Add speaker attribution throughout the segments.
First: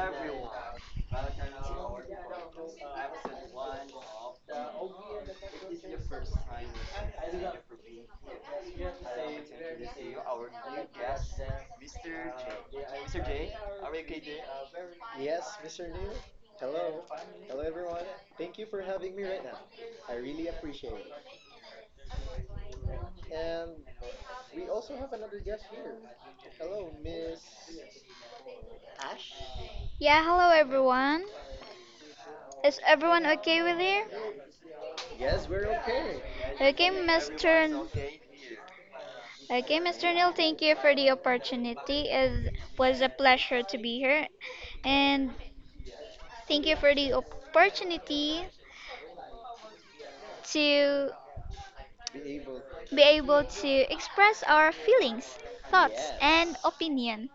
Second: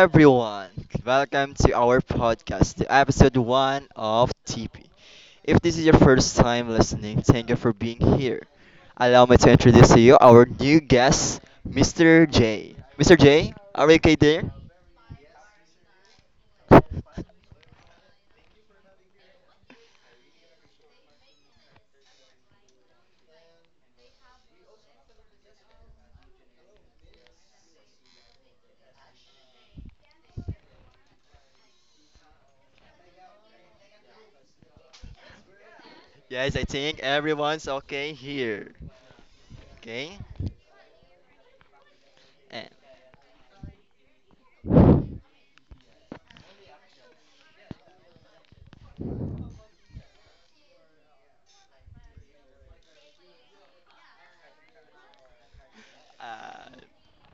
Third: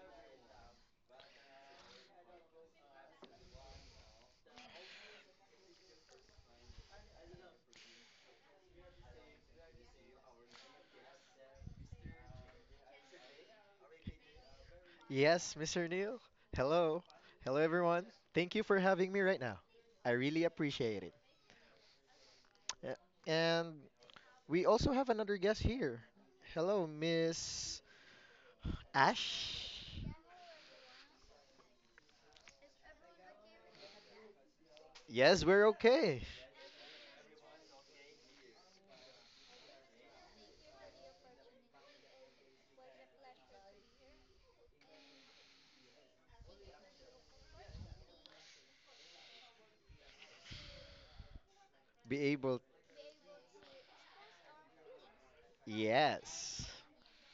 Speaker 1: everyone. Welcome to our podcast, to episode one of TP. If this is your first time listening, thank you for being here. Allow me to introduce to you our new guest, Mr. J. Mr. J, are you okay there?
Speaker 2: Yes, Mr. Neil. Hello. Hello, everyone. Thank you for having me right now. I really appreciate it. Uh, And we also have another guest here. Hello, Miss Ash.
Speaker 3: Yeah, hello everyone. Is everyone okay with you?
Speaker 2: Yes, we're okay.
Speaker 1: Yes, I
Speaker 3: Okay,
Speaker 1: think
Speaker 3: Mr.
Speaker 1: everyone's
Speaker 3: N-
Speaker 1: okay here.
Speaker 3: Okay, Mr.
Speaker 1: Okay?
Speaker 3: Neil, thank you for the opportunity. It
Speaker 1: And,
Speaker 3: was a pleasure to be here, and thank you for the opportunity to
Speaker 2: Be able.
Speaker 3: be able to express our feelings, thoughts, and
Speaker 2: Yes.
Speaker 1: uh,
Speaker 3: opinion.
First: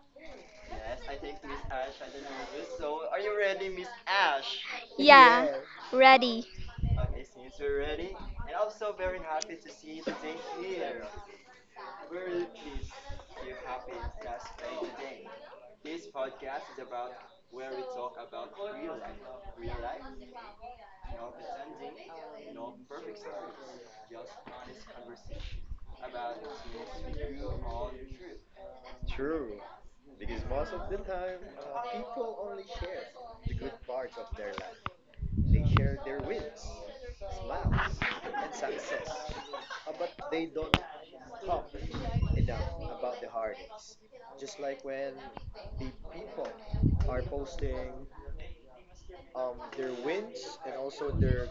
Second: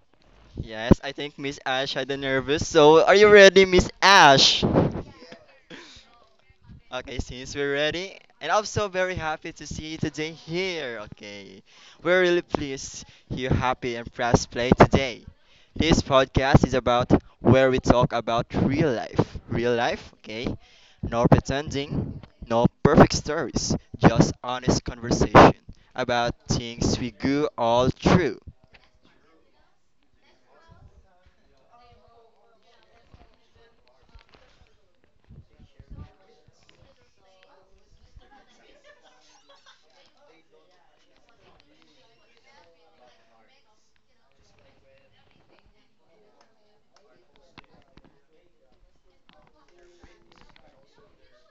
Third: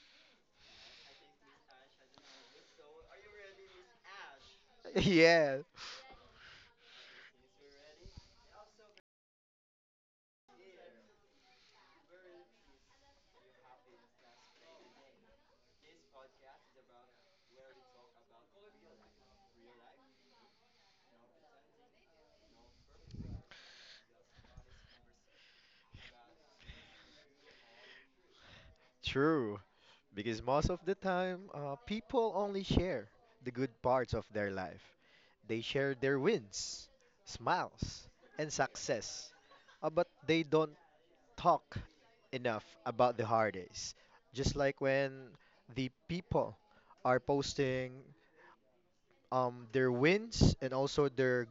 Speaker 1: yes, I think Miss Ash had a nervous. So, are you ready, Miss Ash?
Speaker 2: Yeah,
Speaker 3: Yeah, ready.
Speaker 1: Okay, since we're ready, and I'm so very happy to see you today here. Okay, we're really pleased you're happy and press play today. This podcast is about where we talk about real life. Real life, okay? No pretending, no perfect stories, just honest conversation about things we go all through.
Speaker 2: true. Because most of the time, people only share the good parts of their life. They share their wins, smiles, and success. But they don't talk enough about the holidays. Just like when the people are posting their wins and also their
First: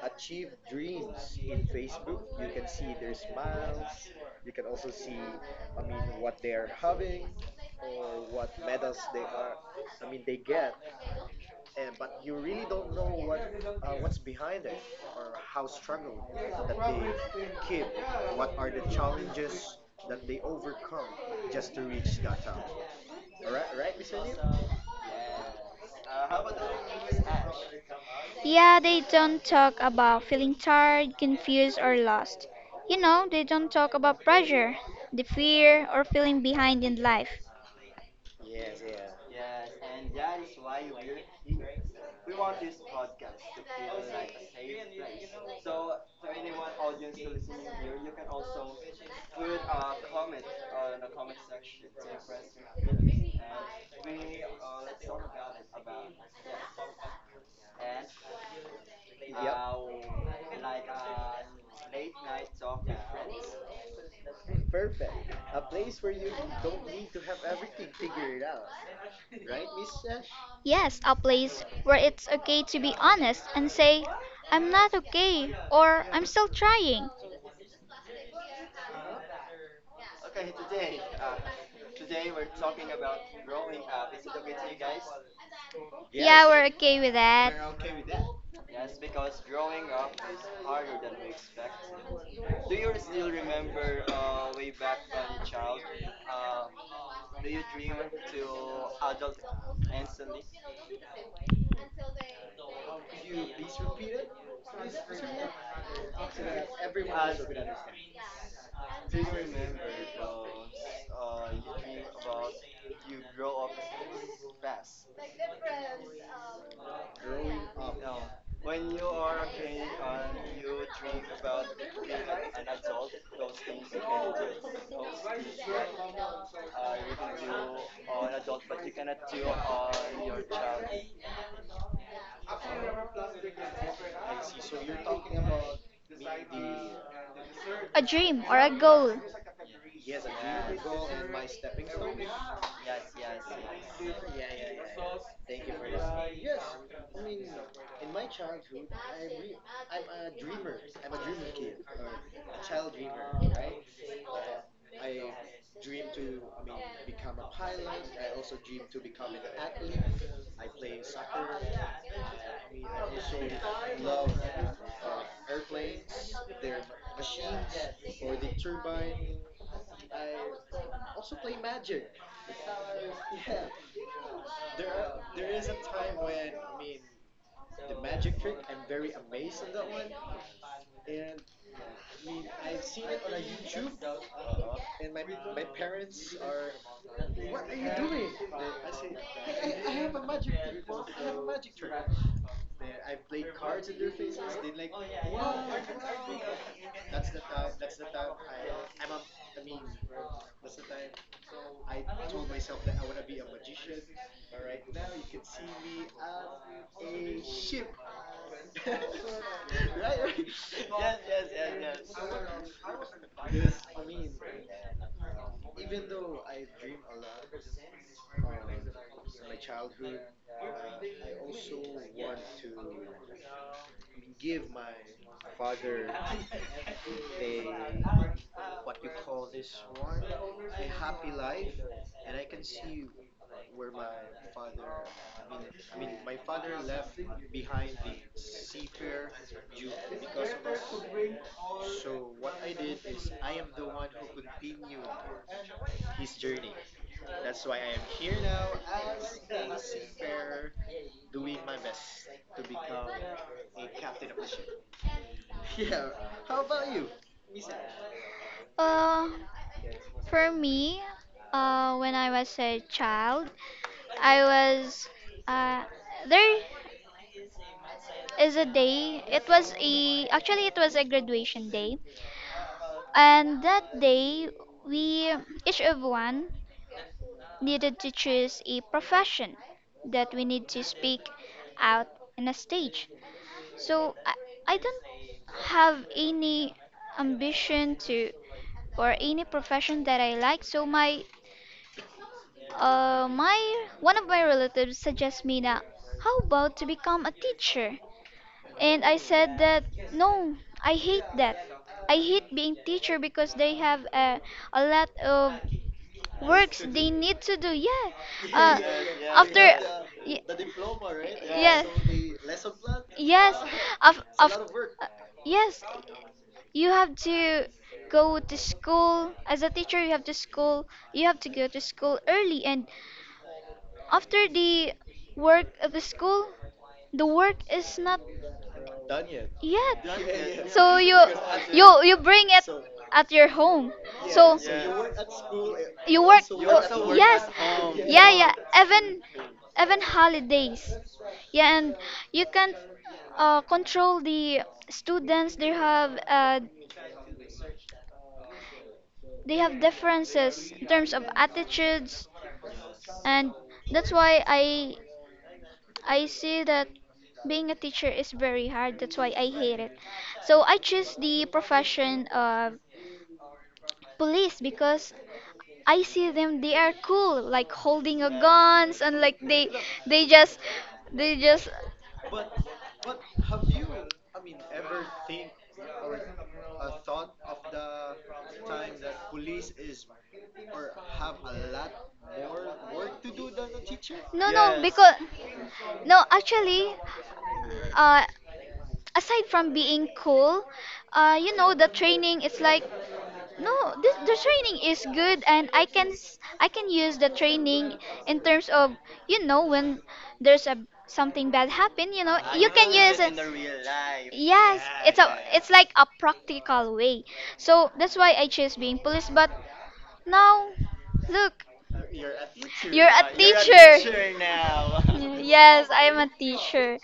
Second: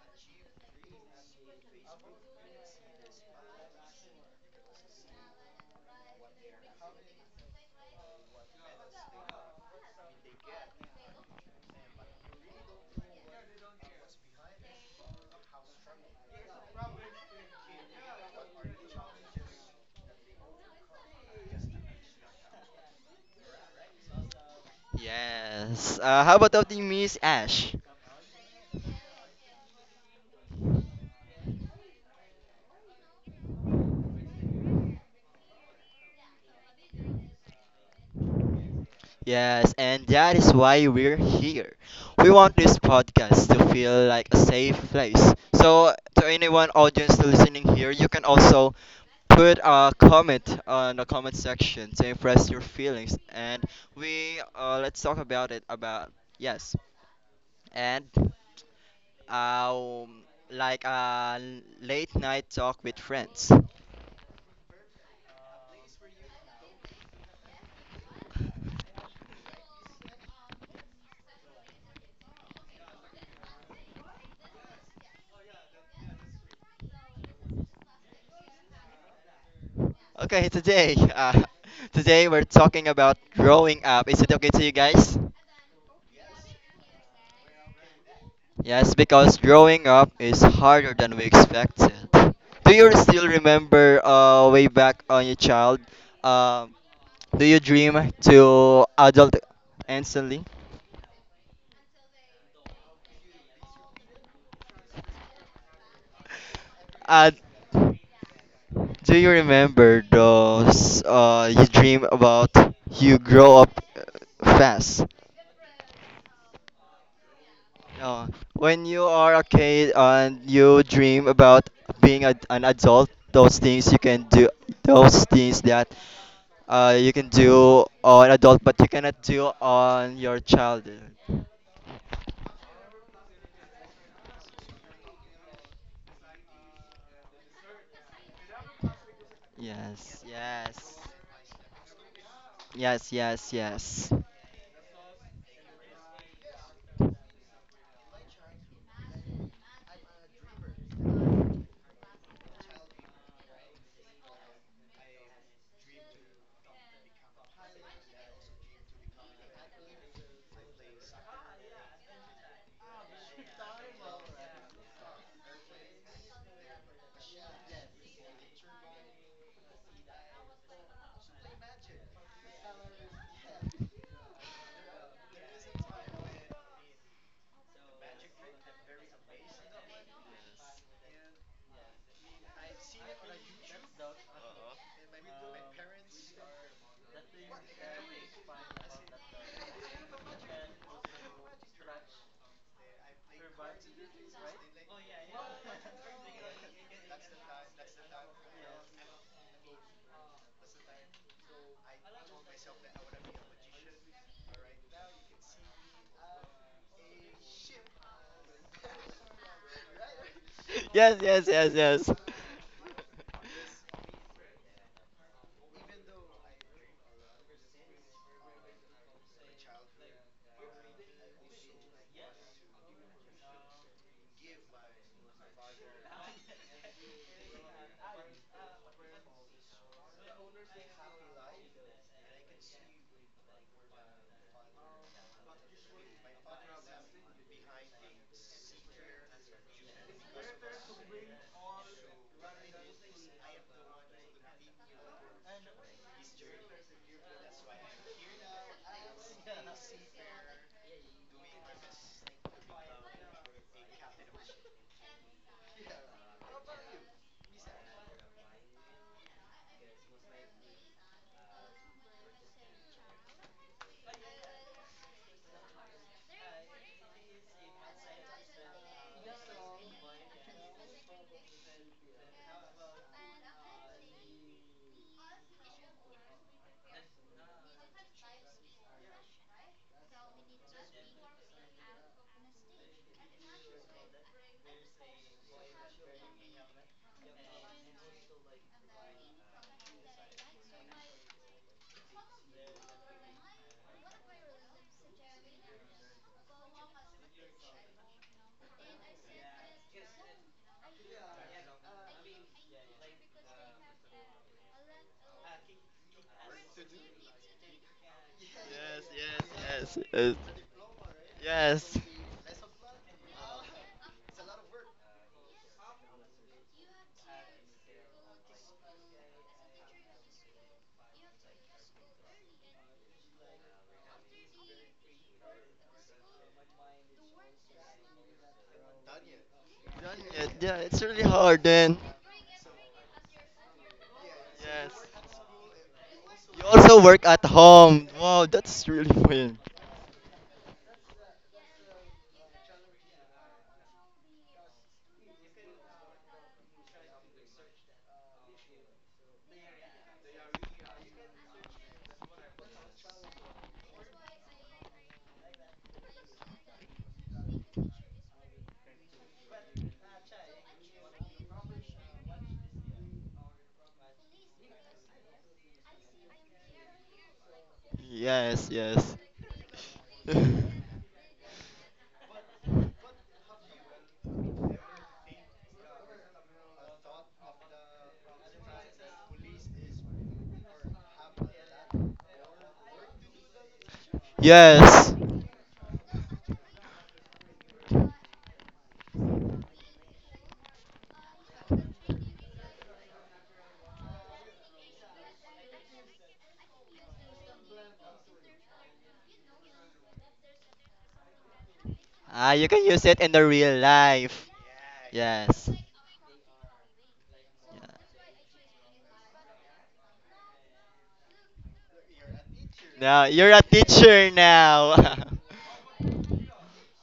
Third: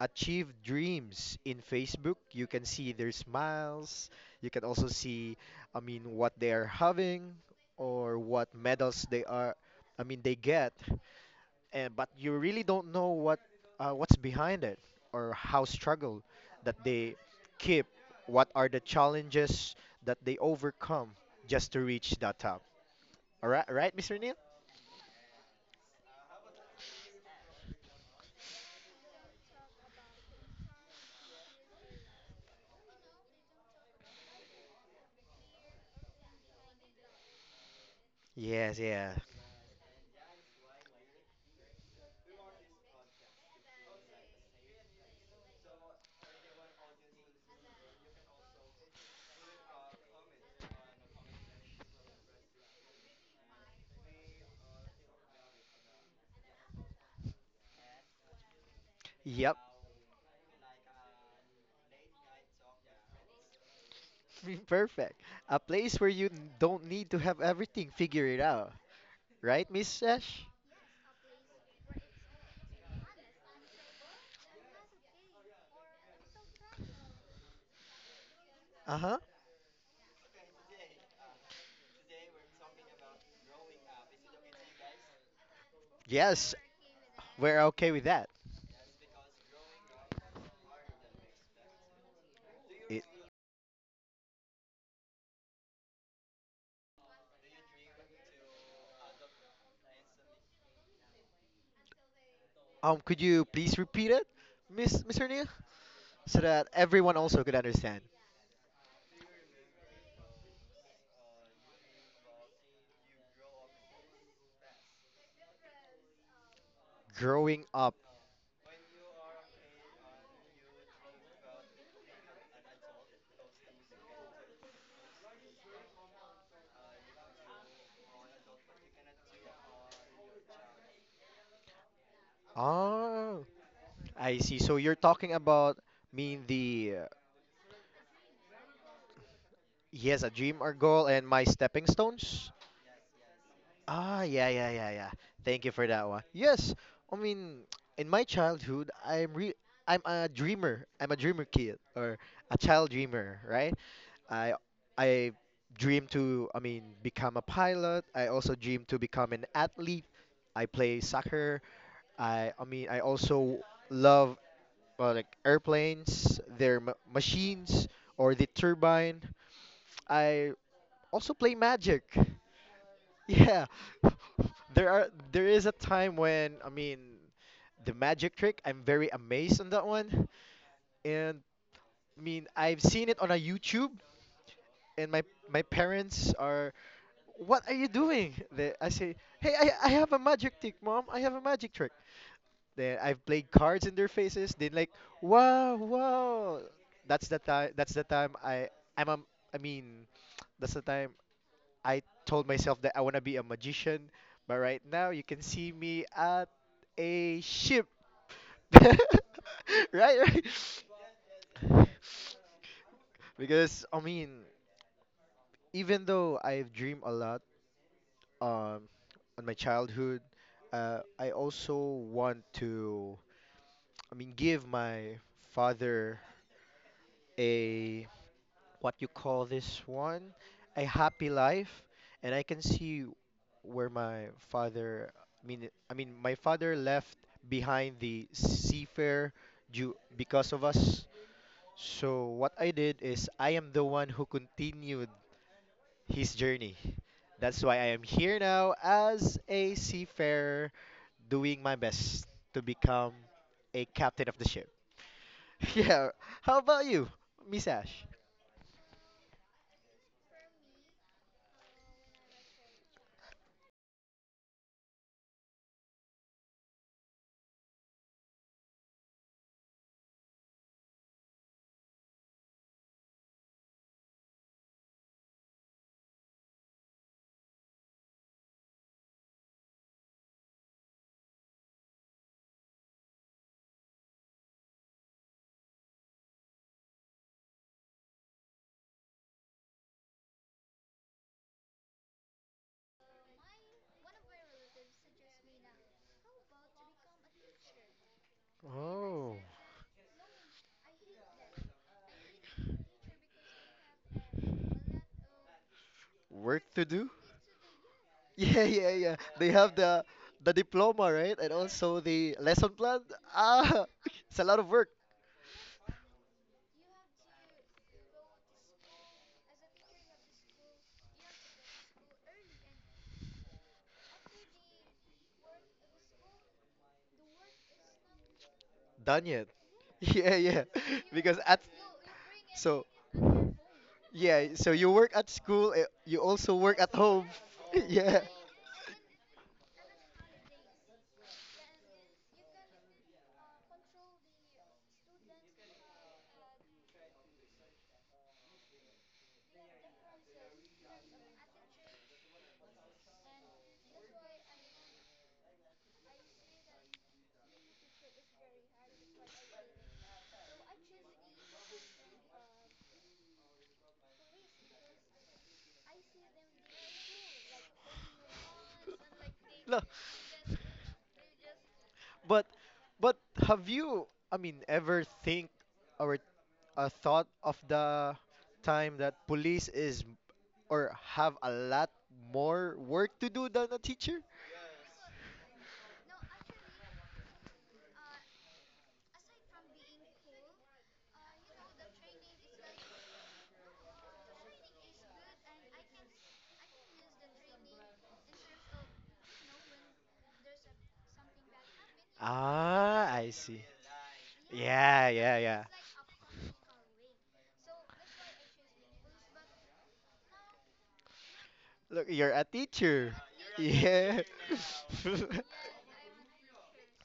Speaker 2: achieved dreams in Facebook, you can see their smiles. You can also see, what they are having or what medals they are, they get and but you really don't know what what's behind it or how struggle that they keep, what are the challenges that they overcome just to reach that top. All right, right, Mr. Neil.
Speaker 1: Yes. How about that, Miss Ash?
Speaker 3: Yeah, they don't talk about feeling tired, confused, or lost. You know, they don't talk about pressure, the fear, or feeling behind in life.
Speaker 2: Yes, yeah,
Speaker 1: Yes, and that is why we're here. We want this podcast to feel like a safe place. So, to anyone audience listening here, you can also put a comment on the comment section to express your feelings, and we let's talk about it. About Yes, and
Speaker 2: yep.
Speaker 1: um, like a late night talk with friends.
Speaker 2: Perfect. A place where you don't need to have everything figured out, right, Miss Sesh?
Speaker 3: Yes, a place where it's okay to be honest and say, I'm not okay, or I'm still trying.
Speaker 2: Uh-huh.
Speaker 1: Okay, today we're talking about growing up. Is it okay to you guys?
Speaker 3: Yeah,
Speaker 2: Yes,
Speaker 3: we're okay with that.
Speaker 2: we're okay with that.
Speaker 1: Yes, because growing up is harder than we expected. Do you still remember way back on your child? Um do you dream to adult instantly?
Speaker 2: Could you please repeat it, miss mr Neil, so that everyone
Speaker 1: Uh,
Speaker 2: also could understand
Speaker 1: do you remember those you dream about you grow up fast?
Speaker 2: growing up?
Speaker 1: No. When you are a kid and you dream about being an adult, those things you can do, those things that you can do on adult, but you cannot do on your child.
Speaker 2: Oh, I see. So you're talking about mean the
Speaker 3: A dream or a goal.
Speaker 2: he has
Speaker 1: Yes,
Speaker 2: a dream or
Speaker 1: yes,
Speaker 2: goal and my stepping stones?
Speaker 1: yes, yes, yes.
Speaker 2: Ah, yeah. Thank you for that one. Yes, I mean, in my childhood, I'm a dreamer. I'm a dreamer kid or a child dreamer, right? I I dream to, become a pilot. I also dream to become an athlete. I play soccer. I also love like airplanes, their machines, or the turbine. I also play Magic. Yeah, there is a time when the Magic trick. I'm very amazed on that one, and I've seen it on a YouTube, and my parents are. What are you doing? They, I say, hey, I have a magic trick, mom. I have a magic trick. Then I've played cards in their faces. Then like, wow, wow. That's the time. That's the time I I'm a, I mean, that's the time I told myself that I wanna be a magician. But right now, you can see me at a ship. Right,
Speaker 1: Yes, yes, yes,
Speaker 2: right.
Speaker 1: yes.
Speaker 2: Because even though I've dreamed a lot um on my childhood, I also want to give my father a, what you call this one, a happy life, and I can see where my father. My father left behind the seafarer due because of us. So what I did is I am the one who continued his journey. That's why I am here now as a seafarer, doing my best to become a captain of the ship. Yeah. How about you, Miss Ash?
Speaker 3: Uh, for me, when I was a child, I was uh, there is a day. It was a actually it was a graduation day, and that day we each of one needed to choose a profession that we need to speak out in a stage. So I don't have any ambition to or any profession that I like. So my my one of my relatives suggests me that how about to become a teacher? And I
Speaker 2: Oh,
Speaker 3: said that no, I hate that. I hate being teacher because they have a lot of
Speaker 2: work
Speaker 3: works
Speaker 2: to
Speaker 3: they
Speaker 2: do?
Speaker 3: need to do. Yeah.
Speaker 2: Yeah,
Speaker 3: Uh,
Speaker 2: yeah,
Speaker 1: Yes,
Speaker 2: yeah. They
Speaker 3: after
Speaker 2: have
Speaker 1: yes, yes.
Speaker 3: y-
Speaker 2: the diploma, right? And
Speaker 3: yes,
Speaker 1: Yes.
Speaker 2: also the lesson plan.
Speaker 3: yes,
Speaker 2: Ah, it's a
Speaker 3: of
Speaker 2: lot of work.
Speaker 3: yes, you have to go to school as a teacher. You have to school. You have to go to school early, and after the work of the school, the work is not.
Speaker 2: Done yet?
Speaker 1: Done
Speaker 2: Yeah,
Speaker 1: yet?
Speaker 2: yeah.
Speaker 3: Yeah.
Speaker 1: Yeah,
Speaker 3: So
Speaker 1: it's
Speaker 3: you
Speaker 1: really
Speaker 2: Because at
Speaker 1: hard
Speaker 3: you
Speaker 1: then.
Speaker 3: you bring it. So
Speaker 2: so
Speaker 3: at your home.
Speaker 2: yeah,
Speaker 3: So
Speaker 2: so you
Speaker 1: Yes.
Speaker 2: work at school, eh, you
Speaker 3: you work.
Speaker 2: also
Speaker 1: You
Speaker 2: work at
Speaker 1: also
Speaker 3: Oh,
Speaker 2: home.
Speaker 1: work at
Speaker 3: yes.
Speaker 1: home.
Speaker 2: Yeah.
Speaker 3: Yeah,
Speaker 1: Wow,
Speaker 3: yeah.
Speaker 1: that's really
Speaker 3: Even
Speaker 1: fun.
Speaker 3: even holidays. Yeah, and you can control the students. They have differences in terms of attitudes, and that's why I see that being a teacher is very hard. That's why I hate it. So I choose the profession of police because I see them. They are cool, like holding a
Speaker 1: Yes,
Speaker 3: guns
Speaker 1: yes.
Speaker 3: and like
Speaker 2: No,
Speaker 3: they just they just
Speaker 2: but but have you, ever think or thought of the time that police is or have a lot more work to do than a teacher?
Speaker 3: no no because
Speaker 1: yes.
Speaker 3: no actually uh aside from being cool, you know the training is like no this, the training is good and I can use the training in terms of you know when there's a something bad happen, you know
Speaker 1: Ah, you
Speaker 3: you
Speaker 1: can
Speaker 3: can
Speaker 1: use
Speaker 2: Ah,
Speaker 3: use
Speaker 1: it
Speaker 2: I
Speaker 1: in
Speaker 3: it.
Speaker 1: the
Speaker 2: see.
Speaker 1: real life.
Speaker 3: Yes,
Speaker 2: Yeah, yeah, yeah.
Speaker 3: it's
Speaker 1: Yes.
Speaker 3: like a practical way. So that's why I choose being police but now. Look,
Speaker 2: Look, you're a
Speaker 3: you're
Speaker 2: teacher.
Speaker 1: Now
Speaker 3: a
Speaker 1: you're a
Speaker 2: Yeah.
Speaker 1: teacher
Speaker 3: teacher.
Speaker 1: now.
Speaker 3: Yes, I'm a teacher.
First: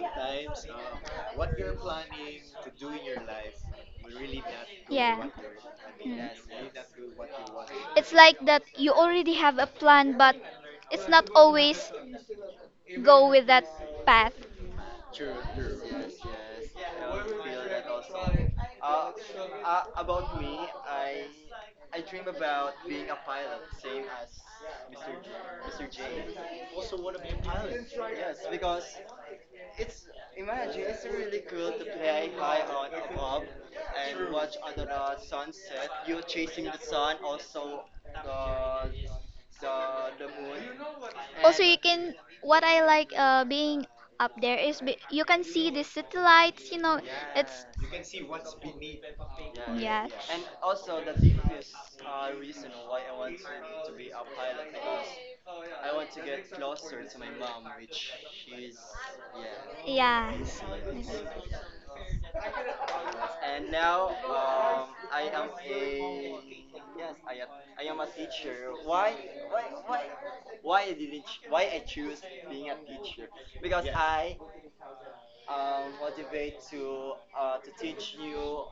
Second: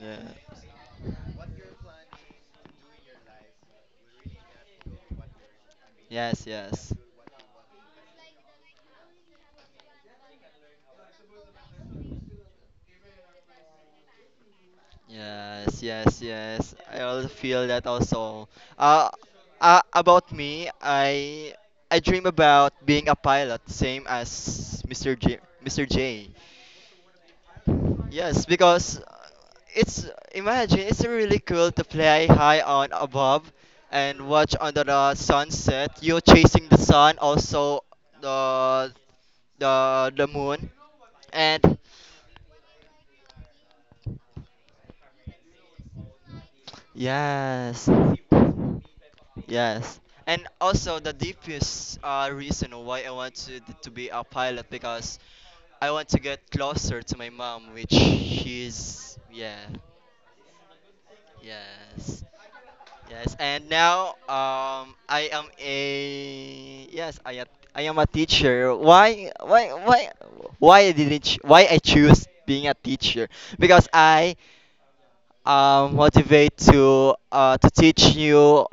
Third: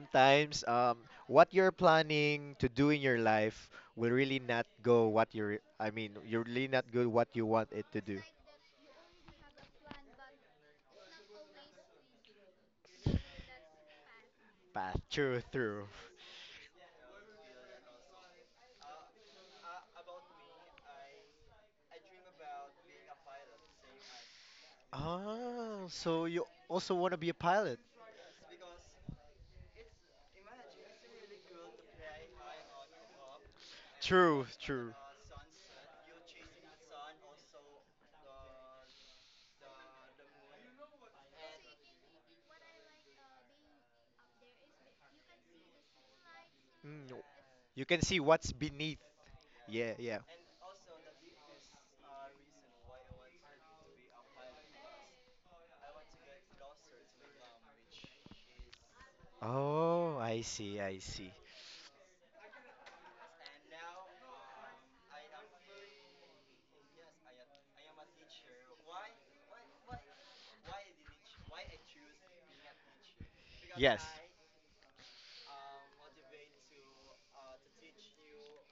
Speaker 1: Yeah.
Speaker 2: what you're planning to do in your life will really not go
Speaker 3: Yeah.
Speaker 2: what you're,
Speaker 3: Mm.
Speaker 2: you're
Speaker 1: Yes,
Speaker 2: really not
Speaker 1: yes.
Speaker 2: good what you want it to
Speaker 3: It's
Speaker 2: do.
Speaker 3: like that you already have a plan, but it's not always go with that path.
Speaker 2: Path. True,
Speaker 1: Yes,
Speaker 2: true.
Speaker 1: yes, yes. I also feel that also. Uh, about me, I dream about being a pilot, same as Mr. J, Mr.
Speaker 2: Oh, so
Speaker 1: J.
Speaker 2: you also want to be a pilot?
Speaker 1: Yes, because it's imagine it's really cool to fly high on above and
Speaker 2: True,
Speaker 1: watch under
Speaker 2: true.
Speaker 1: the sunset. You're chasing the sun, also the moon,
Speaker 3: Also,
Speaker 1: and
Speaker 3: you can, what I like being up there is be, you can see the city lights, you know.
Speaker 2: Mm, you
Speaker 1: yes,
Speaker 2: can see what's beneath. Yeah,
Speaker 1: yes,
Speaker 3: Yeah.
Speaker 2: yeah.
Speaker 1: and also the deepest reason why I want to be a pilot because I want to get closer to my mom, which she's yeah,
Speaker 2: Oh,
Speaker 3: Yeah.
Speaker 2: I see, I see.
Speaker 1: yes. Yes, and now I am a yes I am a teacher. Why I didn't ch- why I choose being a teacher? Because
Speaker 2: Yes.
Speaker 1: I motivate to teach new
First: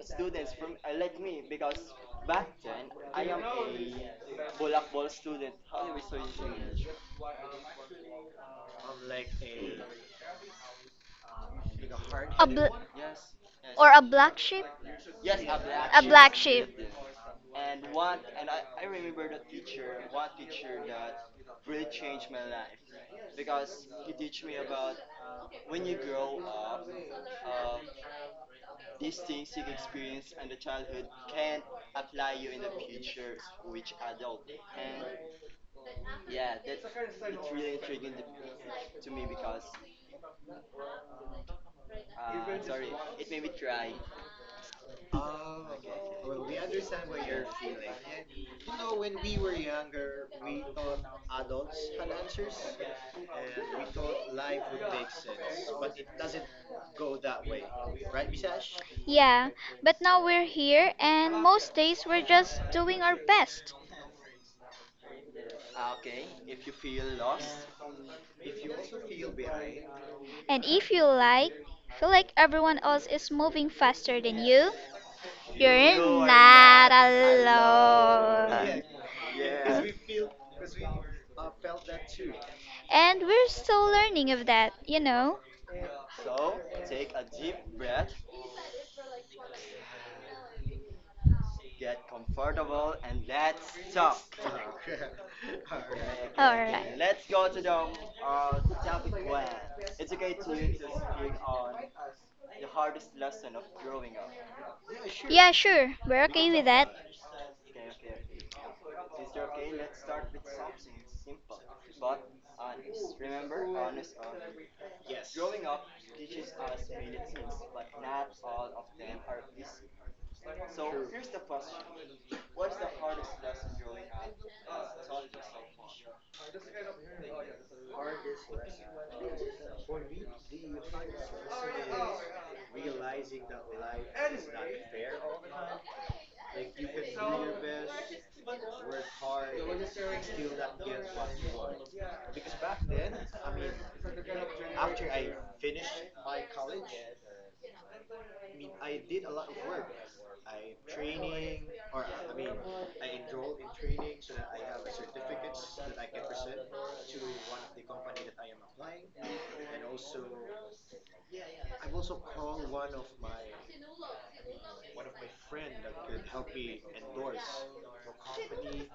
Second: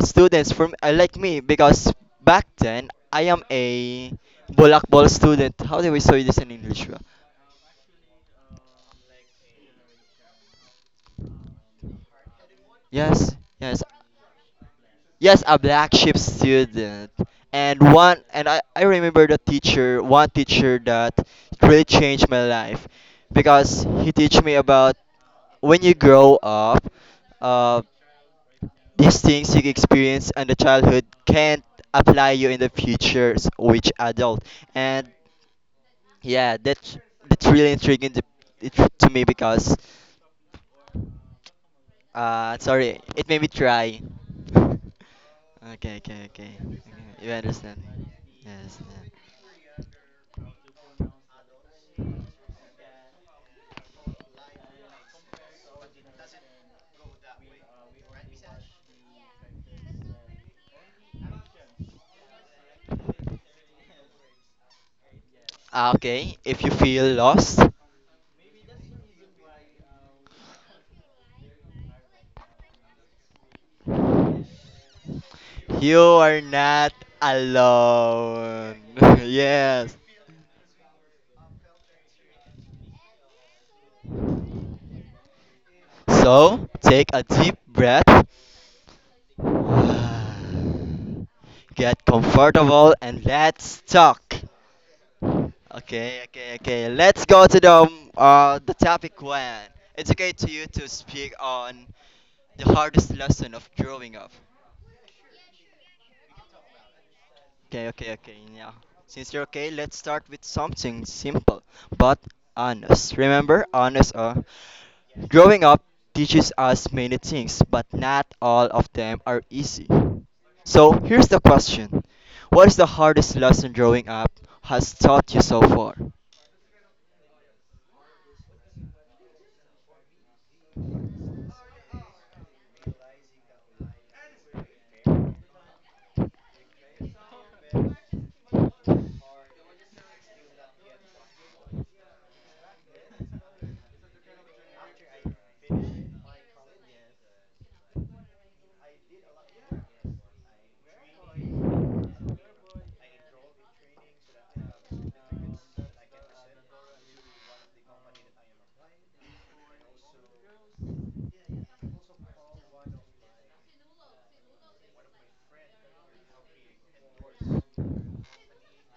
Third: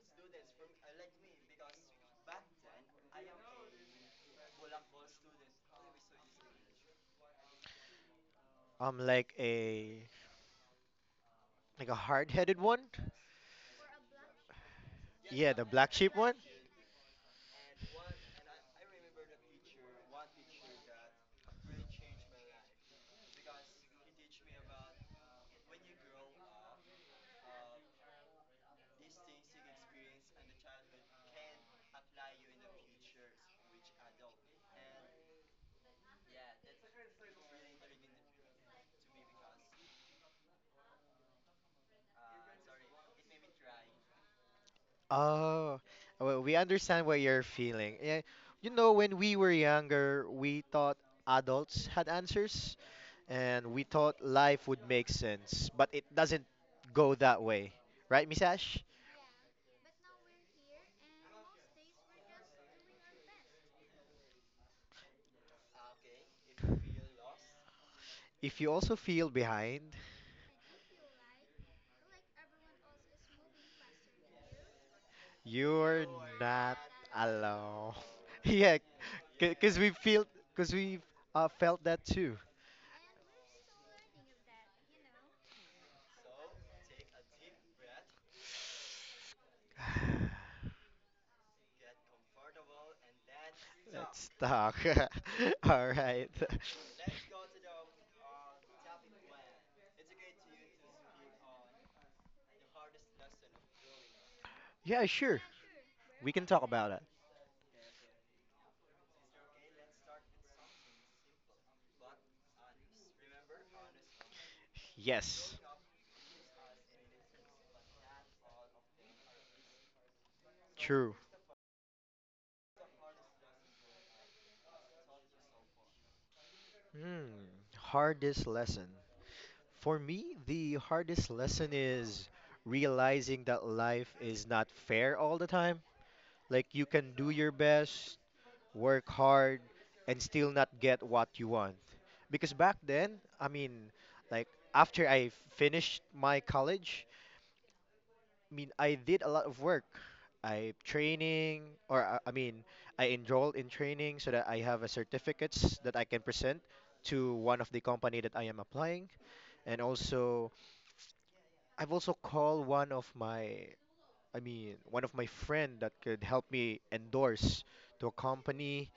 Speaker 1: students from like me because back then I am a bulakbol student. How do we say this in English?
Speaker 2: Like a like a
Speaker 3: A
Speaker 2: hard-headed
Speaker 3: bl-
Speaker 2: one?
Speaker 1: Yes, yes.
Speaker 3: Or a black sheep?
Speaker 1: Yes,
Speaker 2: Yeah,
Speaker 1: a
Speaker 2: the black
Speaker 1: black
Speaker 3: A
Speaker 2: sheep
Speaker 1: sheep
Speaker 2: one?
Speaker 3: black sheep,
Speaker 1: student. And one, and I remember the teacher, one teacher that really changed my life because he teach me about when you grow up, uh, these things you experience in the childhood can't apply you in the future which adult. And yeah, that's really intriguing to me because sorry, it made me try.
Speaker 2: Oh,
Speaker 1: Okay, okay, okay,
Speaker 2: well,
Speaker 1: okay.
Speaker 2: we understand what
Speaker 1: You
Speaker 2: you're
Speaker 1: understand?
Speaker 2: feeling. Yeah, you
Speaker 1: Yes,
Speaker 2: know,
Speaker 1: yeah.
Speaker 2: when we were younger, we thought adults had answers, and we thought life would make sense, but it doesn't go that way, right, Miss Ash?
Speaker 3: yeah. But now we're here, and most days we're just doing our best.
Speaker 1: Ah, okay, if you feel lost,
Speaker 2: If you also feel behind,
Speaker 3: And if you like, feel like everyone else is moving faster than you,
Speaker 1: you
Speaker 2: you're
Speaker 3: you're
Speaker 1: are
Speaker 2: not
Speaker 3: not
Speaker 1: not
Speaker 2: alone. Yeah,
Speaker 1: alone.
Speaker 3: alone.
Speaker 2: because we
Speaker 1: Yes.
Speaker 2: feel, because we felt that too.
Speaker 3: And we're still learning of that, you know?
Speaker 1: So, take a deep breath. Get comfortable and let's
Speaker 2: Let's
Speaker 1: talk.
Speaker 2: talk. All
Speaker 1: Okay,
Speaker 2: right.
Speaker 1: okay, okay.
Speaker 3: Alright.
Speaker 1: Let's go to the topic one. It's okay to you to speak on the hardest lesson of growing up.
Speaker 2: Yeah, sure.
Speaker 3: Yeah, sure. We're
Speaker 2: We can
Speaker 3: okay
Speaker 2: talk
Speaker 3: with that.
Speaker 2: about it.
Speaker 1: Okay, okay, okay. Yeah. Since you're okay, let's start with something simple but honest. Remember, honest.
Speaker 2: Yes,
Speaker 1: Growing up teaches us many things, but not all of them are easy. So
Speaker 2: true.
Speaker 1: here's the question: what is the hardest lesson growing up has taught you so far?
Speaker 2: Hmm. Hardest lesson. For me, the hardest lesson is realizing that life is not fair all the time. Like you can do your best, work hard, and still not get what you want. Because back then, like after I finished my college, I did a lot of work. I training, or uh, I mean, I enrolled in training so that I have a certificates that I can present to one of the company that I am applying. And also, I've also called one of my, one of my friend that could help me endorse to a company.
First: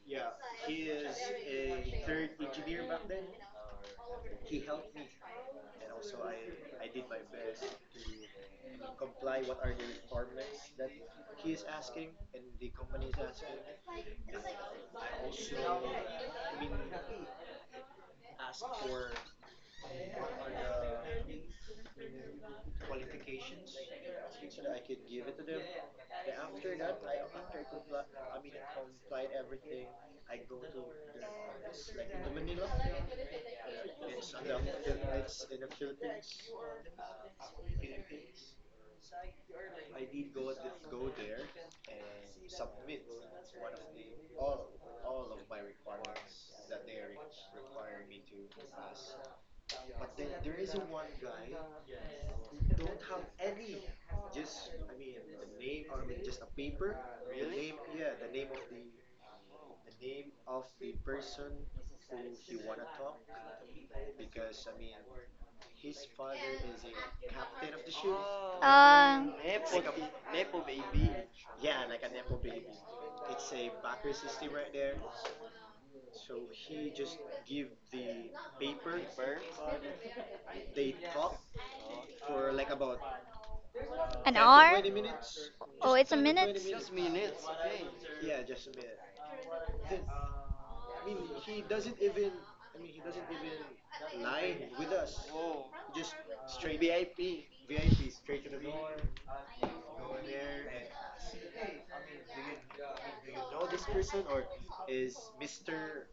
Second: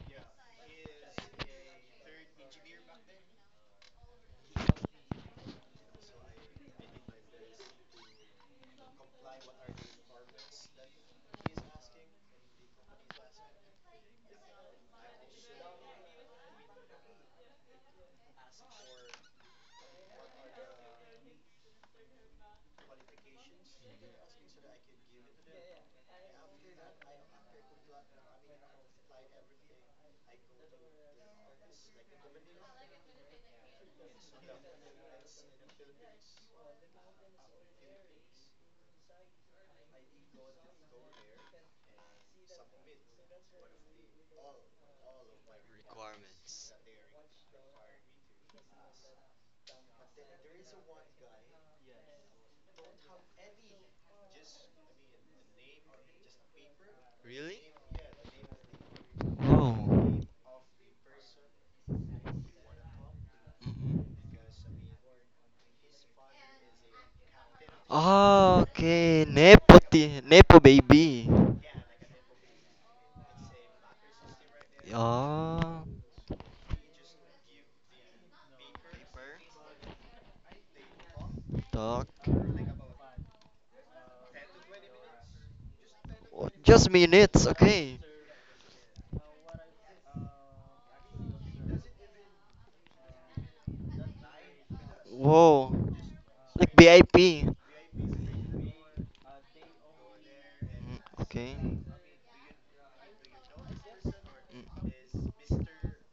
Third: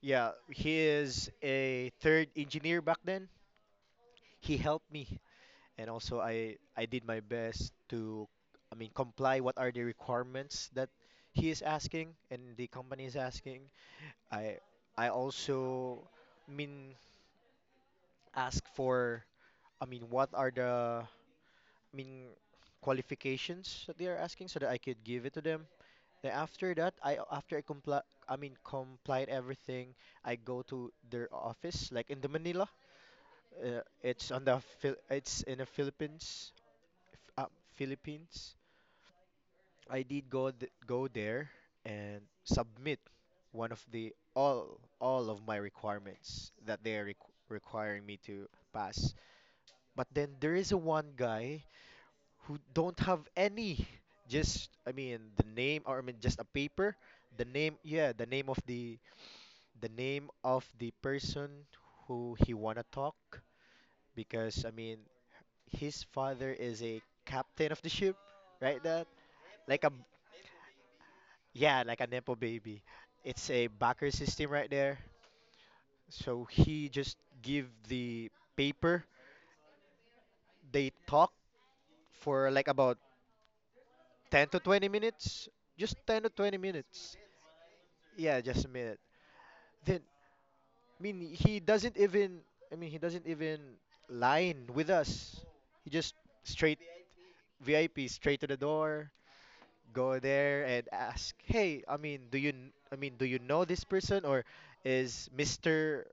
Speaker 2: Yeah, he is a third engineer back then. He helped me and also I did my best to comply what are the requirements that he is asking and the company is asking. I I also I mean ask for what are the mean qualifications that they are asking so that I could give it to them. Then after that, I comply complied everything, I go to their office like in the Manila. It's in the Philippines, Philippines. I did go th go there and submit one of the all of my requirements
Speaker 1: Requirements.
Speaker 2: that they are requiring me to pass. But then there is a one guy who don't have any. Just the name or just a paper,
Speaker 1: Really?
Speaker 2: the name of the
Speaker 1: Oh.
Speaker 2: name of the person who he wanna talk because his father is a captain of the ship,
Speaker 1: Ah,
Speaker 2: right? That
Speaker 3: Uh,
Speaker 1: okay,
Speaker 2: like a,
Speaker 1: Nepo baby.
Speaker 2: yeah, like a Nepo baby. It's a backer system right there.
Speaker 1: Yeah,
Speaker 2: So he just give the paper. They talk
Speaker 1: talk.
Speaker 2: for like about
Speaker 3: an
Speaker 2: 10 to
Speaker 3: hour?
Speaker 2: 20 minutes.
Speaker 3: Oh,
Speaker 2: Just
Speaker 3: it's a
Speaker 2: 10 to
Speaker 1: Oh,
Speaker 2: 20
Speaker 3: minute?
Speaker 1: just
Speaker 2: minutes.
Speaker 1: minutes, okay.
Speaker 2: Yeah, just a minute. Then, I mean, he doesn't even, he doesn't even line with us.
Speaker 1: Whoa,
Speaker 2: He just
Speaker 1: like
Speaker 2: straight
Speaker 1: VIP.
Speaker 2: VIP, straight to the door, go there and
Speaker 1: Mm,
Speaker 2: ask,
Speaker 1: okay.
Speaker 2: "Hey, I mean, do you, kn- I mean, do you know this person or
Speaker 1: Mm.
Speaker 2: is Mr.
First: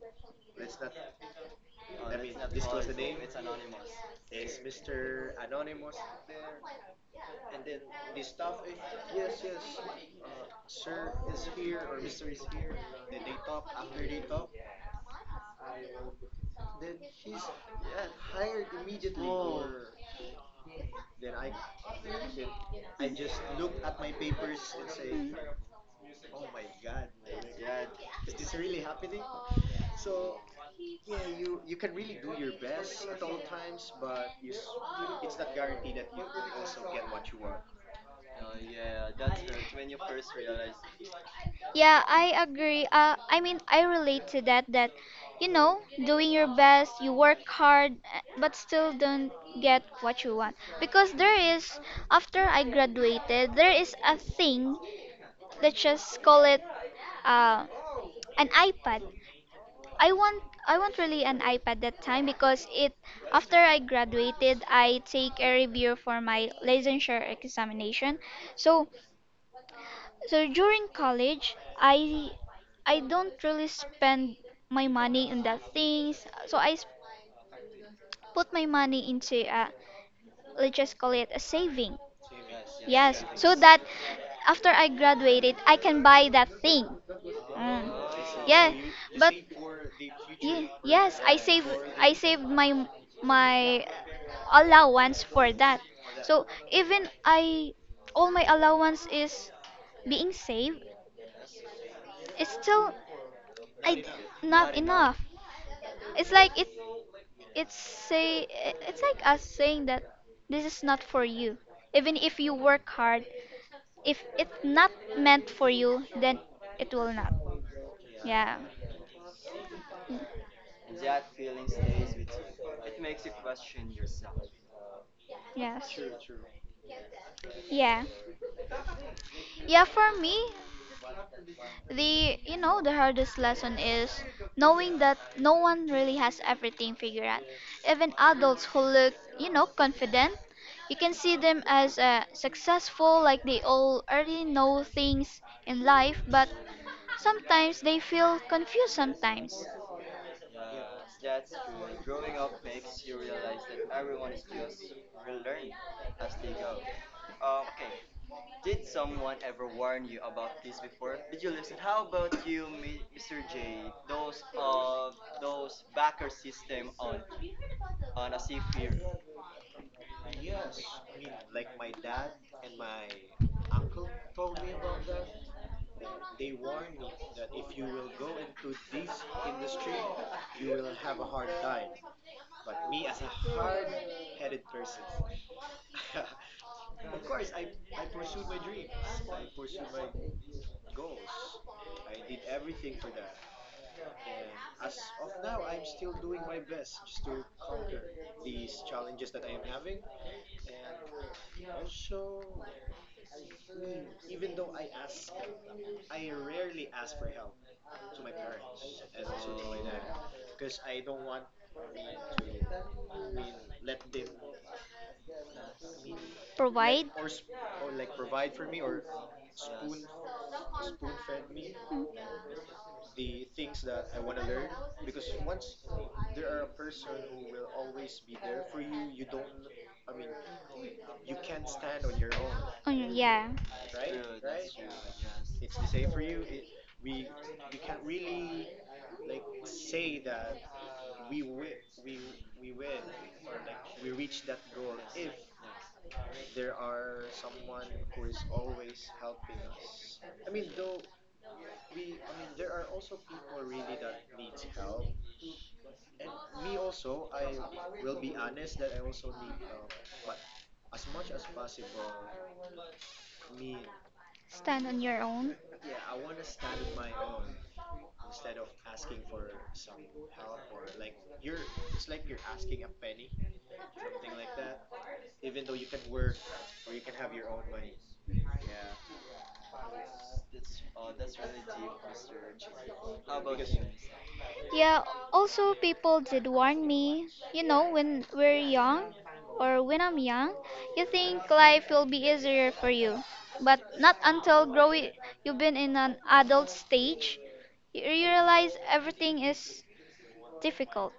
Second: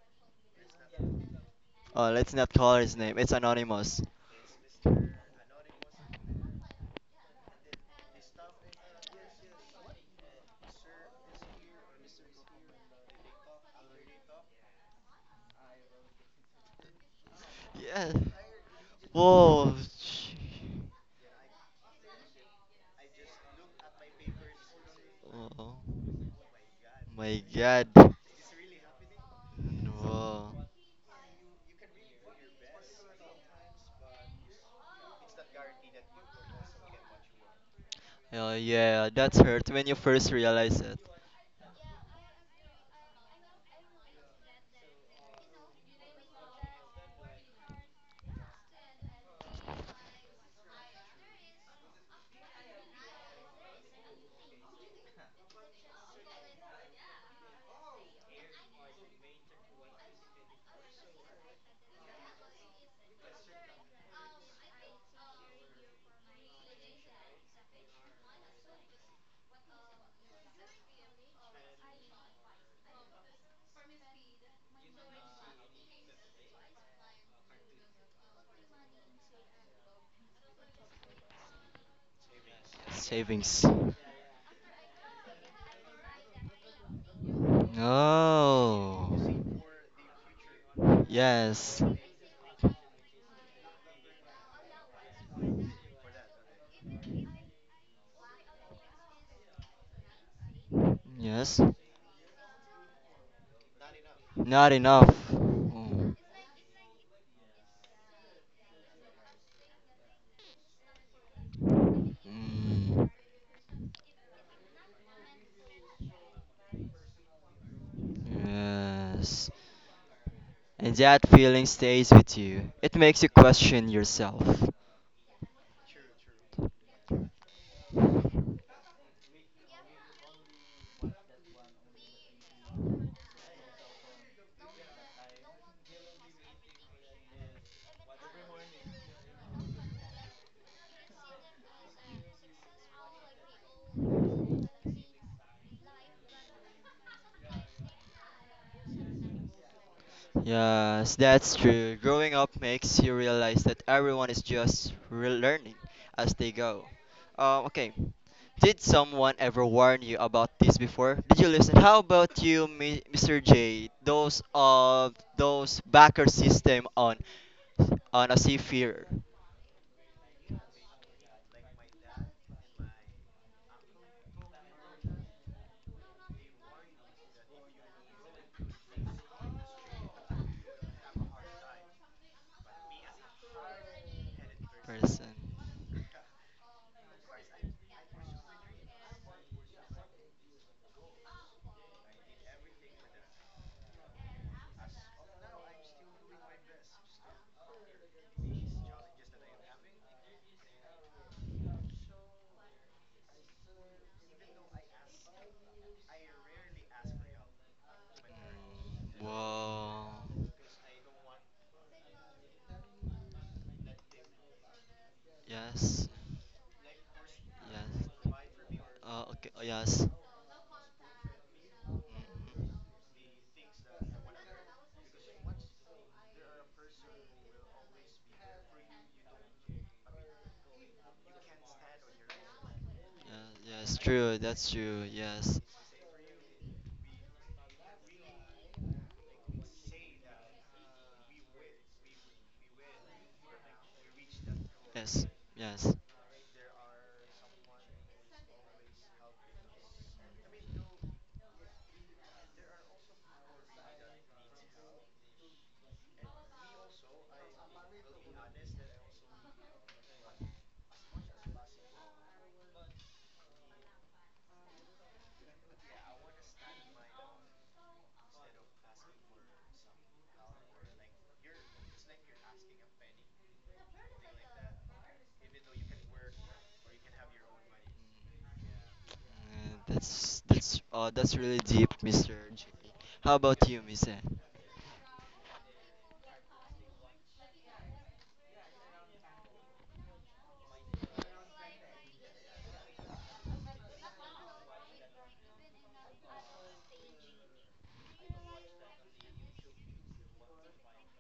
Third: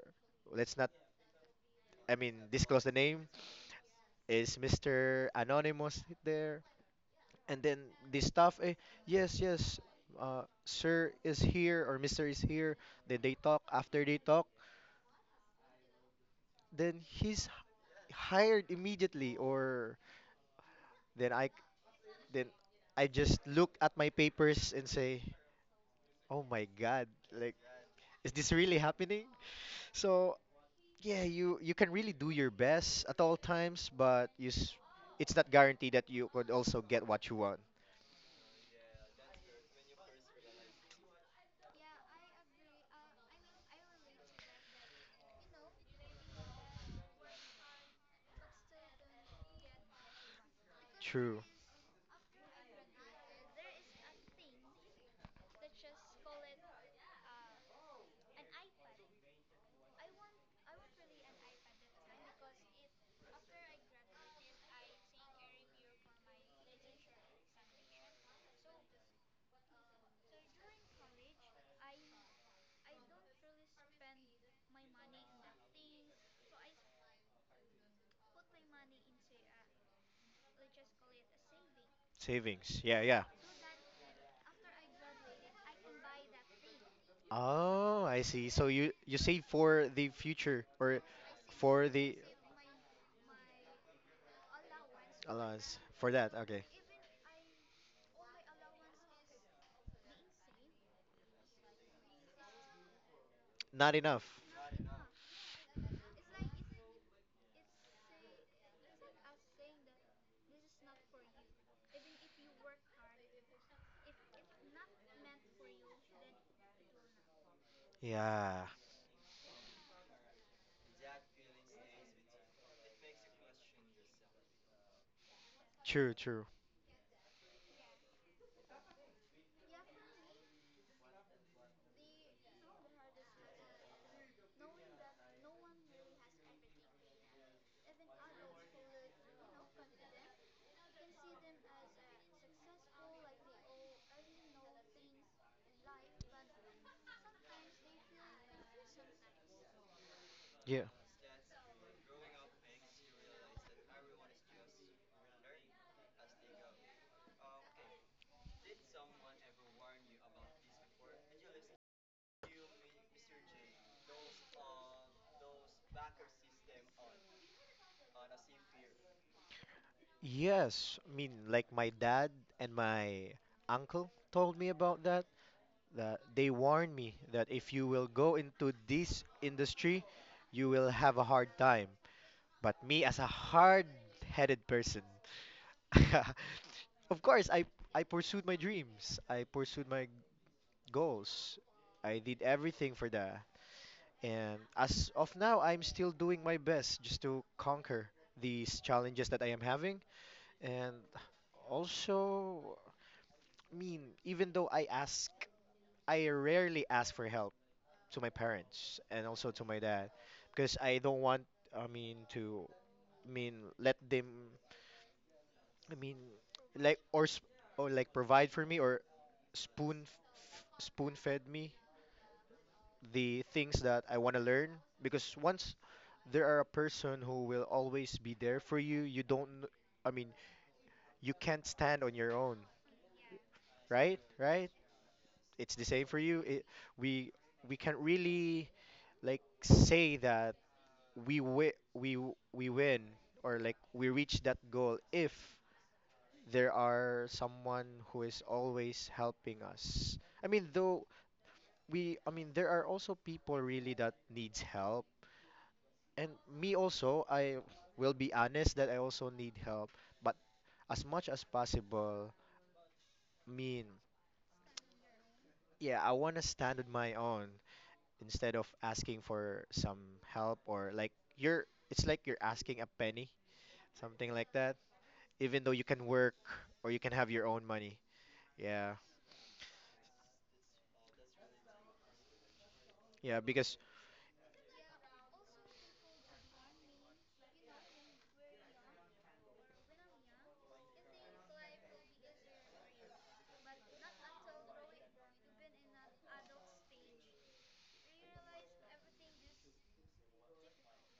Speaker 2: Let's not
Speaker 1: Oh, let's not call
Speaker 2: disclose the
Speaker 1: his name.
Speaker 2: name,
Speaker 1: It's anonymous.
Speaker 2: is Mr. Anonymous there? And then the staff, eh, yes, yes, sir is here or Mr. is here. Then they talk. After they talk, then he's
Speaker 1: Yeah.
Speaker 2: hired immediately.
Speaker 1: Whoa.
Speaker 2: Or
Speaker 1: sh-
Speaker 2: then I then I just look at my papers and say,
Speaker 3: Hmm.
Speaker 1: Oh
Speaker 2: oh my God,
Speaker 1: my
Speaker 2: like
Speaker 1: God.
Speaker 2: is this really happening? So
Speaker 1: Whoa.
Speaker 2: yeah, you can really do your best at all times, but it's not guaranteed that you could also get what you want.
Speaker 1: Oh yeah, that's hurt when you first realize it.
Speaker 3: Yeah, I agree. I mean, I relate to that, you know, doing your best, you work hard, but still don't get what you want. Because there
Speaker 2: True.
Speaker 3: is, after I graduated, there is a thing, let's just call it uh, an iPad. I want I want really an iPad that time because it after I graduated I take a review for my licensure examination. So so during college, I don't really spend my money on that things. Put my money into let's just call it a saving.
Speaker 2: Savings. Yeah,
Speaker 3: Yes,
Speaker 2: yeah.
Speaker 3: so
Speaker 1: Savings.
Speaker 3: that after I graduated, I can buy that thing. Mm.
Speaker 2: Oh, I see. So
Speaker 3: Yeah,
Speaker 2: you
Speaker 1: No.
Speaker 2: you
Speaker 3: but
Speaker 2: save for the future
Speaker 3: Ye-
Speaker 2: or
Speaker 3: yes, I save
Speaker 1: Yes.
Speaker 2: for
Speaker 3: I
Speaker 2: the
Speaker 3: saved my my allowance for that.
Speaker 2: allowance for that.
Speaker 3: So
Speaker 2: Okay.
Speaker 3: even I all my allowance is being saved,
Speaker 1: Yes.
Speaker 3: it's still I
Speaker 2: Not
Speaker 3: d-
Speaker 2: enough.
Speaker 1: Not
Speaker 3: not
Speaker 1: enough.
Speaker 3: enough.
Speaker 1: Mm.
Speaker 3: It's like it it's like us saying that this is not for you. Even if you work
Speaker 1: Mm.
Speaker 3: hard, if it's not meant for you, then it will not. Yeah.
Speaker 2: Yeah.
Speaker 1: Yes. And that feeling stays with you. It makes you question yourself.
Speaker 3: Yes.
Speaker 2: True, true.
Speaker 3: Yeah. Yeah, for me, the you know the hardest lesson is knowing that no one really has everything figured out, even adults who look you know confident. You can see them as successful, like they all already know things in life, but sometimes they feel confused sometimes.
Speaker 2: Yeah.
Speaker 1: Yes, that's true. Growing up makes you realize that everyone is just learning as they go. Okay, did someone ever warn you about this before? Did you listen? How about you, Mr. J? Those backer system on a seafarer
Speaker 2: Yes, like my dad and my uncle told me about that that they warned me that if you will go into this industry, you will have a hard time. But me as a hard-headed person,
Speaker 1: person.
Speaker 2: of course, I pursued my dreams. I pursued my goals. I did everything for that. And as of now, I'm still doing my best just to conquer these challenges that I am having. And also, even though I ask, I rarely ask for help to my parents
Speaker 1: Mm,
Speaker 2: and also to my
Speaker 1: wow.
Speaker 2: dad because I don't want, I mean, to, let them, I
Speaker 1: Yes.
Speaker 2: mean, like
Speaker 3: Provide.
Speaker 2: or sp- or like
Speaker 1: Yes.
Speaker 2: provide for me or
Speaker 1: Okay. Yes.
Speaker 2: spoon fed me
Speaker 3: Mm.
Speaker 2: the things that I want to learn because once there are a person who will always be there for you, you don't kn- I mean, you can't stand on your own,
Speaker 3: Mm, yeah.
Speaker 1: Yes. Yes.
Speaker 2: right?
Speaker 1: True. That's
Speaker 2: Right?
Speaker 1: true. Yes.
Speaker 2: It's the same for you. It, we we can't really like say that we win or like we reach that goal
Speaker 1: Yes,
Speaker 2: if
Speaker 1: yes.
Speaker 2: there are someone who is always helping us. I mean, though we, I mean, there are also people really that needs help. And me also, I will be honest that I also need help. But as much as possible, I mean,
Speaker 3: Stand on your own.
Speaker 2: yeah, I want to stand on my own instead of asking for some help or like you're, it's like you're asking a penny, something like that. Even though you can work or you can have your own money. Yeah.
Speaker 1: That's really deep, Mr. J. How
Speaker 2: Yeah,
Speaker 1: about
Speaker 2: because
Speaker 1: you, Miss Anne?
Speaker 3: Yeah, also people did warn me, you know, when we're young or when I'm young, you think life will be easier for you. But not until growing you've been in an adult stage, you realize everything is difficult.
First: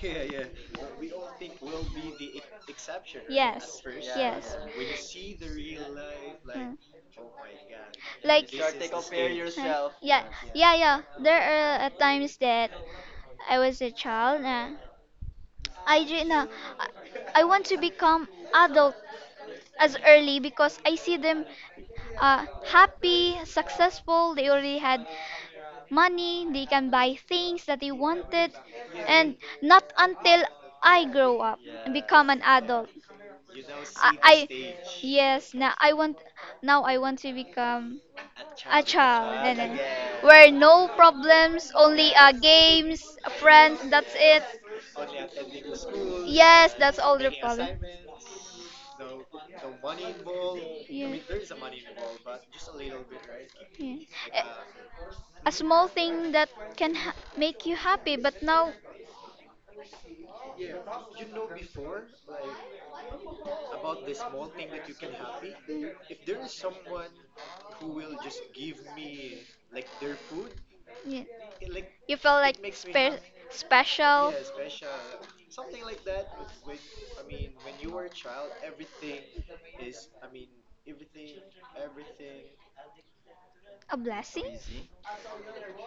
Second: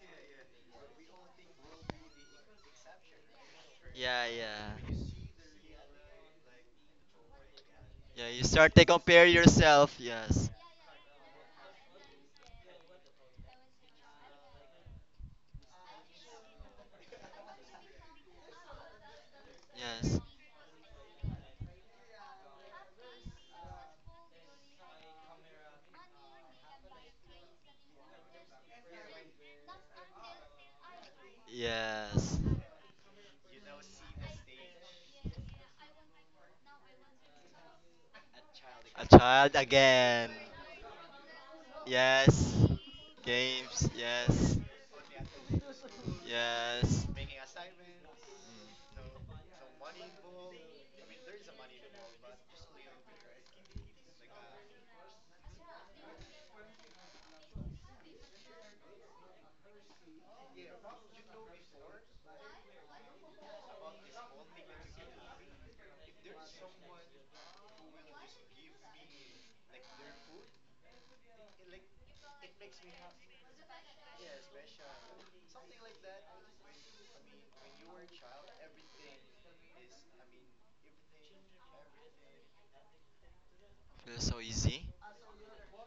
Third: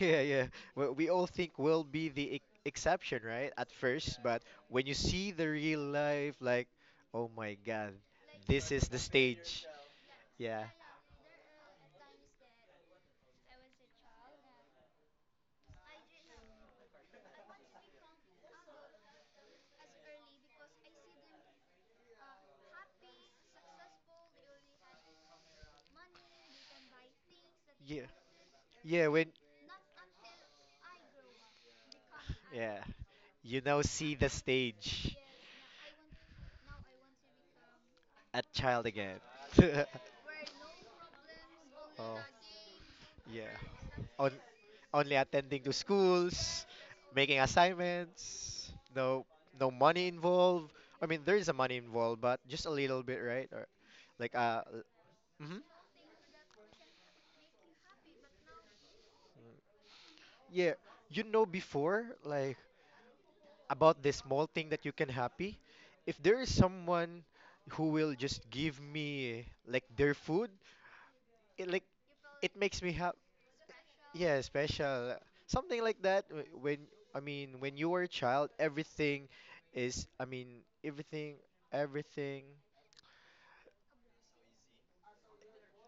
Speaker 2: yeah, yeah. Well, we all think we'll be the ex exception, right? At
Speaker 3: Yes.
Speaker 2: first,
Speaker 1: Yeah,
Speaker 2: but
Speaker 3: Yes.
Speaker 2: when you
Speaker 1: yeah.
Speaker 2: see the real life, like,
Speaker 3: Mm.
Speaker 2: oh my God,
Speaker 1: Yeah, you
Speaker 3: Like yeah,
Speaker 2: this
Speaker 1: start to
Speaker 2: is the
Speaker 1: compare
Speaker 2: stage.
Speaker 1: yourself.
Speaker 3: yeah,
Speaker 1: Yes.
Speaker 2: Yeah.
Speaker 3: yeah. There are times that I was a child. Irina, I, I want to become adult as
Speaker 1: Yes.
Speaker 3: early because I see them happy, successful. They already had money. They can buy things that they
Speaker 2: Yeah.
Speaker 3: wanted,
Speaker 2: Yeah, when,
Speaker 3: and not until I grow up and become
Speaker 1: Yes.
Speaker 3: an
Speaker 2: yeah.
Speaker 3: adult.
Speaker 2: You now see the
Speaker 3: I
Speaker 2: stage
Speaker 3: yes now I want to become
Speaker 2: at
Speaker 3: a
Speaker 2: child
Speaker 1: A
Speaker 2: again.
Speaker 3: child
Speaker 1: child
Speaker 3: and then
Speaker 1: again.
Speaker 3: where no problems, only
Speaker 2: Oh,
Speaker 1: Yes.
Speaker 3: games,
Speaker 2: yeah.
Speaker 3: friends,
Speaker 1: Games.
Speaker 3: that's
Speaker 2: On
Speaker 3: it.
Speaker 1: Yes.
Speaker 2: only attending to schools,
Speaker 3: Yes, that's
Speaker 1: Yes.
Speaker 3: all the
Speaker 2: making
Speaker 3: problem.
Speaker 2: assignments, no no money involved.
Speaker 3: Yeah.
Speaker 2: There is a money involved, but just a little bit, right? Or
Speaker 3: Yeah.
Speaker 2: like
Speaker 3: A,
Speaker 1: Mm.
Speaker 3: a
Speaker 2: mm
Speaker 3: small thing that make you happy, but now
Speaker 2: yeah, before, like, about this small thing that you can happy. If there is someone who will just give me like their food,
Speaker 3: yeah,
Speaker 2: it like
Speaker 3: you feel
Speaker 2: it
Speaker 3: like
Speaker 2: makes me happy.
Speaker 3: special.
Speaker 2: Yeah, special. Something like that. When, I mean, when you were a child, everything is, I mean, everything.
Speaker 3: A
Speaker 1: Feels so
Speaker 3: blessing?
Speaker 1: easy.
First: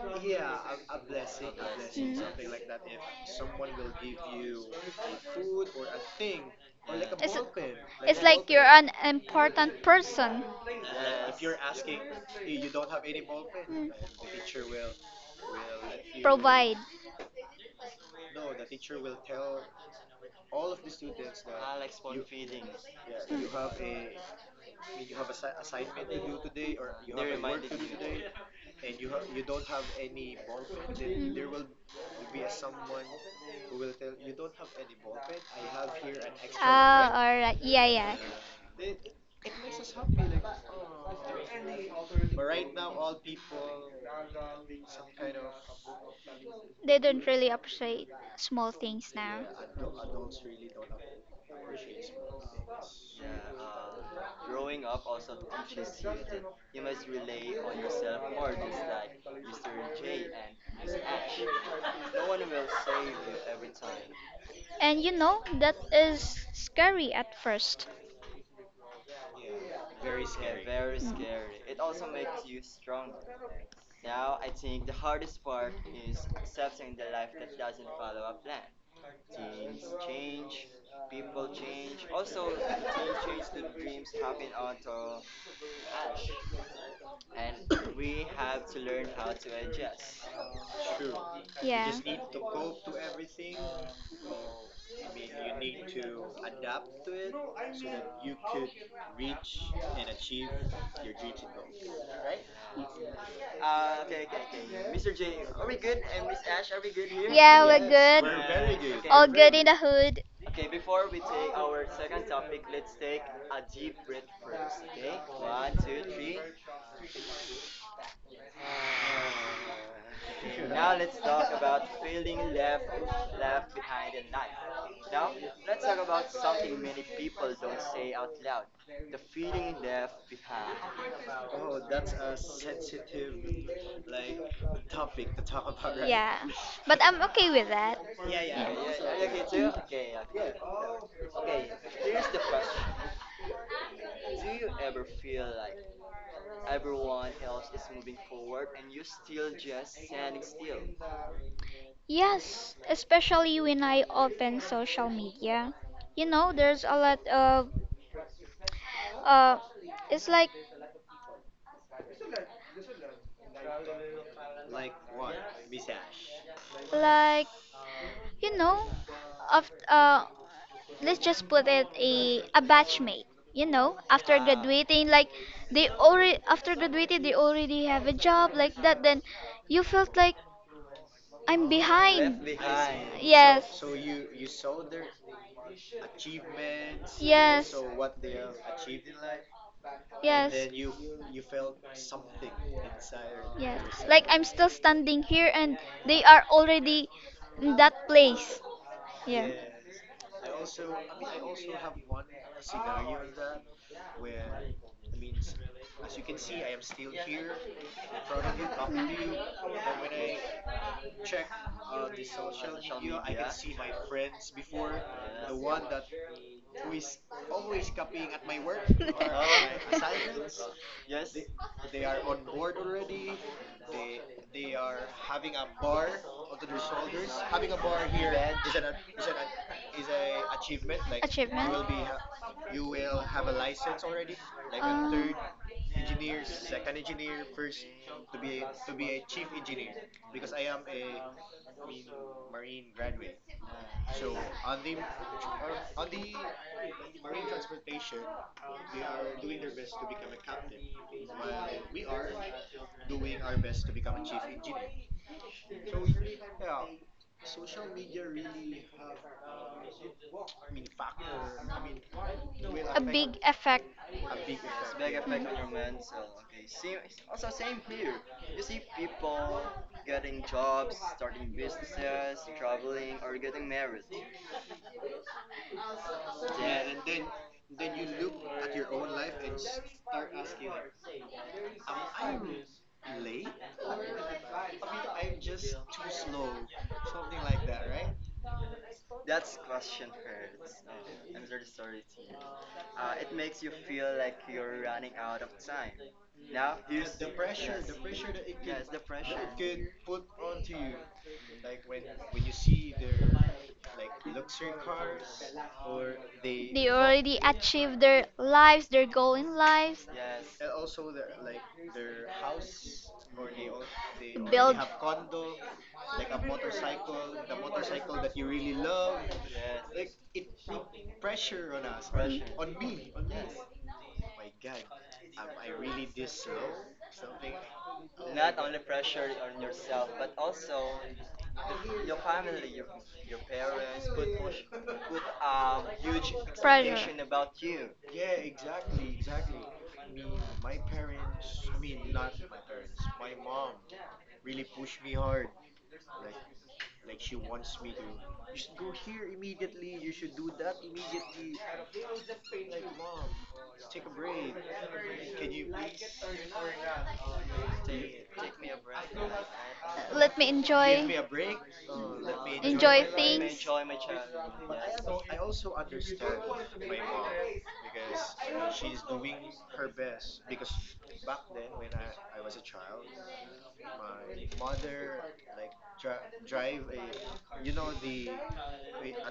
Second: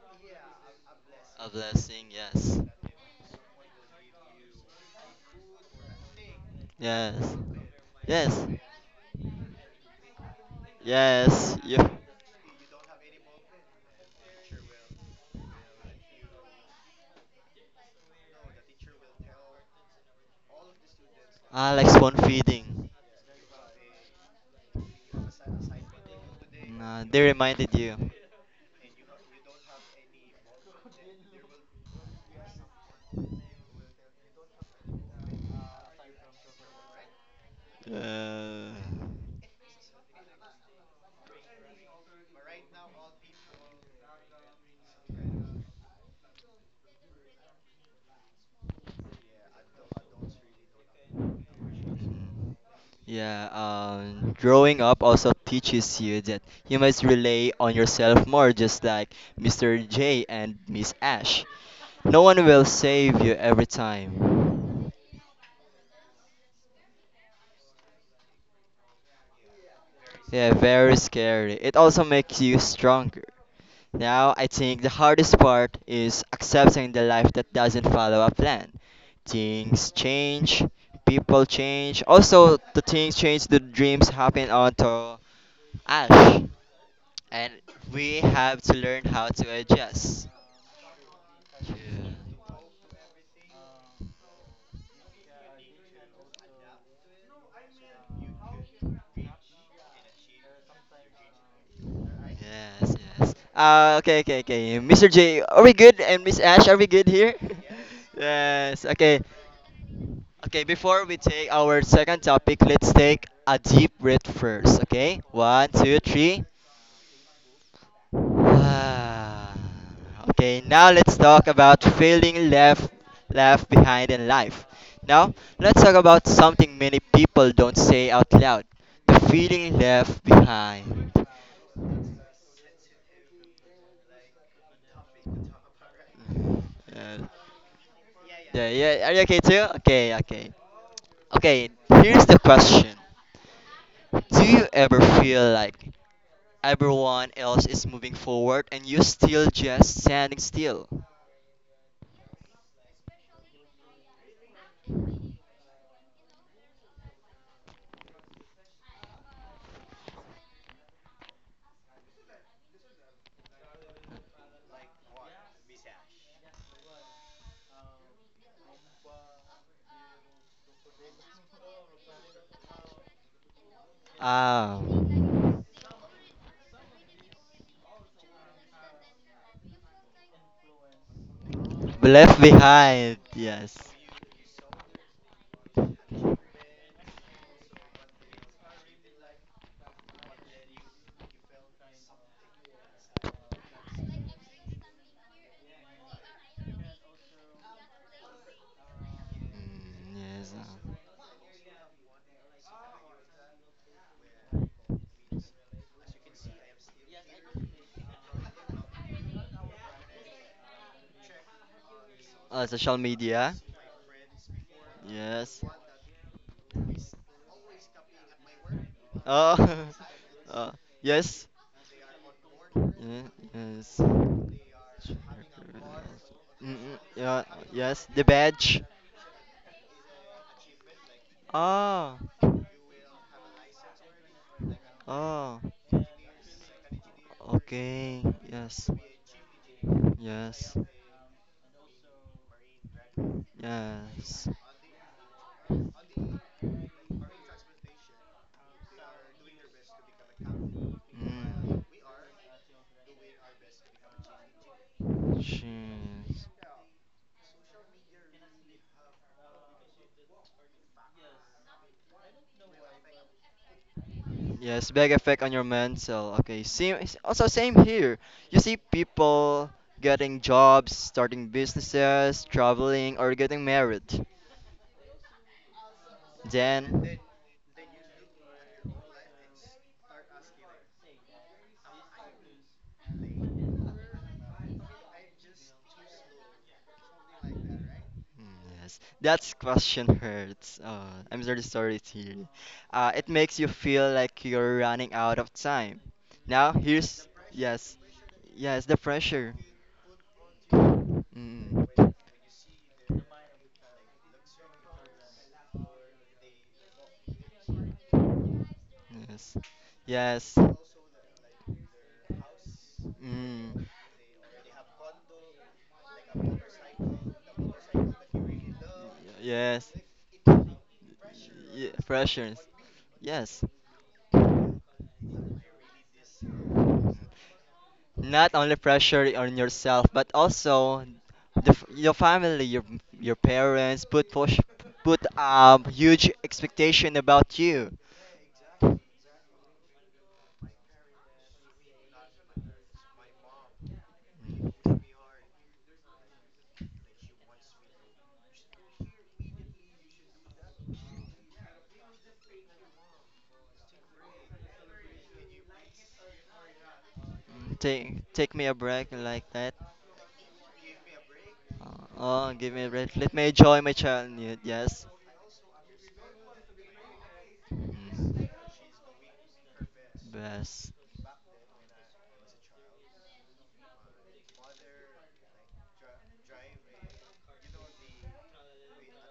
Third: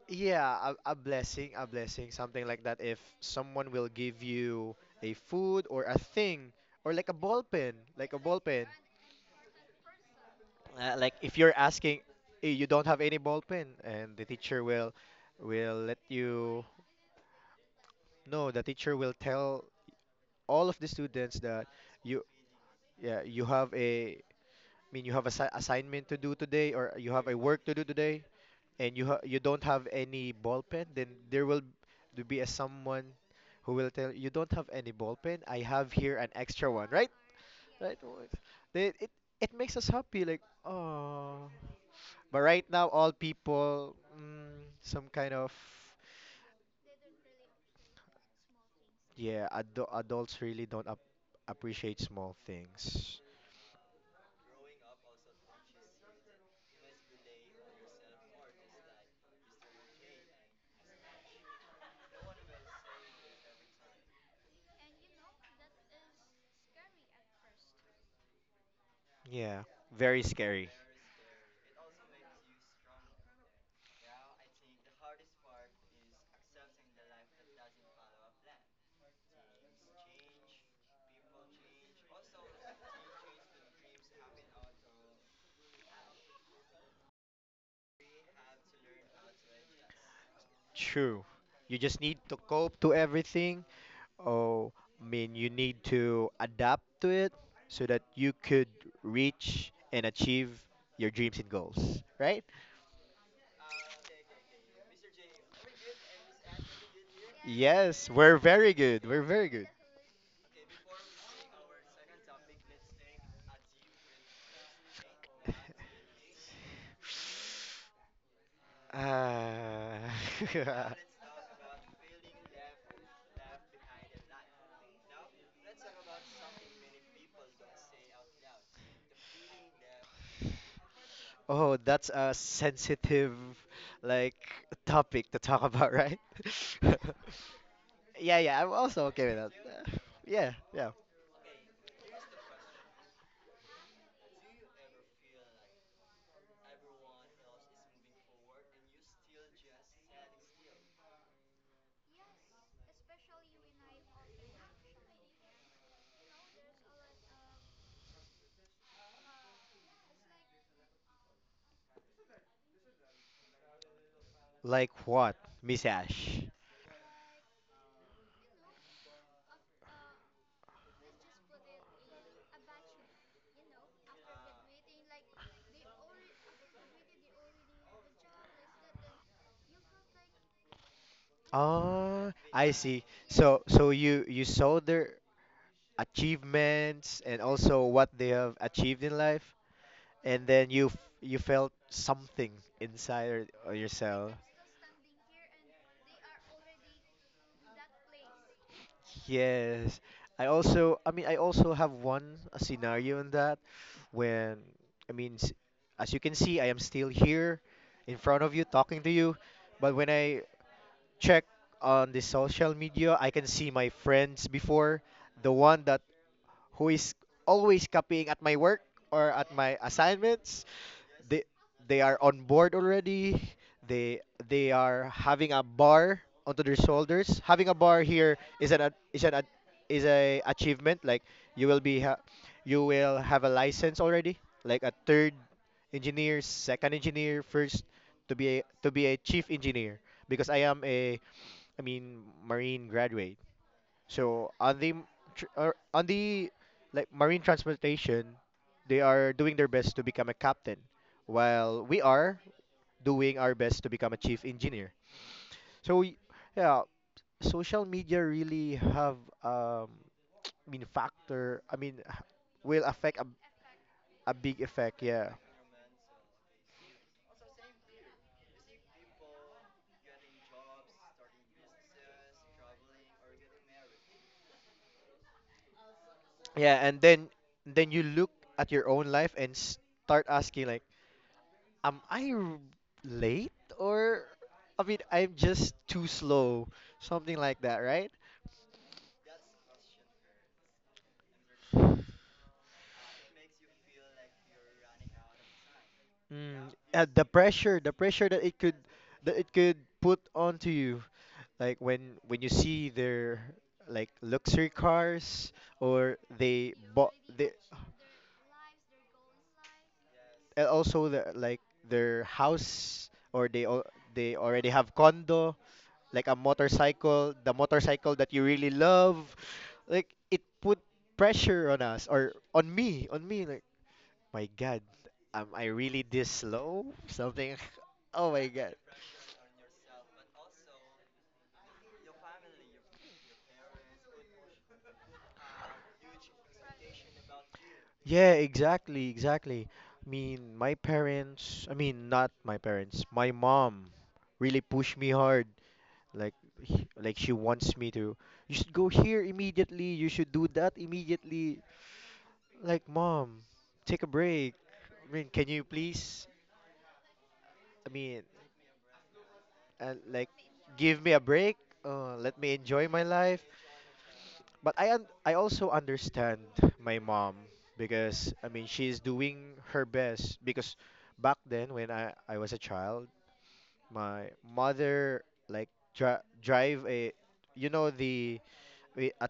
Speaker 2: Yeah, a
Speaker 1: A
Speaker 2: blessing, a
Speaker 1: blessing,
Speaker 2: blessing, something
Speaker 1: yes.
Speaker 2: like that. If someone will give you a food or a thing, or like a
Speaker 1: Yes.
Speaker 2: ball pen, like a
Speaker 3: It's
Speaker 2: ball
Speaker 1: Yes.
Speaker 3: like you're
Speaker 2: pen.
Speaker 3: open an important person.
Speaker 2: Like if you're
Speaker 1: Yes. You
Speaker 2: asking, "Eh, you don't have any ball pen,
Speaker 3: Mm.
Speaker 2: and the teacher will let you
Speaker 3: Provide.
Speaker 2: know. The teacher will tell all of the students that
Speaker 1: Alex one
Speaker 2: you,
Speaker 1: feeding.
Speaker 2: yeah, you have
Speaker 3: Mm.
Speaker 2: a mean, you have a assignment to do today, or
Speaker 1: Nah,
Speaker 2: you
Speaker 1: they
Speaker 2: have a work
Speaker 1: reminded
Speaker 2: to do
Speaker 1: you.
Speaker 2: today, and you don't have any ball pen,
Speaker 3: Mm.
Speaker 2: then there will be a someone who will tell you don't have any ball pen. I have here an extra one,
Speaker 3: Oh,
Speaker 2: right?
Speaker 3: alright. Yeah,
Speaker 2: Right?
Speaker 3: yeah.
Speaker 2: Oh, it's-
Speaker 1: Uh,
Speaker 2: They, it makes us happy, like oh. But right now, all people, some kind of.
Speaker 3: They don't really appreciate small things now.
Speaker 2: Yeah, adults really don't appreciate small things.
Speaker 1: yeah, growing up also teaches you that you must rely on yourself more, just like Mr. J and Miss Ash. No one will save you every time.
Speaker 3: And you know, that is scary at first.
Speaker 2: Yeah, very
Speaker 1: Yeah,
Speaker 2: scary.
Speaker 1: very scary. It also makes you stronger. Now, I think the hardest part is accepting the life that doesn't follow a plan. Things change, people change. Also, the things change, the dreams happen onto Ash. And we have to learn how to adjust.
Speaker 2: True.
Speaker 3: You
Speaker 2: You just need
Speaker 3: yeah.
Speaker 2: to
Speaker 1: Yeah.
Speaker 2: cope to everything. Oh, I mean, you need to adapt to it so that you could reach and achieve your dreams and goals, right?
Speaker 1: Yes, yes. Okay, okay, okay. Mr. J, are we good? And Miss Ash, are we good here?
Speaker 3: Yeah, we're
Speaker 2: Yes, we're
Speaker 3: good.
Speaker 2: very
Speaker 1: Yes.
Speaker 2: good.
Speaker 1: Okay.
Speaker 2: We're
Speaker 3: All
Speaker 2: very
Speaker 3: good in
Speaker 2: good.
Speaker 3: the hood.
Speaker 1: Okay, before we take our second topic, let's take a deep breath first. Okay, one, two, three.
Speaker 2: Uh,
Speaker 1: Okay, now let's talk about feeling left behind in life. Now let's talk about something many people don't say out loud: the feeling left behind.
Speaker 2: oh, that's a sensitive, like, topic to talk about, right?
Speaker 3: Yeah, but I'm okay with that.
Speaker 2: Yeah, yeah,
Speaker 1: Yeah, yeah,
Speaker 2: I'm also
Speaker 1: yeah. Are you
Speaker 2: okay with
Speaker 1: okay too?
Speaker 2: that. Uh,
Speaker 1: Okay, okay.
Speaker 2: yeah, yeah.
Speaker 1: Okay, here's the question: do you ever feel like everyone else is moving forward and you still just standing still?
Speaker 3: Yes, especially when I open social media. You know, there's a lot of uh it's like
Speaker 2: Like what, Miss Ash?
Speaker 3: like you know, of let's just put it a batchmate, you know, after
Speaker 1: Ah.
Speaker 3: graduating like they already after graduating they already have a job like that. Then you felt like I'm
Speaker 2: Oh,
Speaker 1: Left
Speaker 3: behind.
Speaker 2: I see.
Speaker 1: behind.
Speaker 2: So,
Speaker 1: Yes.
Speaker 3: Yes.
Speaker 2: so you saw their achievements and
Speaker 3: Yes.
Speaker 2: also what they have achieved in life, and
Speaker 3: Yes.
Speaker 2: then you felt something inside of
Speaker 3: Yes. Like
Speaker 2: yourself.
Speaker 3: I'm still standing here and they are already in that place. Yeah.
Speaker 2: Yes,
Speaker 1: Mm,
Speaker 2: I
Speaker 1: yes.
Speaker 2: also, I mean, I also have one, a scenario in that. When, I mean, as you can see, I am still here in front of you talking to you. But when I check on the social
Speaker 1: Social
Speaker 2: media, I can
Speaker 1: media.
Speaker 2: see my friends before, the
Speaker 1: Yes.
Speaker 2: one that who is always copying at my work or at my
Speaker 1: Oh.
Speaker 2: assignments.
Speaker 1: uh,
Speaker 2: they
Speaker 1: yes.
Speaker 2: they are on board
Speaker 1: Yeah,
Speaker 2: already.
Speaker 1: yes.
Speaker 2: They they are having a bar onto
Speaker 1: Mm,
Speaker 2: their
Speaker 1: mm, yeah,
Speaker 2: shoulders. Having a bar
Speaker 1: yes. The
Speaker 2: here is an
Speaker 1: badge.
Speaker 2: a- is an a- is a achievement. Like you
Speaker 3: Achievement.
Speaker 2: will be
Speaker 1: Ah.
Speaker 2: ha- you will have a license already, like a
Speaker 3: Uh,
Speaker 2: third
Speaker 1: Oh,
Speaker 2: engineer, second engineer, first
Speaker 1: okay.
Speaker 2: to be a,
Speaker 1: Yes.
Speaker 2: to be a chief engineer. Because I
Speaker 1: Yes.
Speaker 2: am a I mean, marine graduate.
Speaker 1: Yes.
Speaker 2: So on the m- tr- or on the, like, marine transportation, they are doing their best to become a captain, while
Speaker 1: Mm.
Speaker 2: we are doing our best to become a chief engineer.
Speaker 1: Jeez.
Speaker 2: So yeah, social media really have um I mean, factor. I mean, will
Speaker 3: a
Speaker 2: affect a,
Speaker 3: big effect.
Speaker 2: a big
Speaker 1: Yes,
Speaker 2: effect.
Speaker 1: big
Speaker 2: Yeah,
Speaker 1: effect on your mental. Okay, same. It's also, same here. You see people getting jobs, starting businesses, traveling, or getting married.
Speaker 2: yeah, and
Speaker 1: Then,
Speaker 2: then you look at your own life and start asking, like, am late, or, I mean, I'm just too slow, something like that, right?
Speaker 1: mm, yes, that question hurts. I'm really sorry to hear it. It makes you feel like you're running out of time. Now,
Speaker 2: The
Speaker 1: here's
Speaker 2: pressure, the
Speaker 1: yes,
Speaker 2: pressure that it could
Speaker 1: yes, the
Speaker 2: that it
Speaker 1: pressure.
Speaker 2: could put onto you, like
Speaker 1: Mm,
Speaker 2: when you see their, like, luxury cars, or they
Speaker 3: They
Speaker 2: bought
Speaker 3: already
Speaker 2: they
Speaker 3: achieved their lives, their goal in
Speaker 1: yes,
Speaker 3: lives.
Speaker 1: yes.
Speaker 2: and also the, like, their house, or they
Speaker 1: Mm.
Speaker 2: al- they already
Speaker 3: Build
Speaker 2: have condo, like a motorcycle, the motorcycle that you really love.
Speaker 1: Yes.
Speaker 2: Like it put pressure on
Speaker 1: Ye-
Speaker 2: us or
Speaker 1: pressures.
Speaker 2: on me, on me.
Speaker 1: Yes.
Speaker 2: Like my God, am I really this slow? Something. Oh my
Speaker 1: Not
Speaker 2: God.
Speaker 1: only pressure on yourself, but also your family, your parents put huge
Speaker 3: pressure.
Speaker 1: expectation about you.
Speaker 2: Yeah, exactly, exactly. I mean, my parents, I mean, not my parents, my mom really pushed me hard. Like, like she wants me to, you should go here immediately, you should do that immediately. Like, mom, take a break. I mean, can you please?
Speaker 1: Mm,
Speaker 2: I mean,
Speaker 1: take me a break like that.
Speaker 2: like,
Speaker 3: Let me
Speaker 2: give
Speaker 3: enjoy
Speaker 2: me a break. Let
Speaker 1: Oh,
Speaker 2: me
Speaker 1: give me
Speaker 2: enjoy
Speaker 1: a
Speaker 2: my
Speaker 3: enjoy
Speaker 1: break. Let
Speaker 2: life.
Speaker 1: me
Speaker 3: things.
Speaker 1: enjoy my childhood.
Speaker 2: But
Speaker 1: Yes.
Speaker 2: I also understand my mom, because I
Speaker 1: Mm.
Speaker 2: mean she's doing her best, because
Speaker 1: Best.
Speaker 2: back then when I was a child, my mother, like, dri drive a, the a, a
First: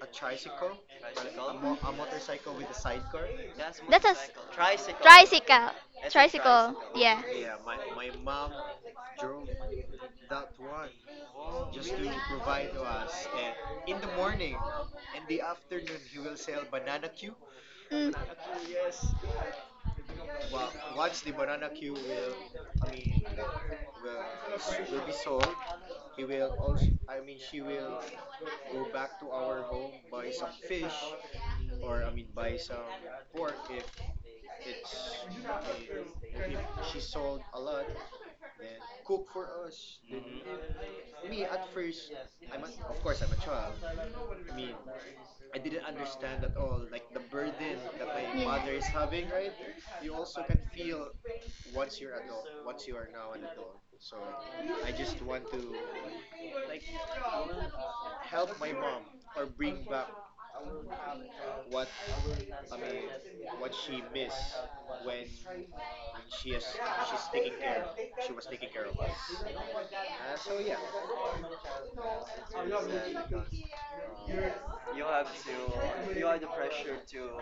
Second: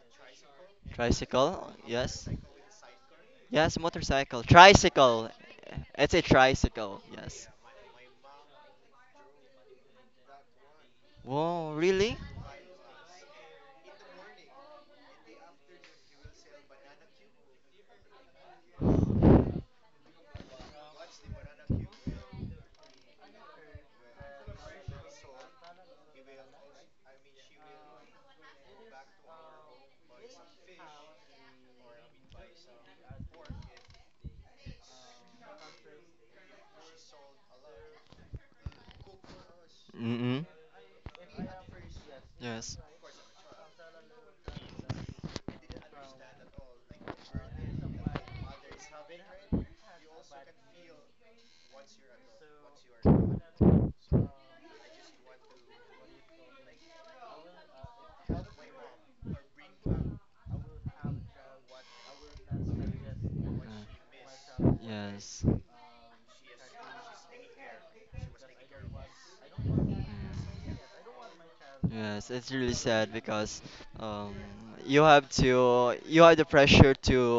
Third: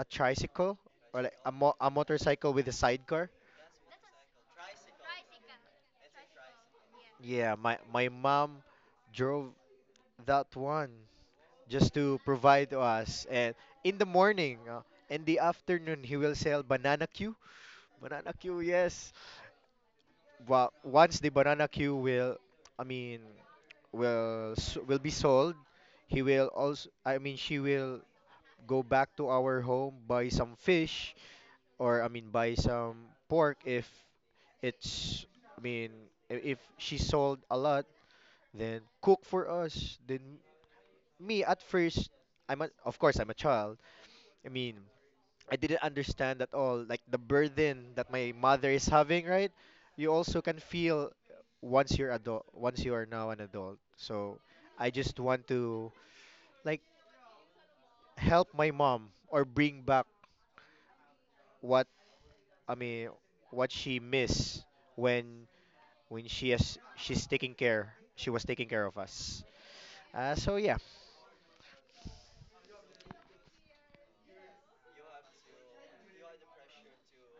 Speaker 2: a tricycle, or like
Speaker 1: Tricycle.
Speaker 2: a
Speaker 1: Yes.
Speaker 2: motorcycle with a sidecar.
Speaker 1: Yes,
Speaker 3: That's a s-
Speaker 1: motorcycle.
Speaker 3: Tricycle.
Speaker 1: Tricycle.
Speaker 3: tricycle. A Tricycle.
Speaker 1: It's a
Speaker 3: Tricycle.
Speaker 1: tricycle.
Speaker 3: Yeah.
Speaker 1: Yes.
Speaker 2: Yeah,
Speaker 3: Yeah,
Speaker 2: my mom drove that one
Speaker 1: Wow,
Speaker 2: just
Speaker 1: really?
Speaker 2: to provide to us. And in the morning, uh, in the afternoon, he will sell banana Q.
Speaker 3: Mm.
Speaker 2: Banana Q,
Speaker 3: yes.
Speaker 2: yes. Well, once the banana Q I mean, will be sold, he will also, I mean, she will go back to our home, buy some fish, or I mean, buy some pork if it's, I mean, if she sold a lot, then cook for us. Then
Speaker 1: Mm-hmm.
Speaker 2: me at first,
Speaker 1: Yes.
Speaker 2: of course I'm a child. I mean, I didn't understand at all, like the burden that my mother
Speaker 3: Yeah.
Speaker 2: is having, right? You also can feel once you're adult, once you are now an adult. So I just want to, like, help my mom or bring back what, I mean, what she missed
Speaker 1: Yes,
Speaker 2: when she's taking care, she was taking care of us. So yeah,
Speaker 1: yes, it's really sad because um, you have the pressure to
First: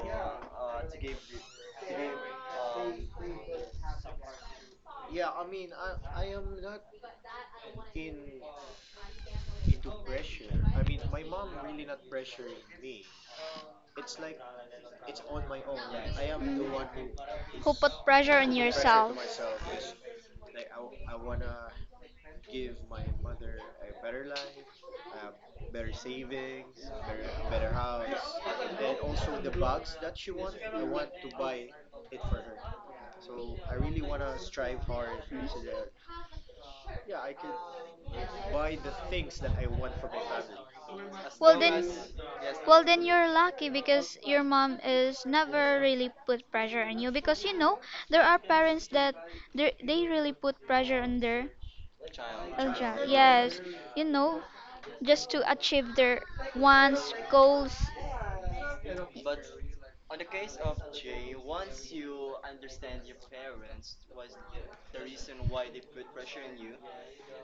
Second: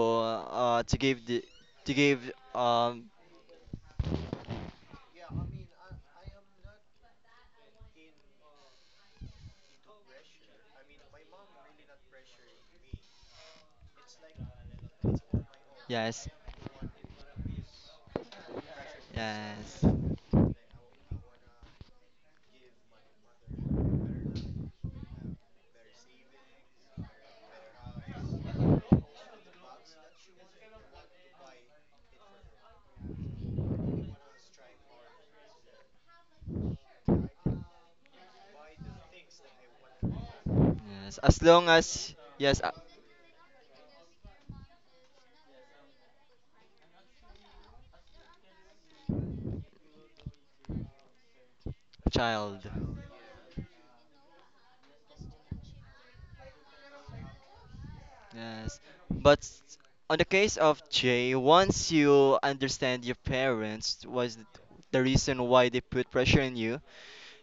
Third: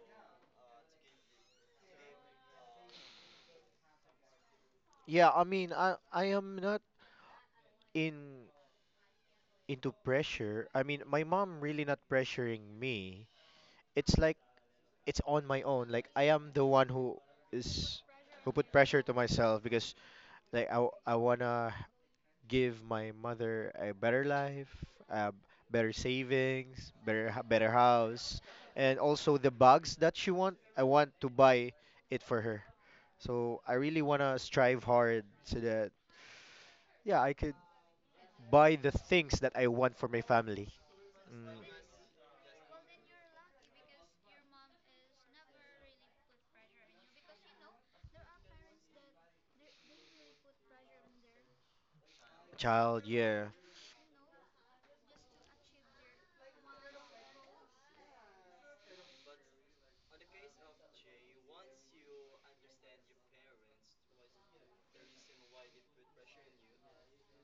Speaker 1: uh, to give to give um
Speaker 2: yeah. I mean, I am not in into pressure. I mean, my mom really not pressuring me. It's like it's on my own. Like I
Speaker 1: yes,
Speaker 2: am the one
Speaker 3: Mm. Who put
Speaker 2: is
Speaker 3: pressure
Speaker 2: who
Speaker 3: on
Speaker 2: put pressure to
Speaker 3: yourself?
Speaker 2: myself,
Speaker 1: yes,
Speaker 2: because like I wanna give my mother a better life, uh, better savings, better house, and also the bags that she want. I want to buy it for her. So I really wanna strive hard so that, yeah, I could buy the things that I want for my family.
Speaker 1: yes, as
Speaker 2: Mm,
Speaker 3: Well
Speaker 1: long
Speaker 3: then,
Speaker 1: as,
Speaker 3: yes
Speaker 1: yes, a
Speaker 3: well then you're lucky because your mom is never really put pressure on you because you know there are parents that they really put pressure on their.
Speaker 1: child.
Speaker 3: Oh,
Speaker 2: child,
Speaker 3: child.
Speaker 2: yeah.
Speaker 3: Yes. You know, just to achieve their wants, goals.
Speaker 1: Yes. But on the case of Jay, once you understand your parents was the reason why they put pressure on you,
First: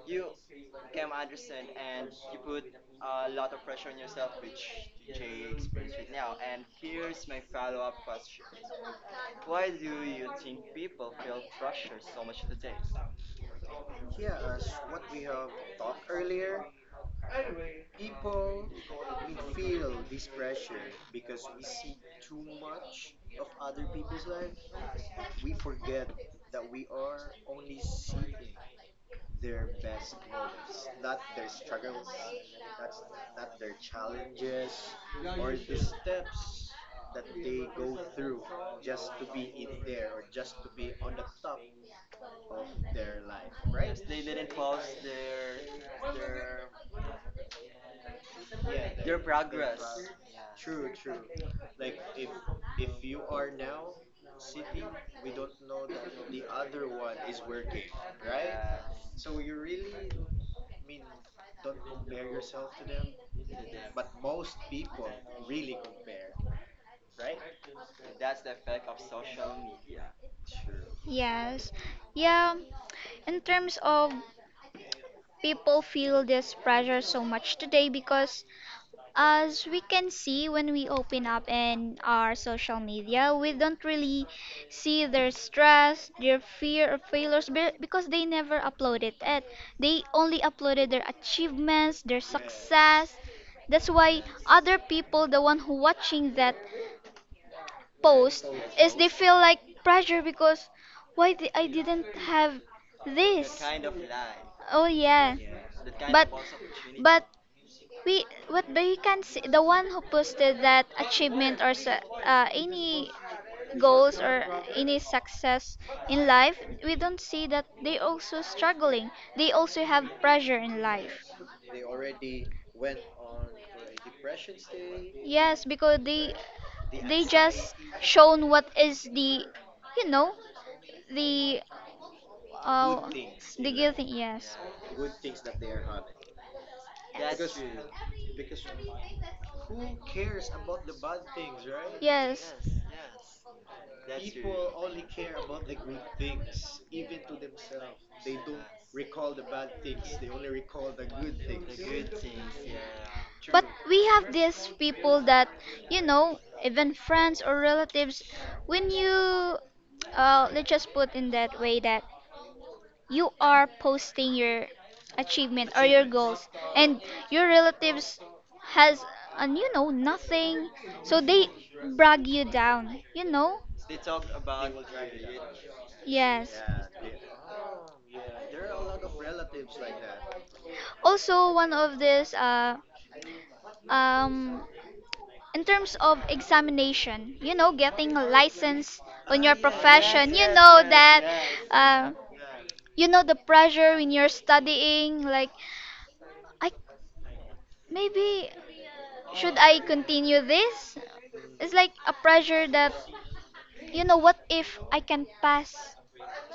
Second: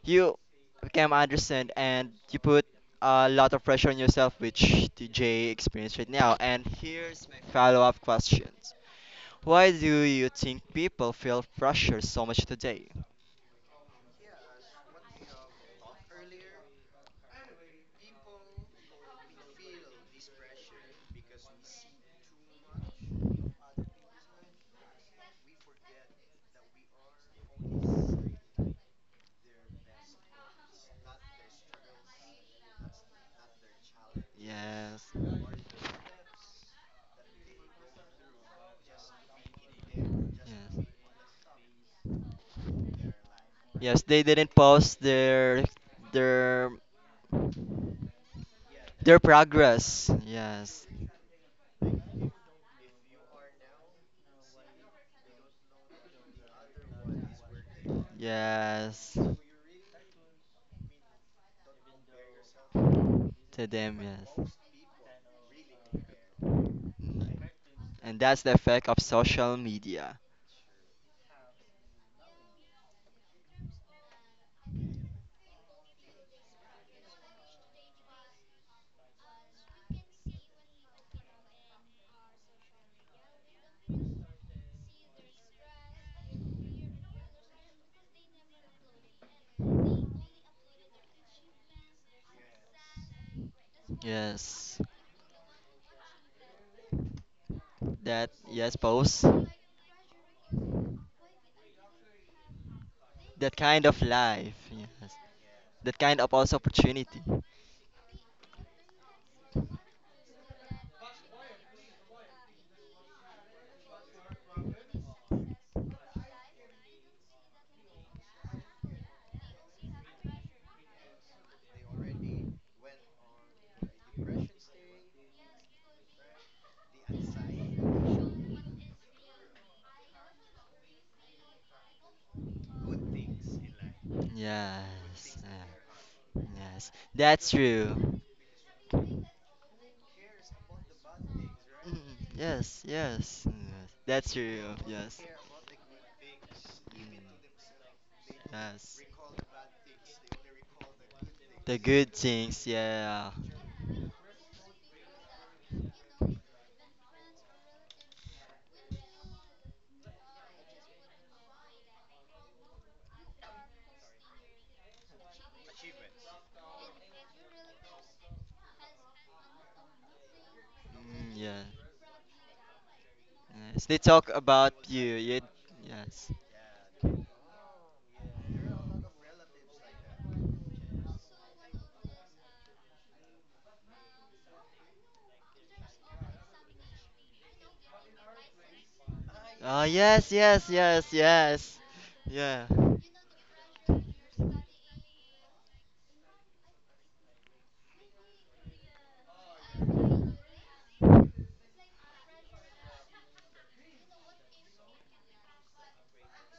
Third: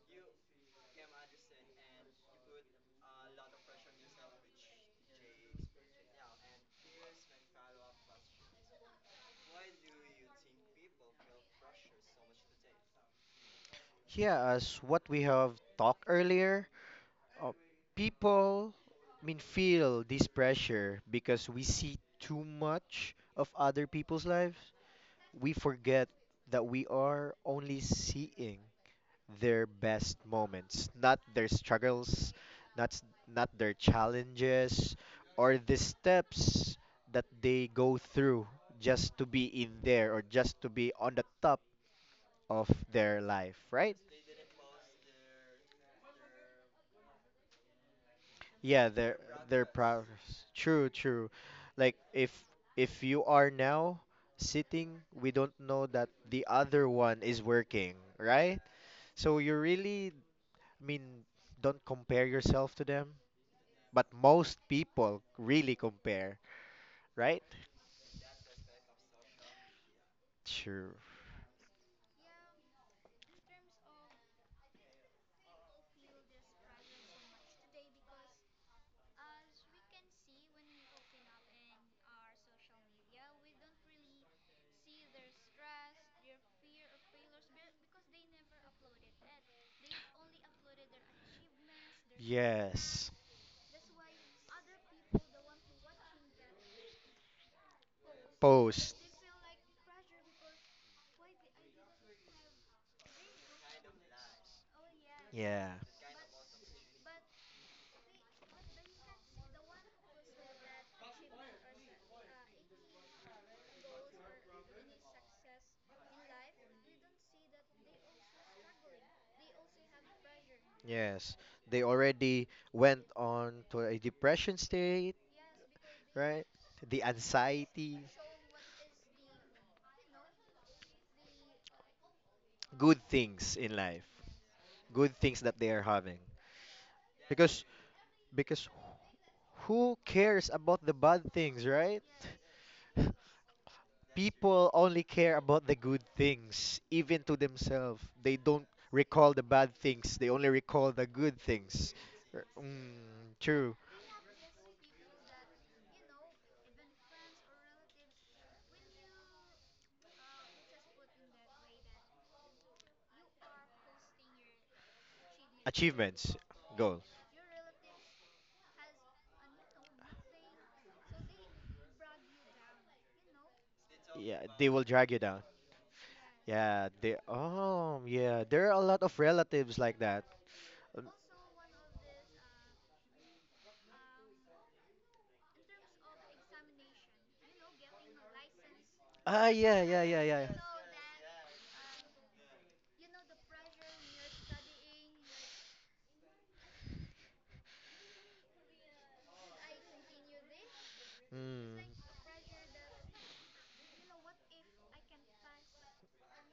Speaker 1: you became understand and you put a lot of pressure on yourself, which the Jay experienced right now. And here's my follow-up questions. Why do you think people feel pressure so much today?
Speaker 2: Yeah, as what we have talked earlier, Uh, people, I mean, feel this pressure because we see too much of other people's lives. We forget that we are only seeing their best moments, not their struggles, not their challenges
Speaker 1: Yes.
Speaker 2: or the steps that they go through just to be in there or just to
Speaker 1: Yes.
Speaker 2: be on the top of their life, right?
Speaker 1: Yes, they didn't post their
Speaker 2: Yeah,
Speaker 1: their
Speaker 2: they're
Speaker 1: progress.
Speaker 2: progress.
Speaker 1: Yes.
Speaker 2: True, true. Like if you are now sitting, we don't know that the other one is working, right?
Speaker 1: Yes,
Speaker 2: So you really, I mean, don't compare yourself to them,
Speaker 1: to them,
Speaker 2: but
Speaker 1: yes.
Speaker 2: most people really compare, right?
Speaker 1: And that's the effect of social media.
Speaker 2: True.
Speaker 3: Yes. Yeah, in terms of people feel this pressure so much today because as we can see when we open up in our social media, we don't really see their stress, their fear of failures because they never uploaded it. They only uploaded their achievements, their
Speaker 2: Yes.
Speaker 3: success. That's why
Speaker 1: Yes,
Speaker 3: other people, the one who watching that
Speaker 1: that,
Speaker 3: post
Speaker 1: yes,
Speaker 2: Post.
Speaker 3: is they
Speaker 1: post.
Speaker 3: feel like pressure because I didn't have
Speaker 1: That
Speaker 3: this.
Speaker 1: kind of life,
Speaker 3: Oh
Speaker 1: yes.
Speaker 3: yeah.
Speaker 2: Yeah.
Speaker 1: That kind of
Speaker 3: But
Speaker 1: also opportunity.
Speaker 3: but we what but you can see the one who posted that achievement or any goals or any success in life, we don't see that they also struggling. They also have pressure in life.
Speaker 2: Yes, they already went on to a depression state,
Speaker 3: Yes, because they
Speaker 2: right? The
Speaker 3: they just
Speaker 2: anxiety,
Speaker 3: shown what is the you know the
Speaker 2: good
Speaker 3: uh,
Speaker 2: things
Speaker 3: the
Speaker 2: in
Speaker 3: guilty,
Speaker 2: life,
Speaker 3: yes.
Speaker 2: good
Speaker 1: Yes,
Speaker 2: things that they are having.
Speaker 1: yeah, yes. That's
Speaker 2: Because
Speaker 1: true.
Speaker 2: because who cares about the bad things,
Speaker 1: Mm,
Speaker 2: right?
Speaker 3: Yes.
Speaker 1: yes, yes, yes. That's true,
Speaker 2: People only
Speaker 1: yes.
Speaker 2: care about the good things, even to
Speaker 1: Mm,
Speaker 2: themselves. They don't
Speaker 1: yes.
Speaker 2: recall the bad things. They only recall the good
Speaker 1: The
Speaker 2: things.
Speaker 1: good things, yeah.
Speaker 3: But
Speaker 2: True.
Speaker 3: true, we have these people that, you know, even friends or relatives, when you, let's just put in that way that you are posting your achievement or your
Speaker 2: Achievements,
Speaker 3: goals, and
Speaker 2: goals.
Speaker 3: your relatives has, and you know, nothing, so
Speaker 1: Mm,
Speaker 3: they
Speaker 1: yes.
Speaker 3: brag you down, you know?
Speaker 1: Yes, they talk
Speaker 2: Yeah,
Speaker 1: about
Speaker 2: they will
Speaker 1: you,
Speaker 2: drag you
Speaker 1: you,
Speaker 2: down.
Speaker 1: yes.
Speaker 3: Yes.
Speaker 2: Yeah, they oh yeah, there are a lot of relatives like that. Um,
Speaker 3: Also one of this um, in terms of examination, you know getting a license on
Speaker 2: Ah
Speaker 3: your
Speaker 1: Oh,
Speaker 2: yeah, yeah, yeah,
Speaker 1: yes,
Speaker 3: profession, you
Speaker 2: yeah.
Speaker 1: yes,
Speaker 3: know
Speaker 1: yes,
Speaker 3: that
Speaker 1: yes.
Speaker 3: uh,
Speaker 1: Yeah.
Speaker 3: you know the pressure when you're studying, like I maybe should I continue this. It's
Speaker 2: Mm,
Speaker 3: like a pressure that you know what if I can pass,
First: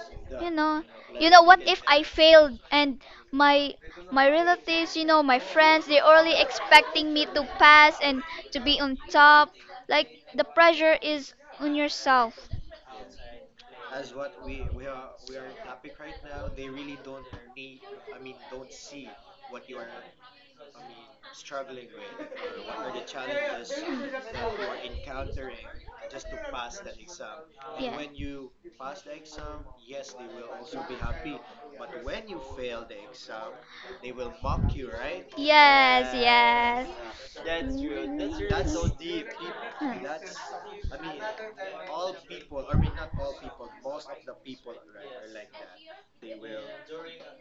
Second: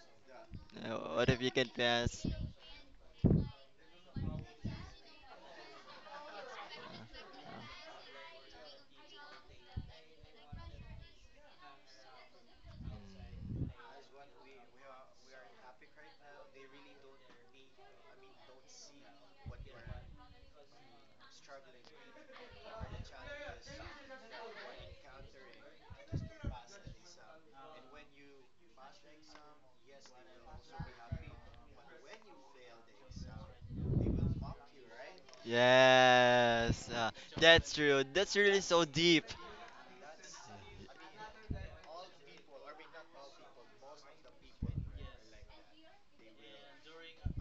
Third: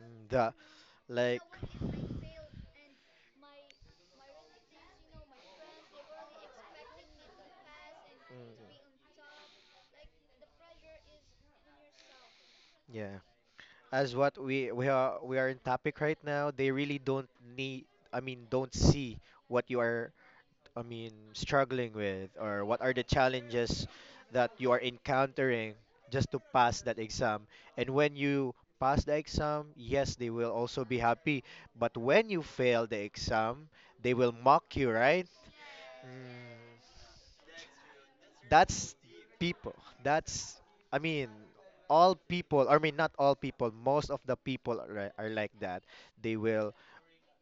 Speaker 2: mm,
Speaker 3: you
Speaker 2: the
Speaker 3: know,
Speaker 1: What
Speaker 3: you
Speaker 2: like.
Speaker 3: know
Speaker 1: if you
Speaker 3: what
Speaker 1: can
Speaker 3: if I
Speaker 1: pass?
Speaker 3: failed and my my relatives, you know my friends, they're only expecting me to pass and to be
Speaker 2: Mm,
Speaker 3: on top. Like the pressure is on yourself.
Speaker 2: yeah. As what we are in topic right now, they really don't need I mean, don't see what you are, I mean, struggling with, or what are the challenges that you are encountering just to pass that exam? And
Speaker 3: Yeah.
Speaker 2: when you pass the exam, yes, they will also be happy. But when you fail the exam, they will mock you, right?
Speaker 3: Yes,
Speaker 2: Mm,
Speaker 3: yes.
Speaker 1: Yes. That's true. That's really so
Speaker 2: that's
Speaker 1: deep.
Speaker 2: people. That's, I mean, all people, I mean, not all people, most of the people are like that. They will,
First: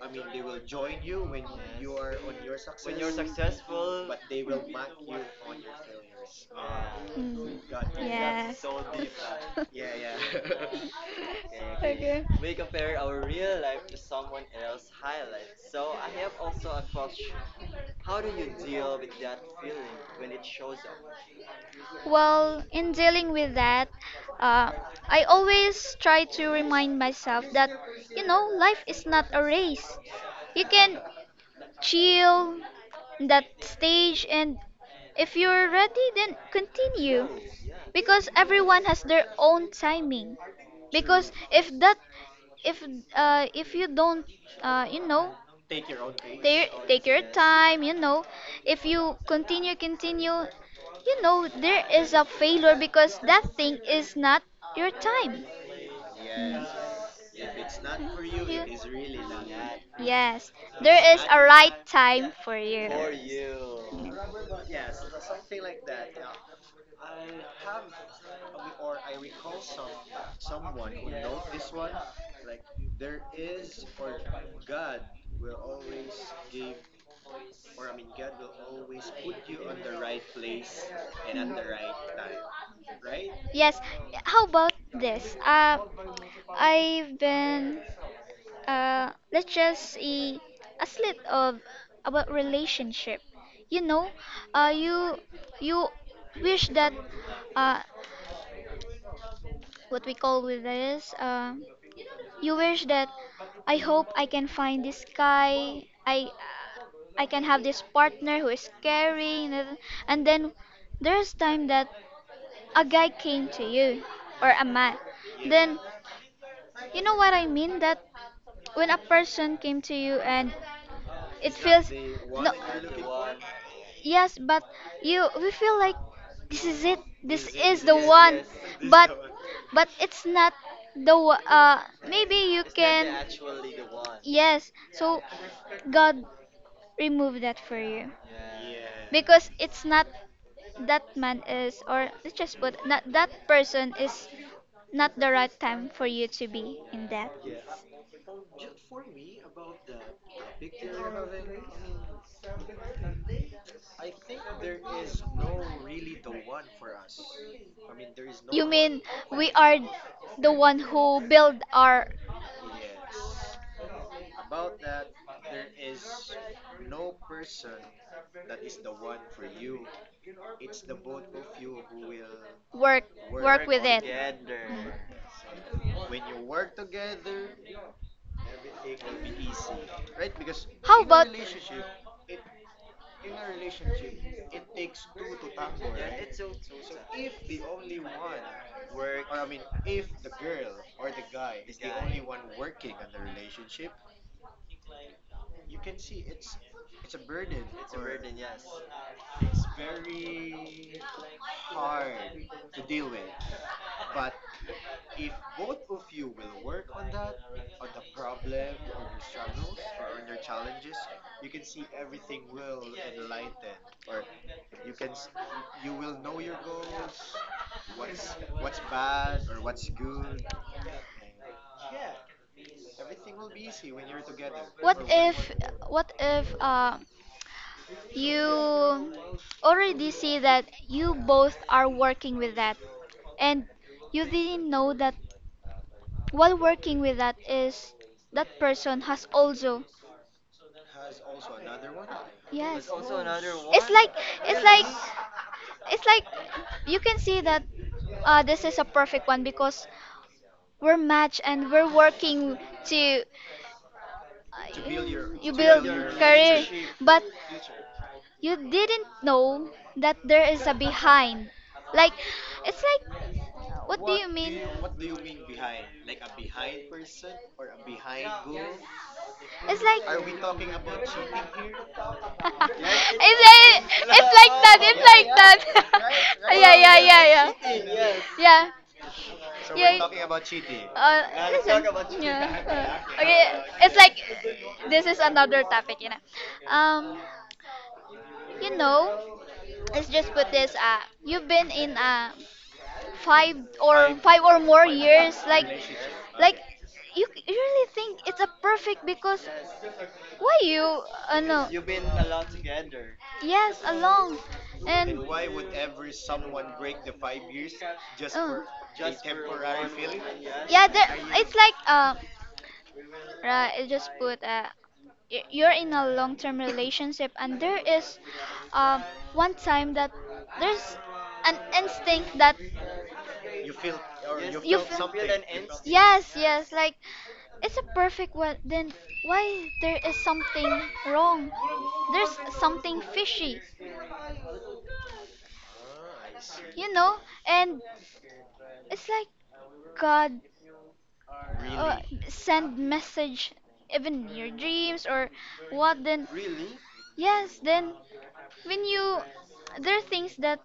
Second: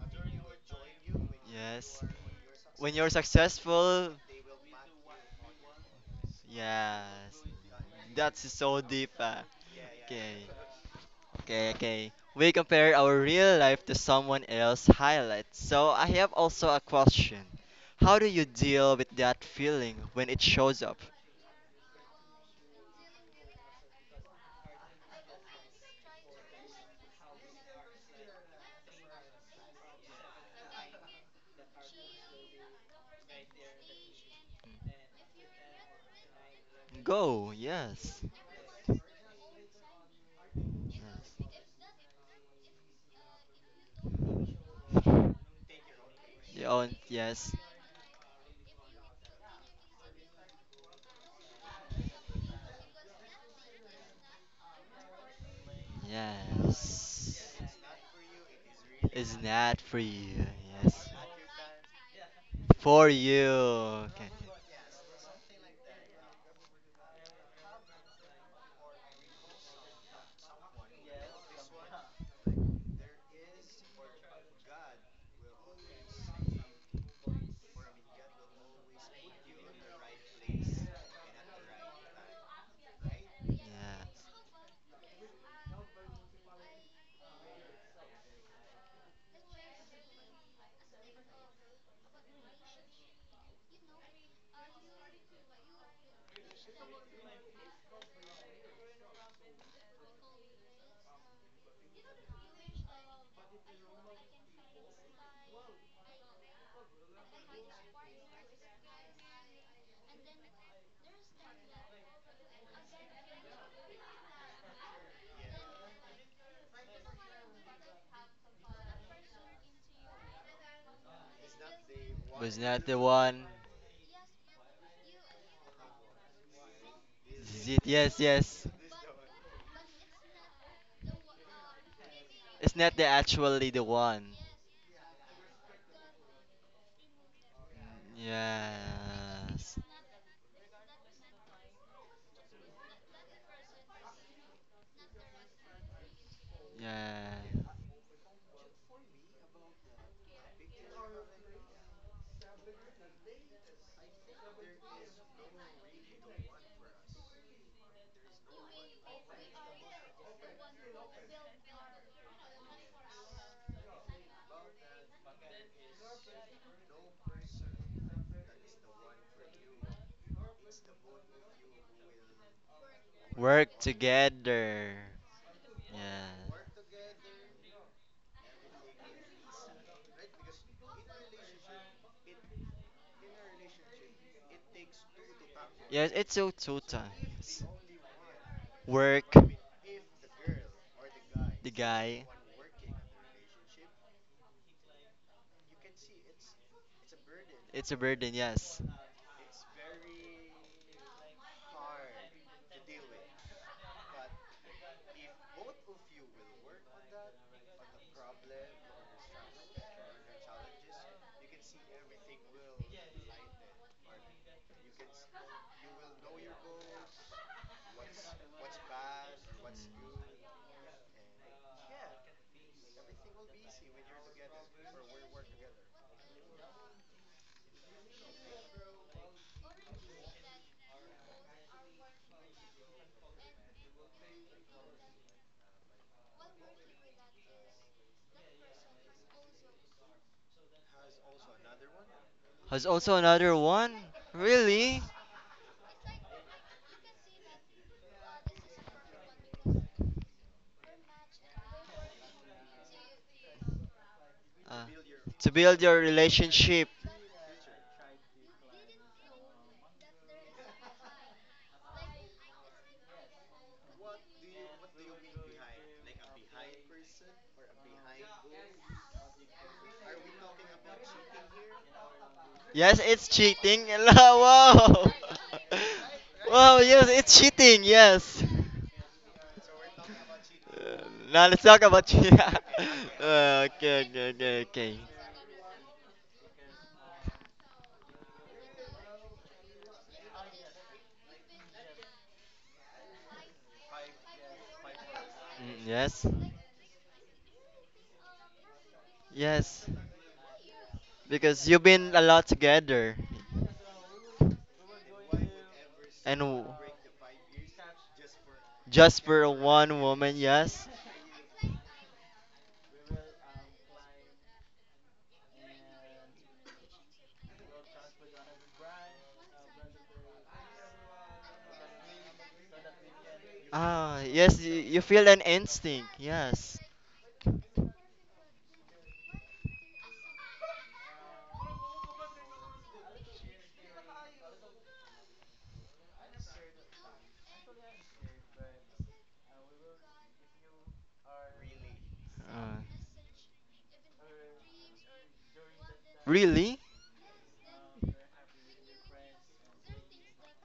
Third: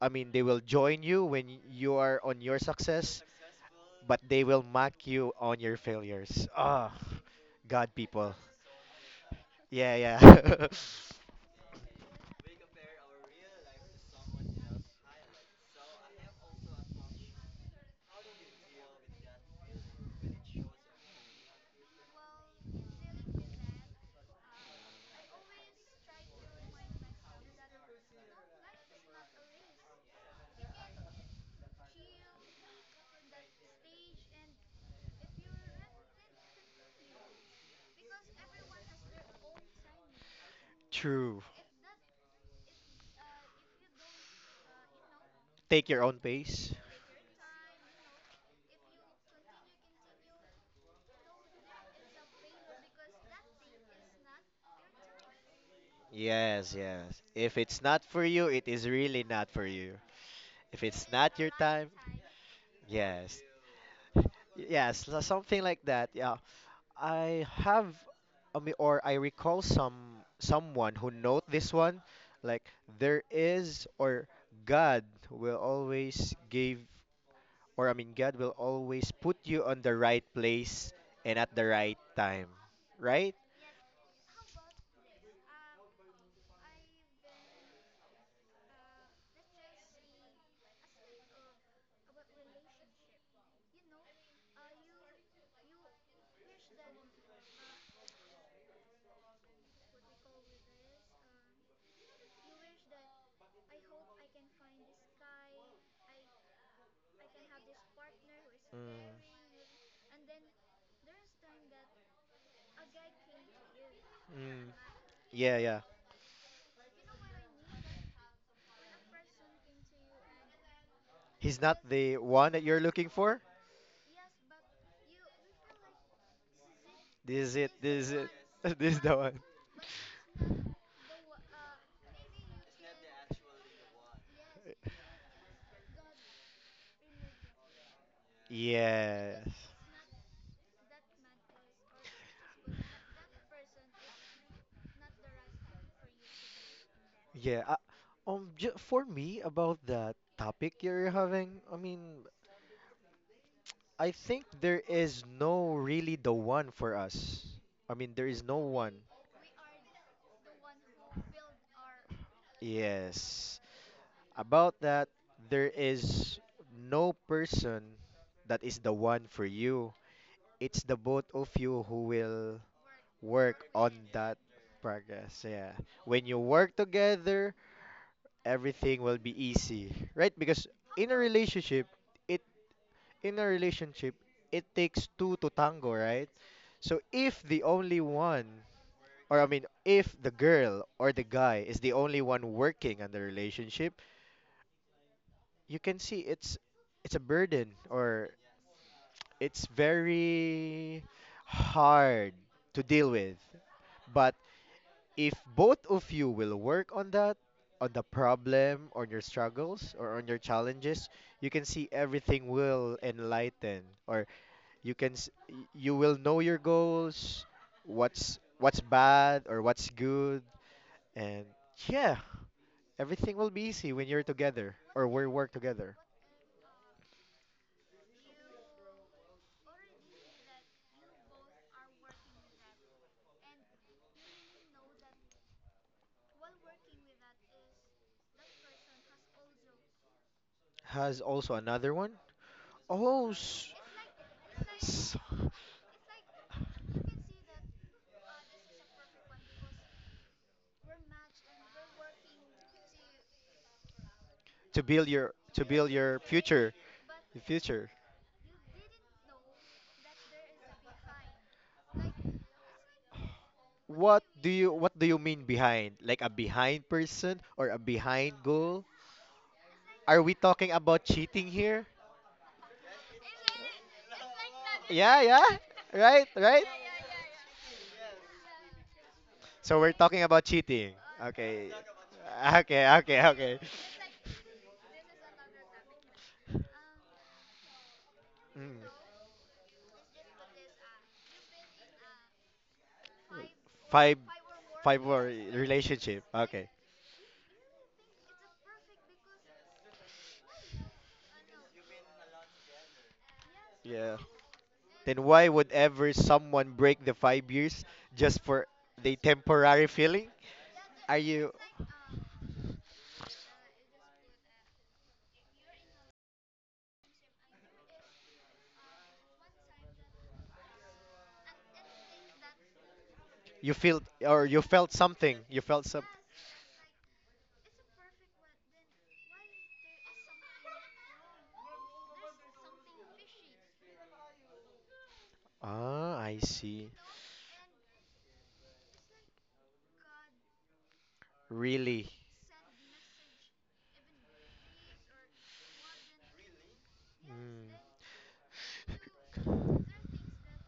Speaker 2: I mean, they will join you when you
Speaker 1: Yes.
Speaker 2: are on your
Speaker 1: When you're
Speaker 2: success,
Speaker 1: successful,
Speaker 2: but they will mock you on your failures. Ah,
Speaker 3: Mm.
Speaker 1: yes.
Speaker 2: God, people.
Speaker 1: That's so
Speaker 3: Mm.
Speaker 1: deep, ah.
Speaker 3: Yes.
Speaker 2: Yeah,
Speaker 1: Okay.
Speaker 2: yeah.
Speaker 1: Okay, okay.
Speaker 3: Okay.
Speaker 1: We compare our real life to someone else's highlight. So I have also a question. How do you deal with that feeling when it shows up?
Speaker 3: Well, in dealing with that, uh, I always try to remind myself that, you know, life is not a race. You can chill in that stage, and if you're ready, then continue. Oh,
Speaker 1: Go, yes.
Speaker 3: because everyone has their own timing. Because
Speaker 2: True.
Speaker 3: if that if if you don't you know
Speaker 2: Take your own
Speaker 1: You
Speaker 3: take
Speaker 2: pace.
Speaker 1: own,
Speaker 3: take your
Speaker 1: yes,
Speaker 3: time, you know, if you continue, you know there is a failure because that thing is not your time. Mm.
Speaker 2: Yes, yes.
Speaker 1: yes.
Speaker 2: If it's not for you, it is
Speaker 3: You-
Speaker 2: really
Speaker 1: It's
Speaker 2: not for
Speaker 1: not
Speaker 2: you.
Speaker 1: for you,
Speaker 3: yes
Speaker 2: If
Speaker 1: yes.
Speaker 2: it's
Speaker 3: there is
Speaker 2: not
Speaker 3: a
Speaker 2: your
Speaker 3: right
Speaker 2: time,
Speaker 3: time for you
Speaker 1: For
Speaker 2: yes.
Speaker 1: you, okay,
Speaker 2: Yes, something like that. Yeah. I have or I recall someone who note this one, like, there is, or God will always give, or, I mean, God will always put you on the right place and at the right time, right?
Speaker 1: okay.
Speaker 3: yes.
Speaker 1: Yeah.
Speaker 3: how about this I've been let's just see a slit of about relationship. You know, uh, you you wish that uh, what we call with this you wish that I hope I can find this guy. I can have this partner who is
Speaker 2: Mm,
Speaker 3: caring, and then there's time that a guy came to you or a
Speaker 2: mm,
Speaker 3: man.
Speaker 2: yeah,
Speaker 3: Then
Speaker 2: yeah.
Speaker 3: you know what I mean that when a person came to you and it
Speaker 2: He's not
Speaker 3: feels.
Speaker 2: the one
Speaker 1: Was
Speaker 2: that you're
Speaker 1: not the
Speaker 2: looking for.
Speaker 1: one.
Speaker 3: Yes, but you we feel like this is it.
Speaker 2: This
Speaker 3: This
Speaker 2: is it.
Speaker 1: Is it?
Speaker 3: is the
Speaker 2: This is
Speaker 1: Yes,
Speaker 2: it.
Speaker 3: one.
Speaker 1: yes.
Speaker 2: This is
Speaker 3: But
Speaker 2: the one.
Speaker 3: but it's not the wa- uh maybe you
Speaker 1: It's not
Speaker 3: can.
Speaker 1: the actually the one.
Speaker 3: Yes. So God remove that for you. Because
Speaker 2: Yes.
Speaker 1: Yes.
Speaker 3: it's not that man is, or let's just put, not that person is not the right time for you to be in
Speaker 1: Yeah.
Speaker 3: that.
Speaker 2: Yeah. For me, about the topic you're having, I mean, I think there is no really the one for us. I mean, there is no
Speaker 3: You
Speaker 2: one.
Speaker 3: mean we are the one who build our
Speaker 2: Yes. About that, there is no person that is the one for you. It's the both of you who will
Speaker 3: work
Speaker 2: work
Speaker 3: work
Speaker 1: Work
Speaker 3: with
Speaker 2: on
Speaker 3: it.
Speaker 2: that
Speaker 3: Mm.
Speaker 1: together.
Speaker 2: progress. Yeah. When
Speaker 1: Yeah.
Speaker 2: you work together, everything will be easy, right? Because
Speaker 3: How
Speaker 2: in a
Speaker 3: about,
Speaker 2: relationship, it in a relationship, it takes two to tango,
Speaker 1: Yes,
Speaker 2: right?
Speaker 1: it's so
Speaker 2: So
Speaker 1: total.
Speaker 2: if the only one
Speaker 1: Work.
Speaker 2: or I mean, if the girl or the guy
Speaker 1: The
Speaker 2: is the only
Speaker 1: guy,
Speaker 2: one working on the relationship, you can see it's a burden,
Speaker 1: it's a
Speaker 2: or
Speaker 1: burden, yes.
Speaker 2: it's very hard to deal with. But if both of you will work on that, on the problem, on your struggles, or on your challenges, you can see everything will enlighten, or you can s- y- you will know your goals, what's bad or what's good, and yeah, everything will be easy when you're together
Speaker 3: what
Speaker 2: or we work
Speaker 3: if month.
Speaker 2: together.
Speaker 3: What if you already see that you both are working with that and you didn't know that while working with that is that person has also,
Speaker 2: Has also another
Speaker 3: uh,
Speaker 2: one.
Speaker 1: Has
Speaker 3: yes.
Speaker 1: also
Speaker 2: Oh,
Speaker 1: another
Speaker 3: it's
Speaker 1: one?
Speaker 3: like it's like
Speaker 1: Really?
Speaker 2: s-
Speaker 3: Yes. It's like you can see that, this is a perfect one because we're matched and we're working to.
Speaker 2: to
Speaker 1: Uh,
Speaker 2: build your
Speaker 3: You
Speaker 1: to
Speaker 2: to
Speaker 1: build
Speaker 3: build
Speaker 2: build
Speaker 1: your
Speaker 2: your
Speaker 3: career,
Speaker 2: future,
Speaker 1: relationship.
Speaker 3: but
Speaker 2: your future.
Speaker 3: you didn't know that there is a behind, like it's like. What do
Speaker 2: What
Speaker 3: you
Speaker 2: do
Speaker 3: mean?
Speaker 2: you what do you mean behind? Like a behind person or a behind goal?
Speaker 3: It's
Speaker 2: Are we talking about cheating
Speaker 3: like we
Speaker 2: here?
Speaker 1: Yes, it's
Speaker 3: right,
Speaker 1: cheating.
Speaker 3: it's it's like it's like it's
Speaker 1: Wow.
Speaker 2: Yeah,
Speaker 3: like
Speaker 2: yeah.
Speaker 3: that,
Speaker 2: Right,
Speaker 3: oh, it's yeah, like
Speaker 2: right.
Speaker 3: yeah, that right, right, yeah,
Speaker 1: Wow,
Speaker 3: yeah,
Speaker 1: yes,
Speaker 3: yeah,
Speaker 1: it's
Speaker 3: yeah,
Speaker 1: cheating.
Speaker 3: yeah, yeah.
Speaker 1: Yes.
Speaker 3: Yeah,
Speaker 2: So we're
Speaker 3: yeah. uh,
Speaker 2: talking about cheating.
Speaker 1: Uh, Now
Speaker 3: Now
Speaker 1: let's
Speaker 2: Okay.
Speaker 1: talk about
Speaker 3: listen.
Speaker 1: cheating.
Speaker 3: Yeah,
Speaker 2: Okay, okay, okay.
Speaker 3: okay, it's
Speaker 1: Okay,
Speaker 3: like
Speaker 1: okay, okay, okay.
Speaker 3: this is another topic, um you
Speaker 2: Mm.
Speaker 3: know let's just put this, you've been in a five
Speaker 2: Five
Speaker 3: five or more
Speaker 2: five
Speaker 3: years,
Speaker 2: word
Speaker 3: like
Speaker 1: Mm,
Speaker 2: relationship.
Speaker 1: yes.
Speaker 3: like
Speaker 2: Okay.
Speaker 3: you really think it's a perfect, because
Speaker 1: Yes.
Speaker 3: why you, no,
Speaker 1: Because you've been a lot together.
Speaker 3: yes,
Speaker 2: Yeah.
Speaker 3: alone. And
Speaker 2: Then why would ever
Speaker 1: And
Speaker 2: someone break the 5 years just for the
Speaker 1: just for
Speaker 2: temporary
Speaker 1: one
Speaker 2: feeling?
Speaker 1: woman,
Speaker 3: yeah,
Speaker 1: yes.
Speaker 3: there,
Speaker 2: Are you
Speaker 3: it's like, right, it just put, you're in a long-term relationship, and there is, um one time that there's an instinct that
Speaker 2: you feel
Speaker 1: Ah,
Speaker 2: or you
Speaker 1: yes,
Speaker 3: you
Speaker 2: felt
Speaker 1: you feel
Speaker 2: something?
Speaker 1: an
Speaker 2: You felt some.
Speaker 1: instinct,
Speaker 3: yes, yes,
Speaker 1: yes.
Speaker 3: like, it's a perfect one. Then why there is something wrong? There's something fishy,
Speaker 2: Ah, I see.
Speaker 3: you know? And it's like God, uh,
Speaker 2: Really.
Speaker 3: send
Speaker 1: Uh,
Speaker 3: message even in your dreams or what then?
Speaker 1: Really?
Speaker 3: Yes,
Speaker 2: Mm.
Speaker 3: then when you there are things that,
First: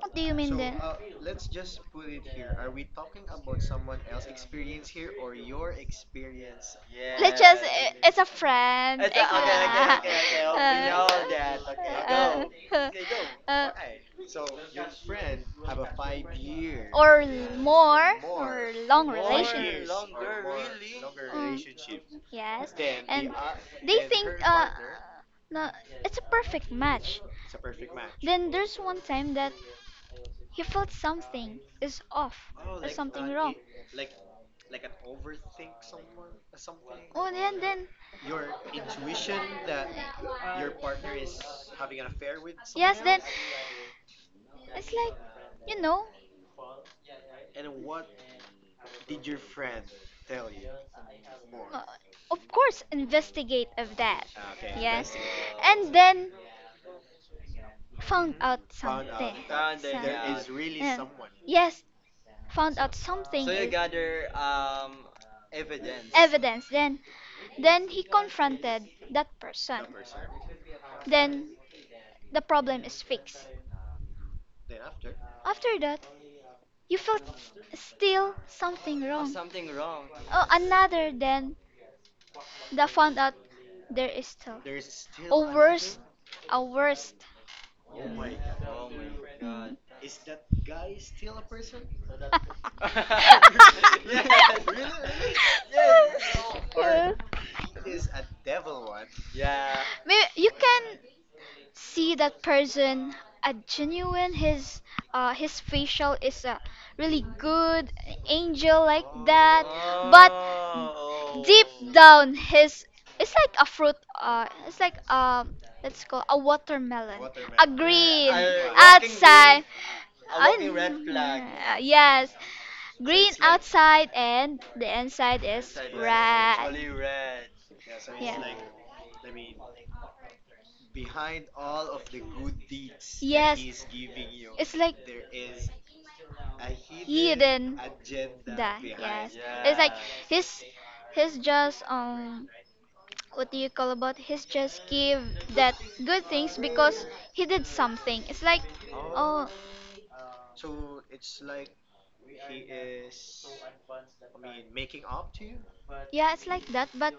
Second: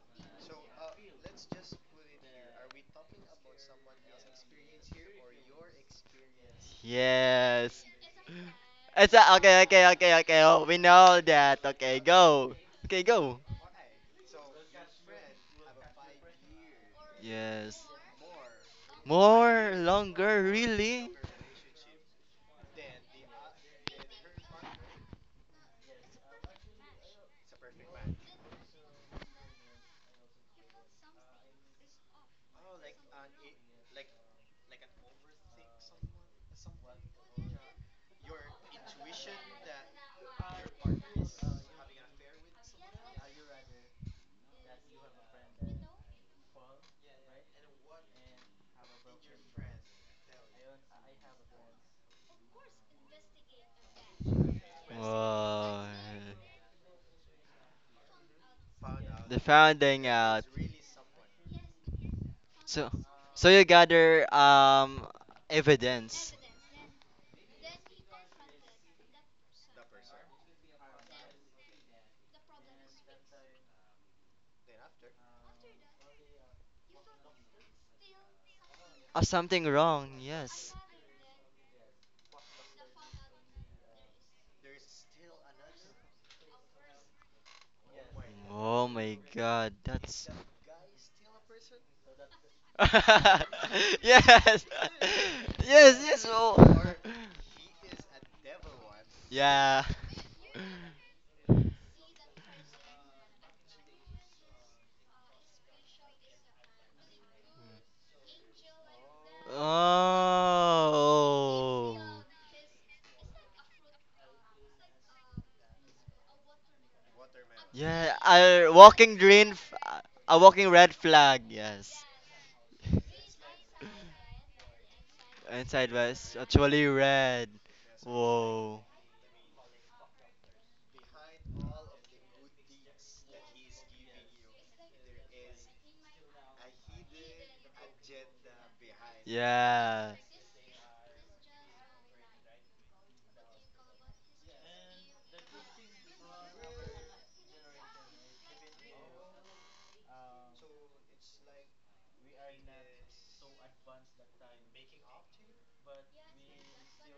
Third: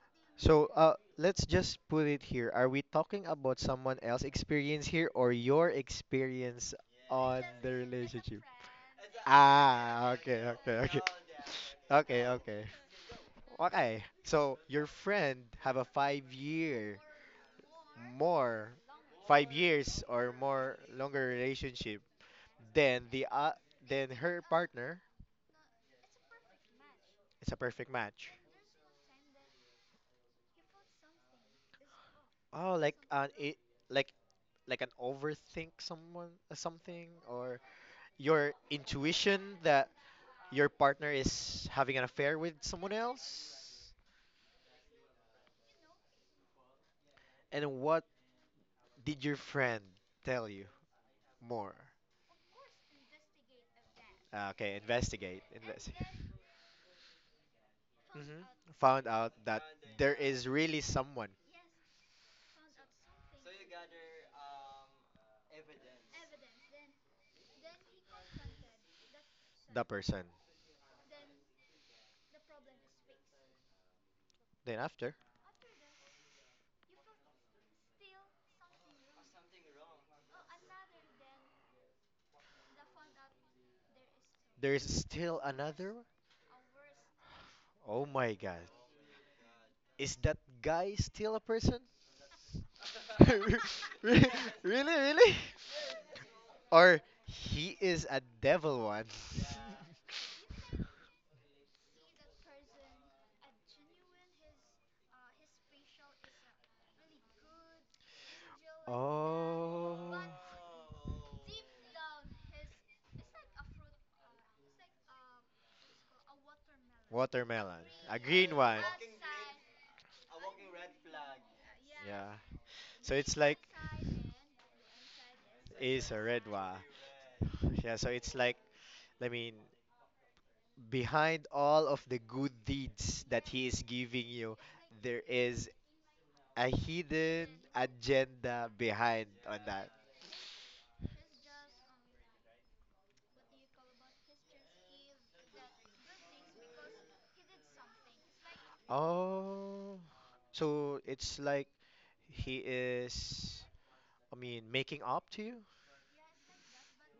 Speaker 3: what do you mean
Speaker 2: So,
Speaker 3: then?
Speaker 2: let's just put it here. Are we talking about someone else' experience here or your experience
Speaker 3: Let's
Speaker 2: on
Speaker 3: just,
Speaker 2: the
Speaker 1: Yes.
Speaker 3: it's a
Speaker 2: relationship?
Speaker 3: friend.
Speaker 1: Okay, okay,
Speaker 2: Ah,
Speaker 1: okay, okay.
Speaker 2: okay,
Speaker 1: Oh,
Speaker 2: okay,
Speaker 1: we
Speaker 2: okay.
Speaker 1: know that. Okay,
Speaker 2: Okay,
Speaker 1: go.
Speaker 2: okay.
Speaker 1: Okay, go.
Speaker 3: uh,
Speaker 2: Okay. So your friend have a 5 year
Speaker 3: or
Speaker 1: Yes.
Speaker 3: more, or
Speaker 2: more
Speaker 3: long
Speaker 2: five
Speaker 1: More,
Speaker 3: relationship.
Speaker 2: years or
Speaker 1: longer,
Speaker 2: more
Speaker 1: really?
Speaker 2: longer
Speaker 3: Longer,
Speaker 2: relationship,
Speaker 3: relationship, yes.
Speaker 2: then
Speaker 3: And they
Speaker 2: then
Speaker 3: think,
Speaker 2: her partner
Speaker 3: no, it's a perfect match.
Speaker 2: is a perfect
Speaker 3: It's.
Speaker 2: match.
Speaker 3: Then there's one time that he felt something is off
Speaker 2: Oh,
Speaker 3: or
Speaker 2: like
Speaker 3: something
Speaker 2: an
Speaker 3: wrong.
Speaker 2: it like like an overthink someone something
Speaker 3: Oh,
Speaker 2: or
Speaker 3: then,
Speaker 2: your intuition that your partner is having an affair with someone
Speaker 3: yes, then, else,
Speaker 2: else.
Speaker 3: it's like, you know,
Speaker 2: And what did your friend tell you more?
Speaker 3: uh, of course, investigate of that.
Speaker 2: Ah, okay,
Speaker 3: Yes,
Speaker 2: investigate,
Speaker 1: Wow.
Speaker 3: and
Speaker 2: investigate.
Speaker 3: then found
Speaker 2: Hmm.
Speaker 3: Out
Speaker 2: Found out
Speaker 3: something.
Speaker 1: The
Speaker 2: that
Speaker 3: So.
Speaker 1: founding
Speaker 2: there
Speaker 1: out.
Speaker 2: is really
Speaker 3: Yeah.
Speaker 2: someone,
Speaker 3: Yes, found, so,
Speaker 1: So,
Speaker 3: out something.
Speaker 1: you gather evidence.
Speaker 3: Evidence. Then, he confronted that
Speaker 2: the
Speaker 3: person.
Speaker 2: person.
Speaker 3: Then the problem is fixed.
Speaker 2: Then after.
Speaker 3: After that, you felt, still something,
Speaker 1: Something
Speaker 3: wrong.
Speaker 1: wrong,
Speaker 3: Oh,
Speaker 1: yes.
Speaker 3: another, then that found out, there is still
Speaker 2: There's still
Speaker 3: a worst,
Speaker 2: another?
Speaker 3: a worst.
Speaker 2: Oh my god.
Speaker 1: Oh my God,
Speaker 3: Mm.
Speaker 2: Is
Speaker 1: that's.
Speaker 2: that guy still a person? Re- re-
Speaker 1: Yes!
Speaker 2: really, really?
Speaker 3: Mm.
Speaker 1: Yes, yes,
Speaker 3: Yes!
Speaker 1: oh!
Speaker 2: Or
Speaker 3: Well,
Speaker 2: he is a devil one?
Speaker 1: Yeah.
Speaker 3: you can see that person, a genuine, his, his facial is a really good angel like that,
Speaker 2: Oh.
Speaker 3: but deep
Speaker 1: Oh.
Speaker 3: down his it's like a fruit, it's like, let's call a watermelon, a
Speaker 2: Watermelon.
Speaker 1: Yeah,
Speaker 2: A
Speaker 3: green
Speaker 2: green one.
Speaker 3: outside.
Speaker 1: a
Speaker 3: uh,
Speaker 1: walking red flag, yes.
Speaker 2: Yeah.
Speaker 3: yes,
Speaker 2: So
Speaker 3: green
Speaker 2: it's like
Speaker 3: outside and the inside is
Speaker 1: Inside
Speaker 2: is a
Speaker 1: was
Speaker 2: red
Speaker 3: red.
Speaker 2: one.
Speaker 1: actually red.
Speaker 2: Yeah, so it's
Speaker 3: Yeah.
Speaker 2: like
Speaker 1: Whoa.
Speaker 2: I mean behind all of the good deeds that he is
Speaker 3: Yes,
Speaker 2: giving you,
Speaker 3: it's like
Speaker 2: there is a hidden
Speaker 3: hidden.
Speaker 2: agenda
Speaker 3: Da,
Speaker 2: behind
Speaker 3: yes.
Speaker 2: on
Speaker 3: It's
Speaker 2: that.
Speaker 3: like, yeah,
Speaker 1: Yeah.
Speaker 3: he's just, what do you call about, he's just give that good things because he did something. It's like, oh,
Speaker 2: Oh, so it's like he is, making up to you?
Speaker 3: yeah, it's like that. But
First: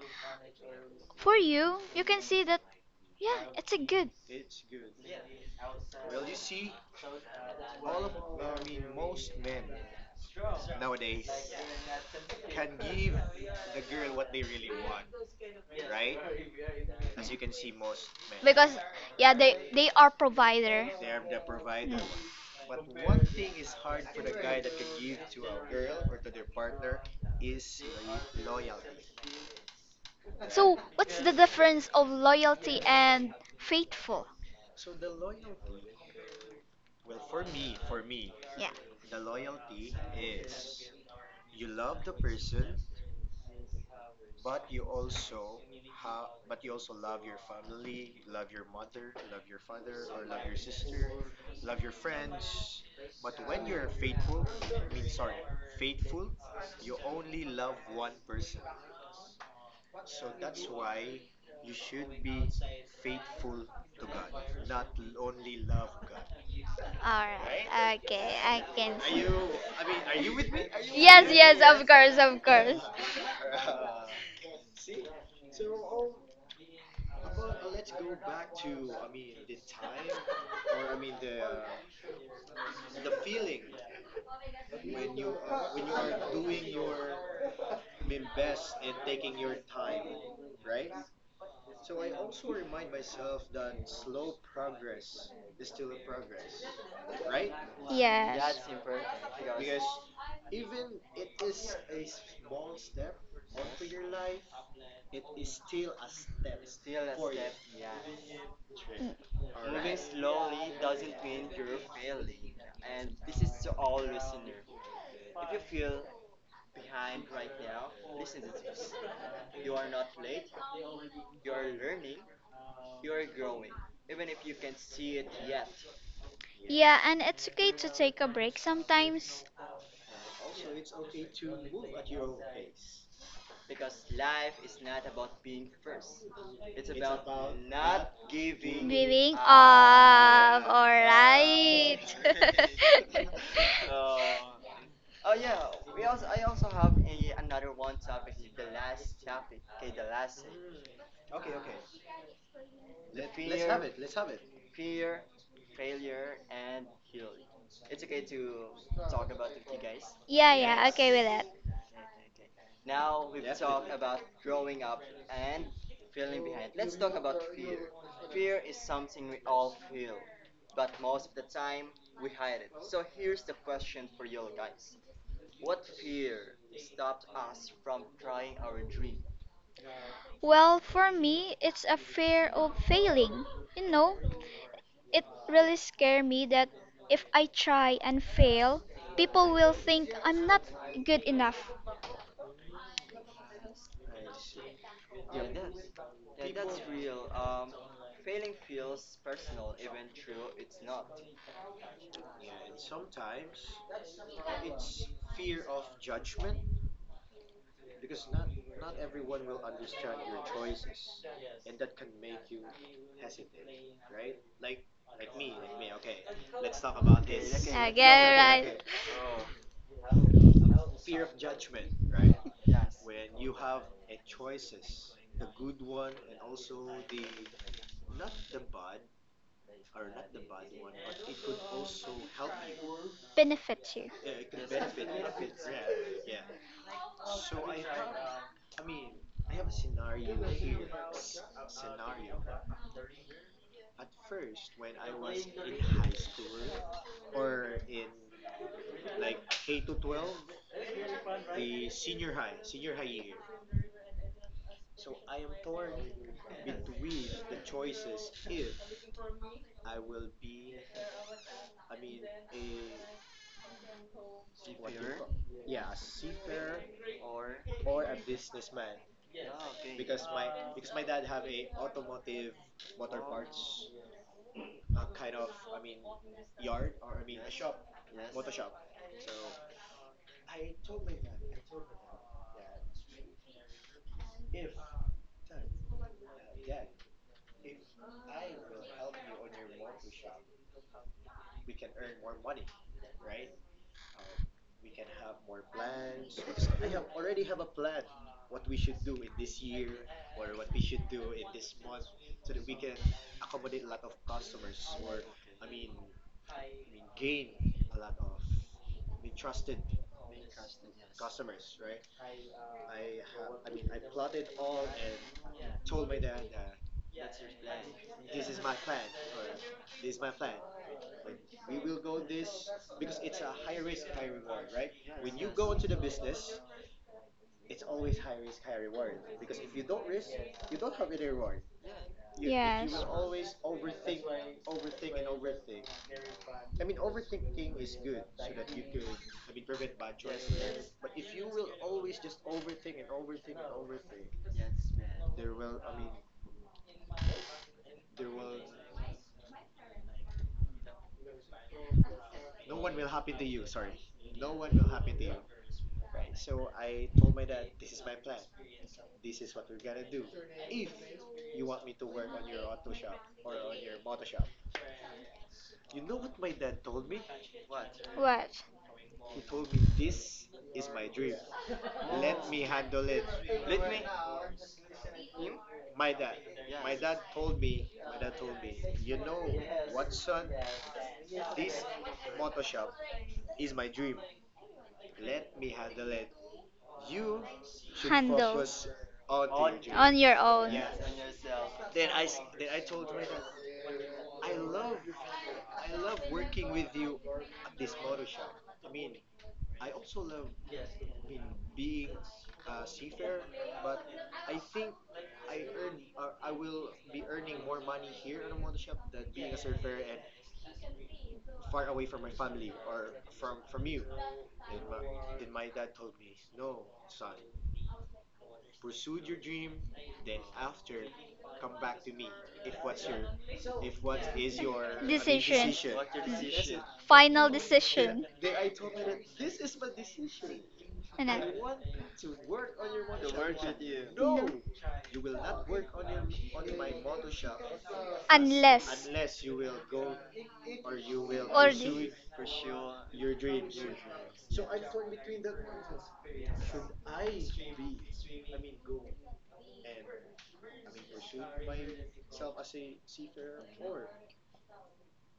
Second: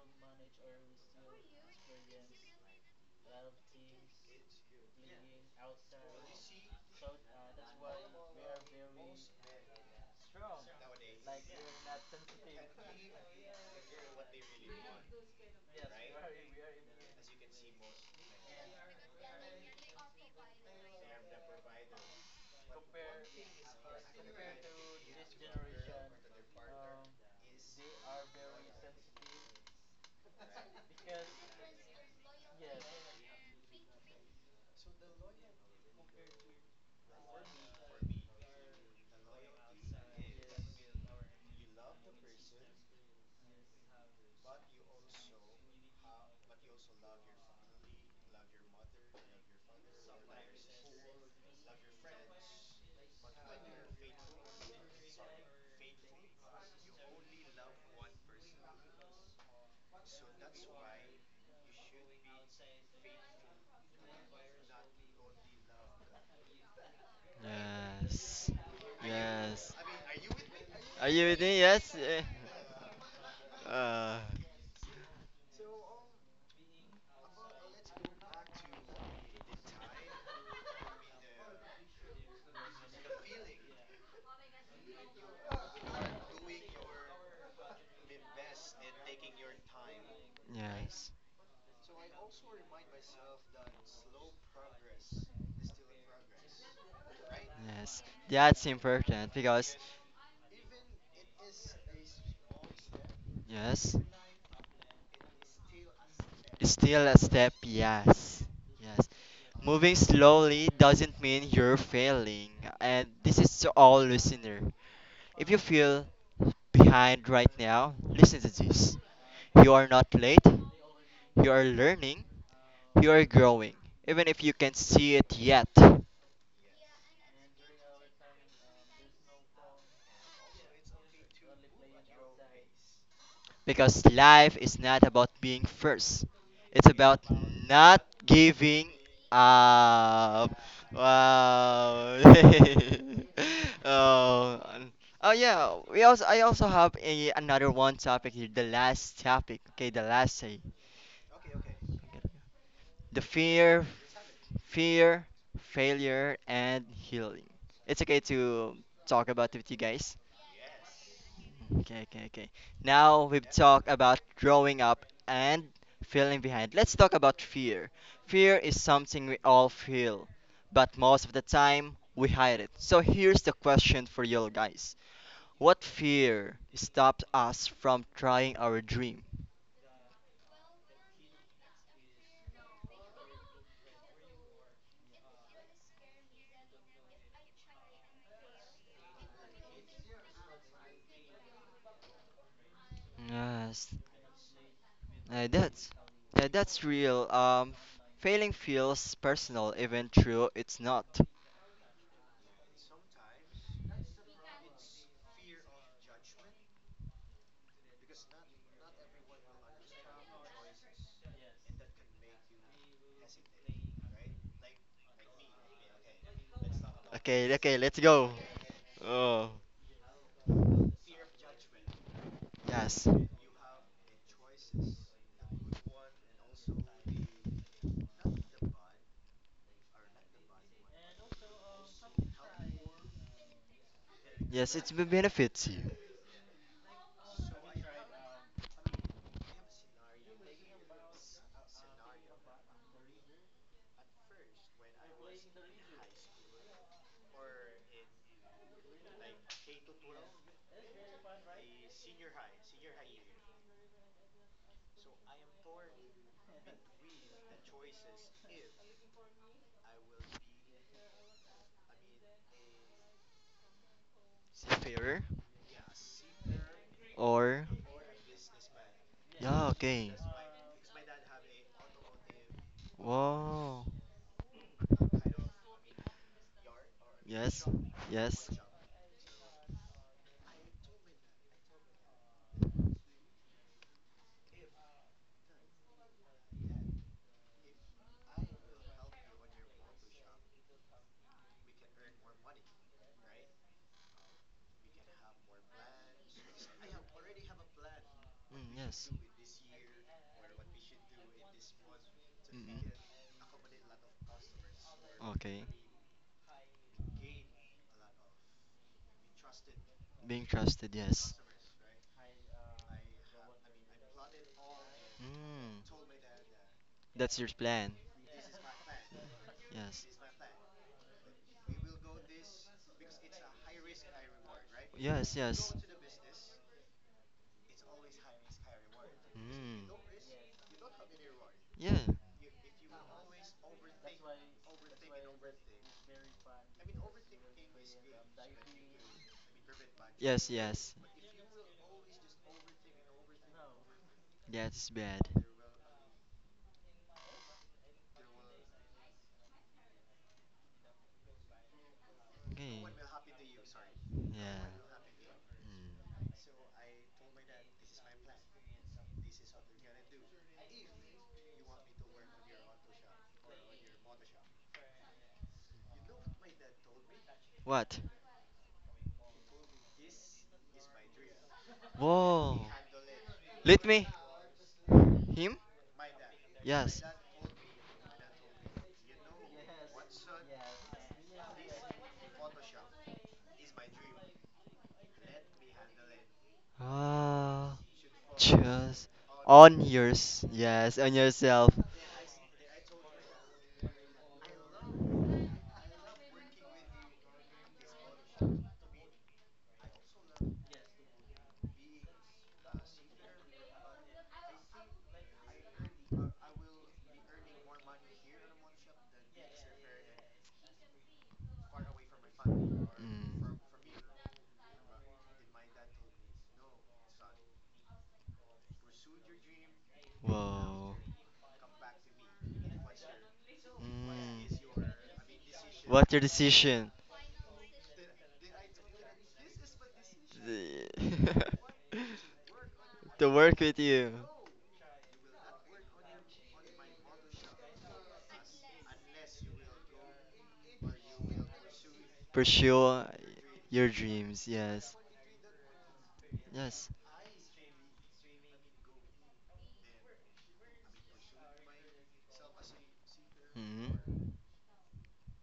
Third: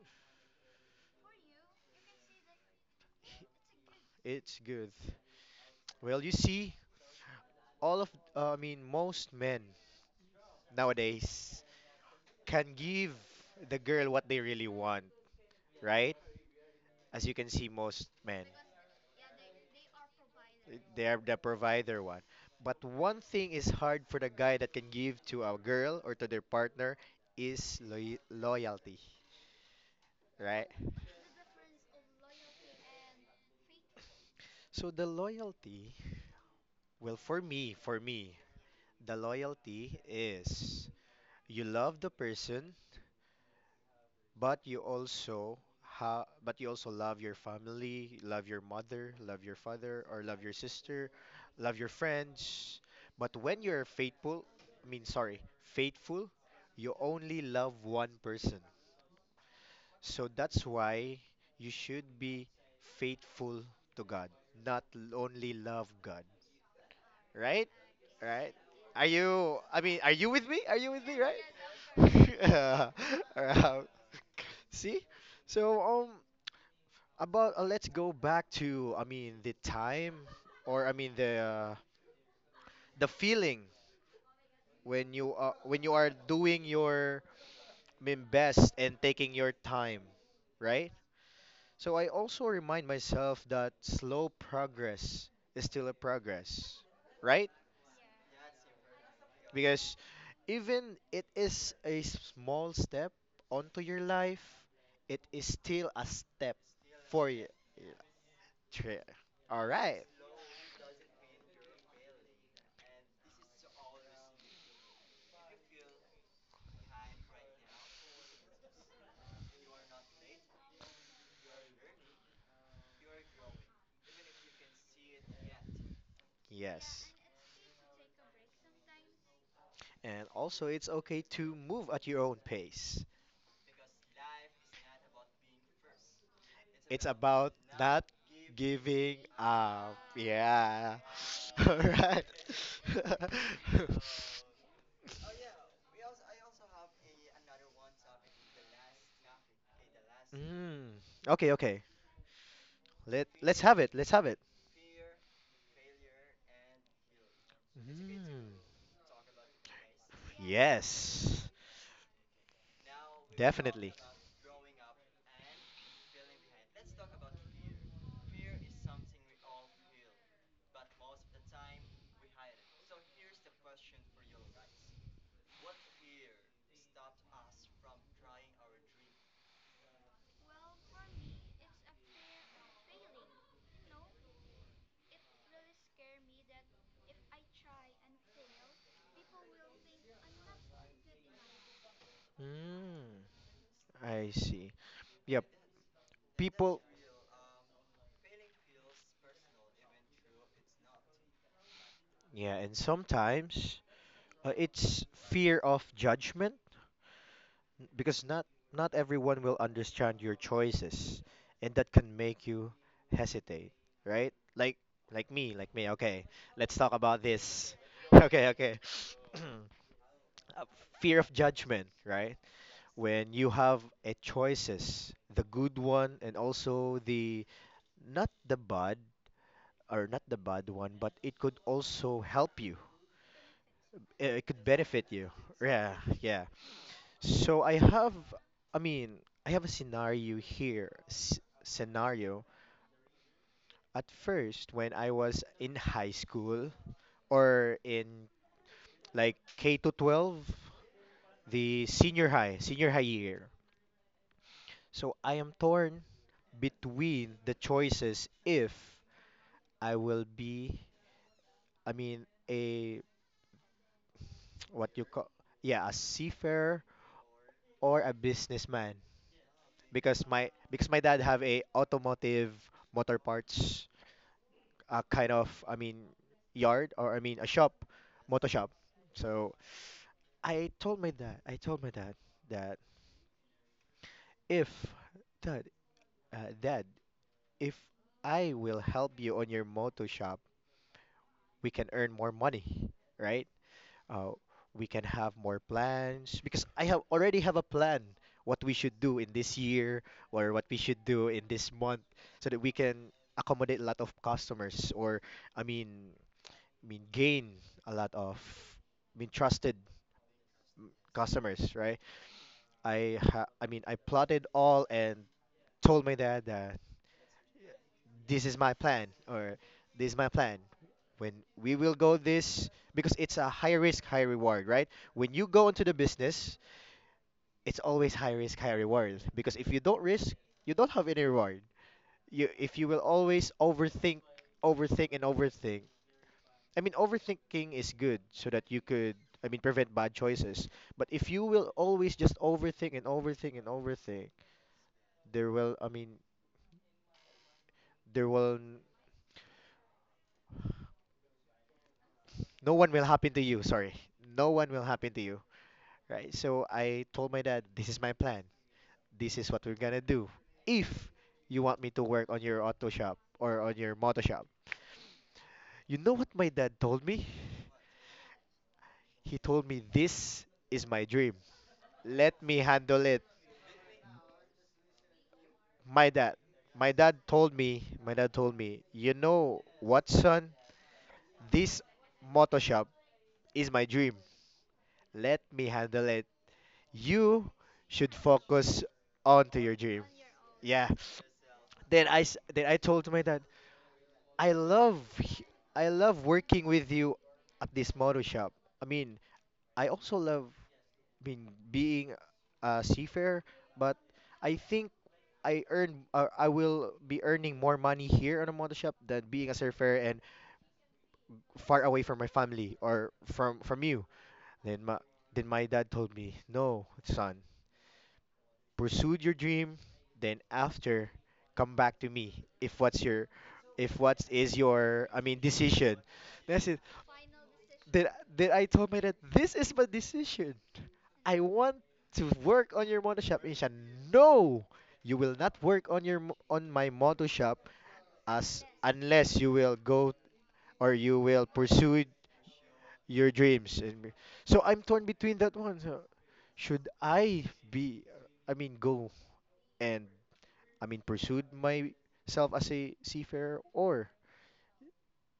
Speaker 3: for you can see that, yeah, it's a good,
Speaker 2: It's good. Well, you see, all of, most men nowadays can give the girl what they really want, right? As you can see,
Speaker 3: yeah.
Speaker 2: most men,
Speaker 3: Because, yeah, they are provider.
Speaker 2: they are the
Speaker 3: Mm.
Speaker 2: provider one. But one thing is hard for the guy that can give to a girl or to their partner is loy loyalty, right?
Speaker 3: So, what's the difference of loyalty and faithful?
Speaker 2: So the loyalty, well, for me,
Speaker 3: Yeah.
Speaker 2: the loyalty is you love the person, but you also ha but you also love your family, love your mother, love your father, or love your sister, love your friends. But when you're faithful, faithful, you only love one person. So that's why you should be faithful to God, not l- only love God,
Speaker 3: All
Speaker 2: right?
Speaker 3: right. Okay,
Speaker 1: Yes.
Speaker 2: Right?
Speaker 3: I can
Speaker 2: Are
Speaker 3: see.
Speaker 2: you?
Speaker 1: Yes.
Speaker 2: Are you with me? Are you
Speaker 1: Are
Speaker 2: with me,
Speaker 1: you
Speaker 3: Yes,
Speaker 1: with
Speaker 3: yes,
Speaker 1: me?
Speaker 3: of
Speaker 1: Yes,
Speaker 3: course,
Speaker 1: eh.
Speaker 3: of course.
Speaker 2: right? Alright.
Speaker 1: Uh,
Speaker 2: See? So about let's go back to the time, or the feeling when you are doing your best and taking your time, right?
Speaker 1: yes.
Speaker 2: So I also remind myself that slow progress is still a progress, right?
Speaker 1: Yes.
Speaker 3: Yes.
Speaker 1: That's important because
Speaker 2: Because even it is a small step onto
Speaker 1: yes,
Speaker 2: your life, it is still a step
Speaker 1: it's still a
Speaker 2: for you.
Speaker 1: step.
Speaker 2: Yeah,
Speaker 1: Yes.
Speaker 2: true.
Speaker 1: Yes.
Speaker 2: All
Speaker 1: Moving
Speaker 2: right.
Speaker 1: slowly doesn't mean you're failing. And this is to all listener. If you feel behind right now, listen to this. You are not late. You are learning. You are growing. Even if you can't see it yet.
Speaker 3: Yeah,
Speaker 2: Yes.
Speaker 3: and it's okay to take a break sometimes.
Speaker 2: And also, it's okay to move at your own pace.
Speaker 1: Because life is not about being first. It's
Speaker 2: It's
Speaker 1: about
Speaker 2: about
Speaker 1: not
Speaker 2: not
Speaker 1: giving
Speaker 2: giving
Speaker 3: Giving
Speaker 2: up.
Speaker 1: up.
Speaker 3: up. All
Speaker 2: Yeah. All
Speaker 3: right.
Speaker 1: Wow.
Speaker 2: right.
Speaker 1: Oh. Oh yeah, we also I also have a, another one topic here, the last topic. Okay, the last say.
Speaker 2: Mm. Okay, okay.
Speaker 1: The
Speaker 2: Let let's have
Speaker 1: fear,
Speaker 2: it. Let's have.
Speaker 1: fear, failure and healing. It's okay
Speaker 2: Mm.
Speaker 1: to talk about it with you guys.
Speaker 3: Yeah, yeah, okay with
Speaker 2: Yes,
Speaker 3: that.
Speaker 1: Okay. Now we've talked
Speaker 2: definitely.
Speaker 1: about growing up and feeling behind. Let's talk about fear. Fear is something we all feel, but most of the time we hide it. So here's the question for you all guys. What fear stopped us from trying our dream?
Speaker 3: Well, for me, it's a fear of failing, you know. It really scared me that if I try and fail, people will think I'm not good enough.
Speaker 2: Mm.
Speaker 1: Yes,
Speaker 2: I see. Yeah,
Speaker 1: uh, that's that's
Speaker 2: people.
Speaker 1: real. Failing feels personal, even true it's not.
Speaker 2: Yeah, and sometimes it's fear of judgment n- because not not everyone will understand your choices, and that can make you hesitate, right? Like me, like me. Okay, let's talk about
Speaker 1: Okay, okay,
Speaker 2: this.
Speaker 3: I get
Speaker 1: let's go.
Speaker 3: it,
Speaker 2: Okay, okay.
Speaker 3: right.
Speaker 1: Oh,
Speaker 2: Uh, fear of judgment, right?
Speaker 1: yes,
Speaker 2: When you have a choices, the good one and also the not the bad or not the bad one, but it could also help you.
Speaker 3: Benefits you.
Speaker 2: It could
Speaker 1: yes,
Speaker 2: benefit you.
Speaker 1: benefits you.
Speaker 2: Yeah, yeah. So I have, I mean, I have a scenario here. S scenario at first when I was in high school or in like K to 12, the senior high year. So I am torn between the choices if I will be, a what you
Speaker 1: Superior
Speaker 2: call, yeah, a seafarer
Speaker 1: or
Speaker 2: or a businessman
Speaker 1: yeah okay
Speaker 2: because my dad have a automotive motor
Speaker 1: wow
Speaker 2: parts uh, kind of, I mean, yard or a
Speaker 1: yes
Speaker 2: shop,
Speaker 1: yes
Speaker 2: motor shop. So I told my dad, I told my dad that if dad, dad, if I will help you on your motor shop, we can earn more money, right? uh, we can have more plans because I have already have a plan what we
Speaker 1: mm,
Speaker 2: should
Speaker 1: yes
Speaker 2: do in this year or what we should do in this month so that we
Speaker 1: mm-mm
Speaker 2: can accommodate a lot of customers or
Speaker 1: okay
Speaker 2: I mean gain a lot of trusted
Speaker 1: being trusted yes
Speaker 2: customers, right? I ha- I plotted all and
Speaker 1: mm
Speaker 2: told my dad that
Speaker 1: that's your plan
Speaker 2: this is my plan or
Speaker 1: yes
Speaker 2: this is my plan when we will go this because it's a high risk high reward, right? When
Speaker 1: yes
Speaker 2: you go
Speaker 1: yes
Speaker 2: into the business it's always high risk, high reward. Because if
Speaker 1: mm
Speaker 2: you don't risk, you don't have any reward.
Speaker 1: yeah
Speaker 2: You if you
Speaker 3: Yes.
Speaker 2: will always overthink, overthink and overthink. Overthinking is good so that you could, prevent bad
Speaker 1: yes
Speaker 2: choices.
Speaker 1: yes
Speaker 2: But if you will always just overthink and overthink and overthink,
Speaker 1: that's bad
Speaker 2: there will, I mean, there will, n- no one
Speaker 1: okay
Speaker 2: will happen to you. Sorry, no
Speaker 1: yeah
Speaker 2: one will happen to you,
Speaker 1: mm
Speaker 2: right? So I told my dad, this is my plan. This is what we're gonna do. If you want me to work on your auto shop or on your moto shop. You know what my dad told me?
Speaker 1: what
Speaker 3: What?
Speaker 2: He told me, "This is my dream. Let me
Speaker 1: whoa
Speaker 2: handle it."
Speaker 1: let me him
Speaker 2: My dad. My
Speaker 1: yes.
Speaker 2: dad told me, my dad told me, "You know what, son? This motor shop is my dream. Let me handle it. You
Speaker 1: Ah,
Speaker 2: should
Speaker 3: Handle.
Speaker 2: focus
Speaker 1: just
Speaker 2: onto your
Speaker 1: on
Speaker 2: dream."
Speaker 3: On your
Speaker 1: yours.
Speaker 3: own.
Speaker 2: Yeah.
Speaker 1: Yes, on yourself.
Speaker 2: Then I, s- then I told my dad, I love, h- I love working with you at this motor shop. I mean, I also love mean being a seafarer, but I think I earn I will be earning more money here on a motor shop than being a surfer and far away from my family
Speaker 1: Mm.
Speaker 2: or from you. Then my then my dad told me, "No, son, pursued your dream, then
Speaker 1: Wow.
Speaker 2: after come back to me if what's your if what is
Speaker 1: Mm.
Speaker 2: your
Speaker 3: Decision.
Speaker 2: decision."
Speaker 1: What your
Speaker 2: That's it.
Speaker 3: Mm.
Speaker 1: decision?
Speaker 3: Final
Speaker 2: Then
Speaker 3: decision.
Speaker 2: then I told my dad, "This is my decision. I
Speaker 3: Ano?
Speaker 2: want to work on your moto
Speaker 1: To
Speaker 2: shop." And
Speaker 1: work
Speaker 2: siya,
Speaker 1: with you,
Speaker 2: "No, you will not work on your mo- on my moto shop as
Speaker 3: Unless.
Speaker 2: unless you will go or you will
Speaker 3: Or.
Speaker 2: pursue
Speaker 1: pursue
Speaker 2: your dreams."
Speaker 1: your
Speaker 2: And me-
Speaker 1: dreams.
Speaker 2: so I'm
Speaker 1: Yes.
Speaker 2: torn between that one. So
Speaker 1: Yes.
Speaker 2: should I be, go and pursued myself as a seafarer or
Speaker 1: Mm.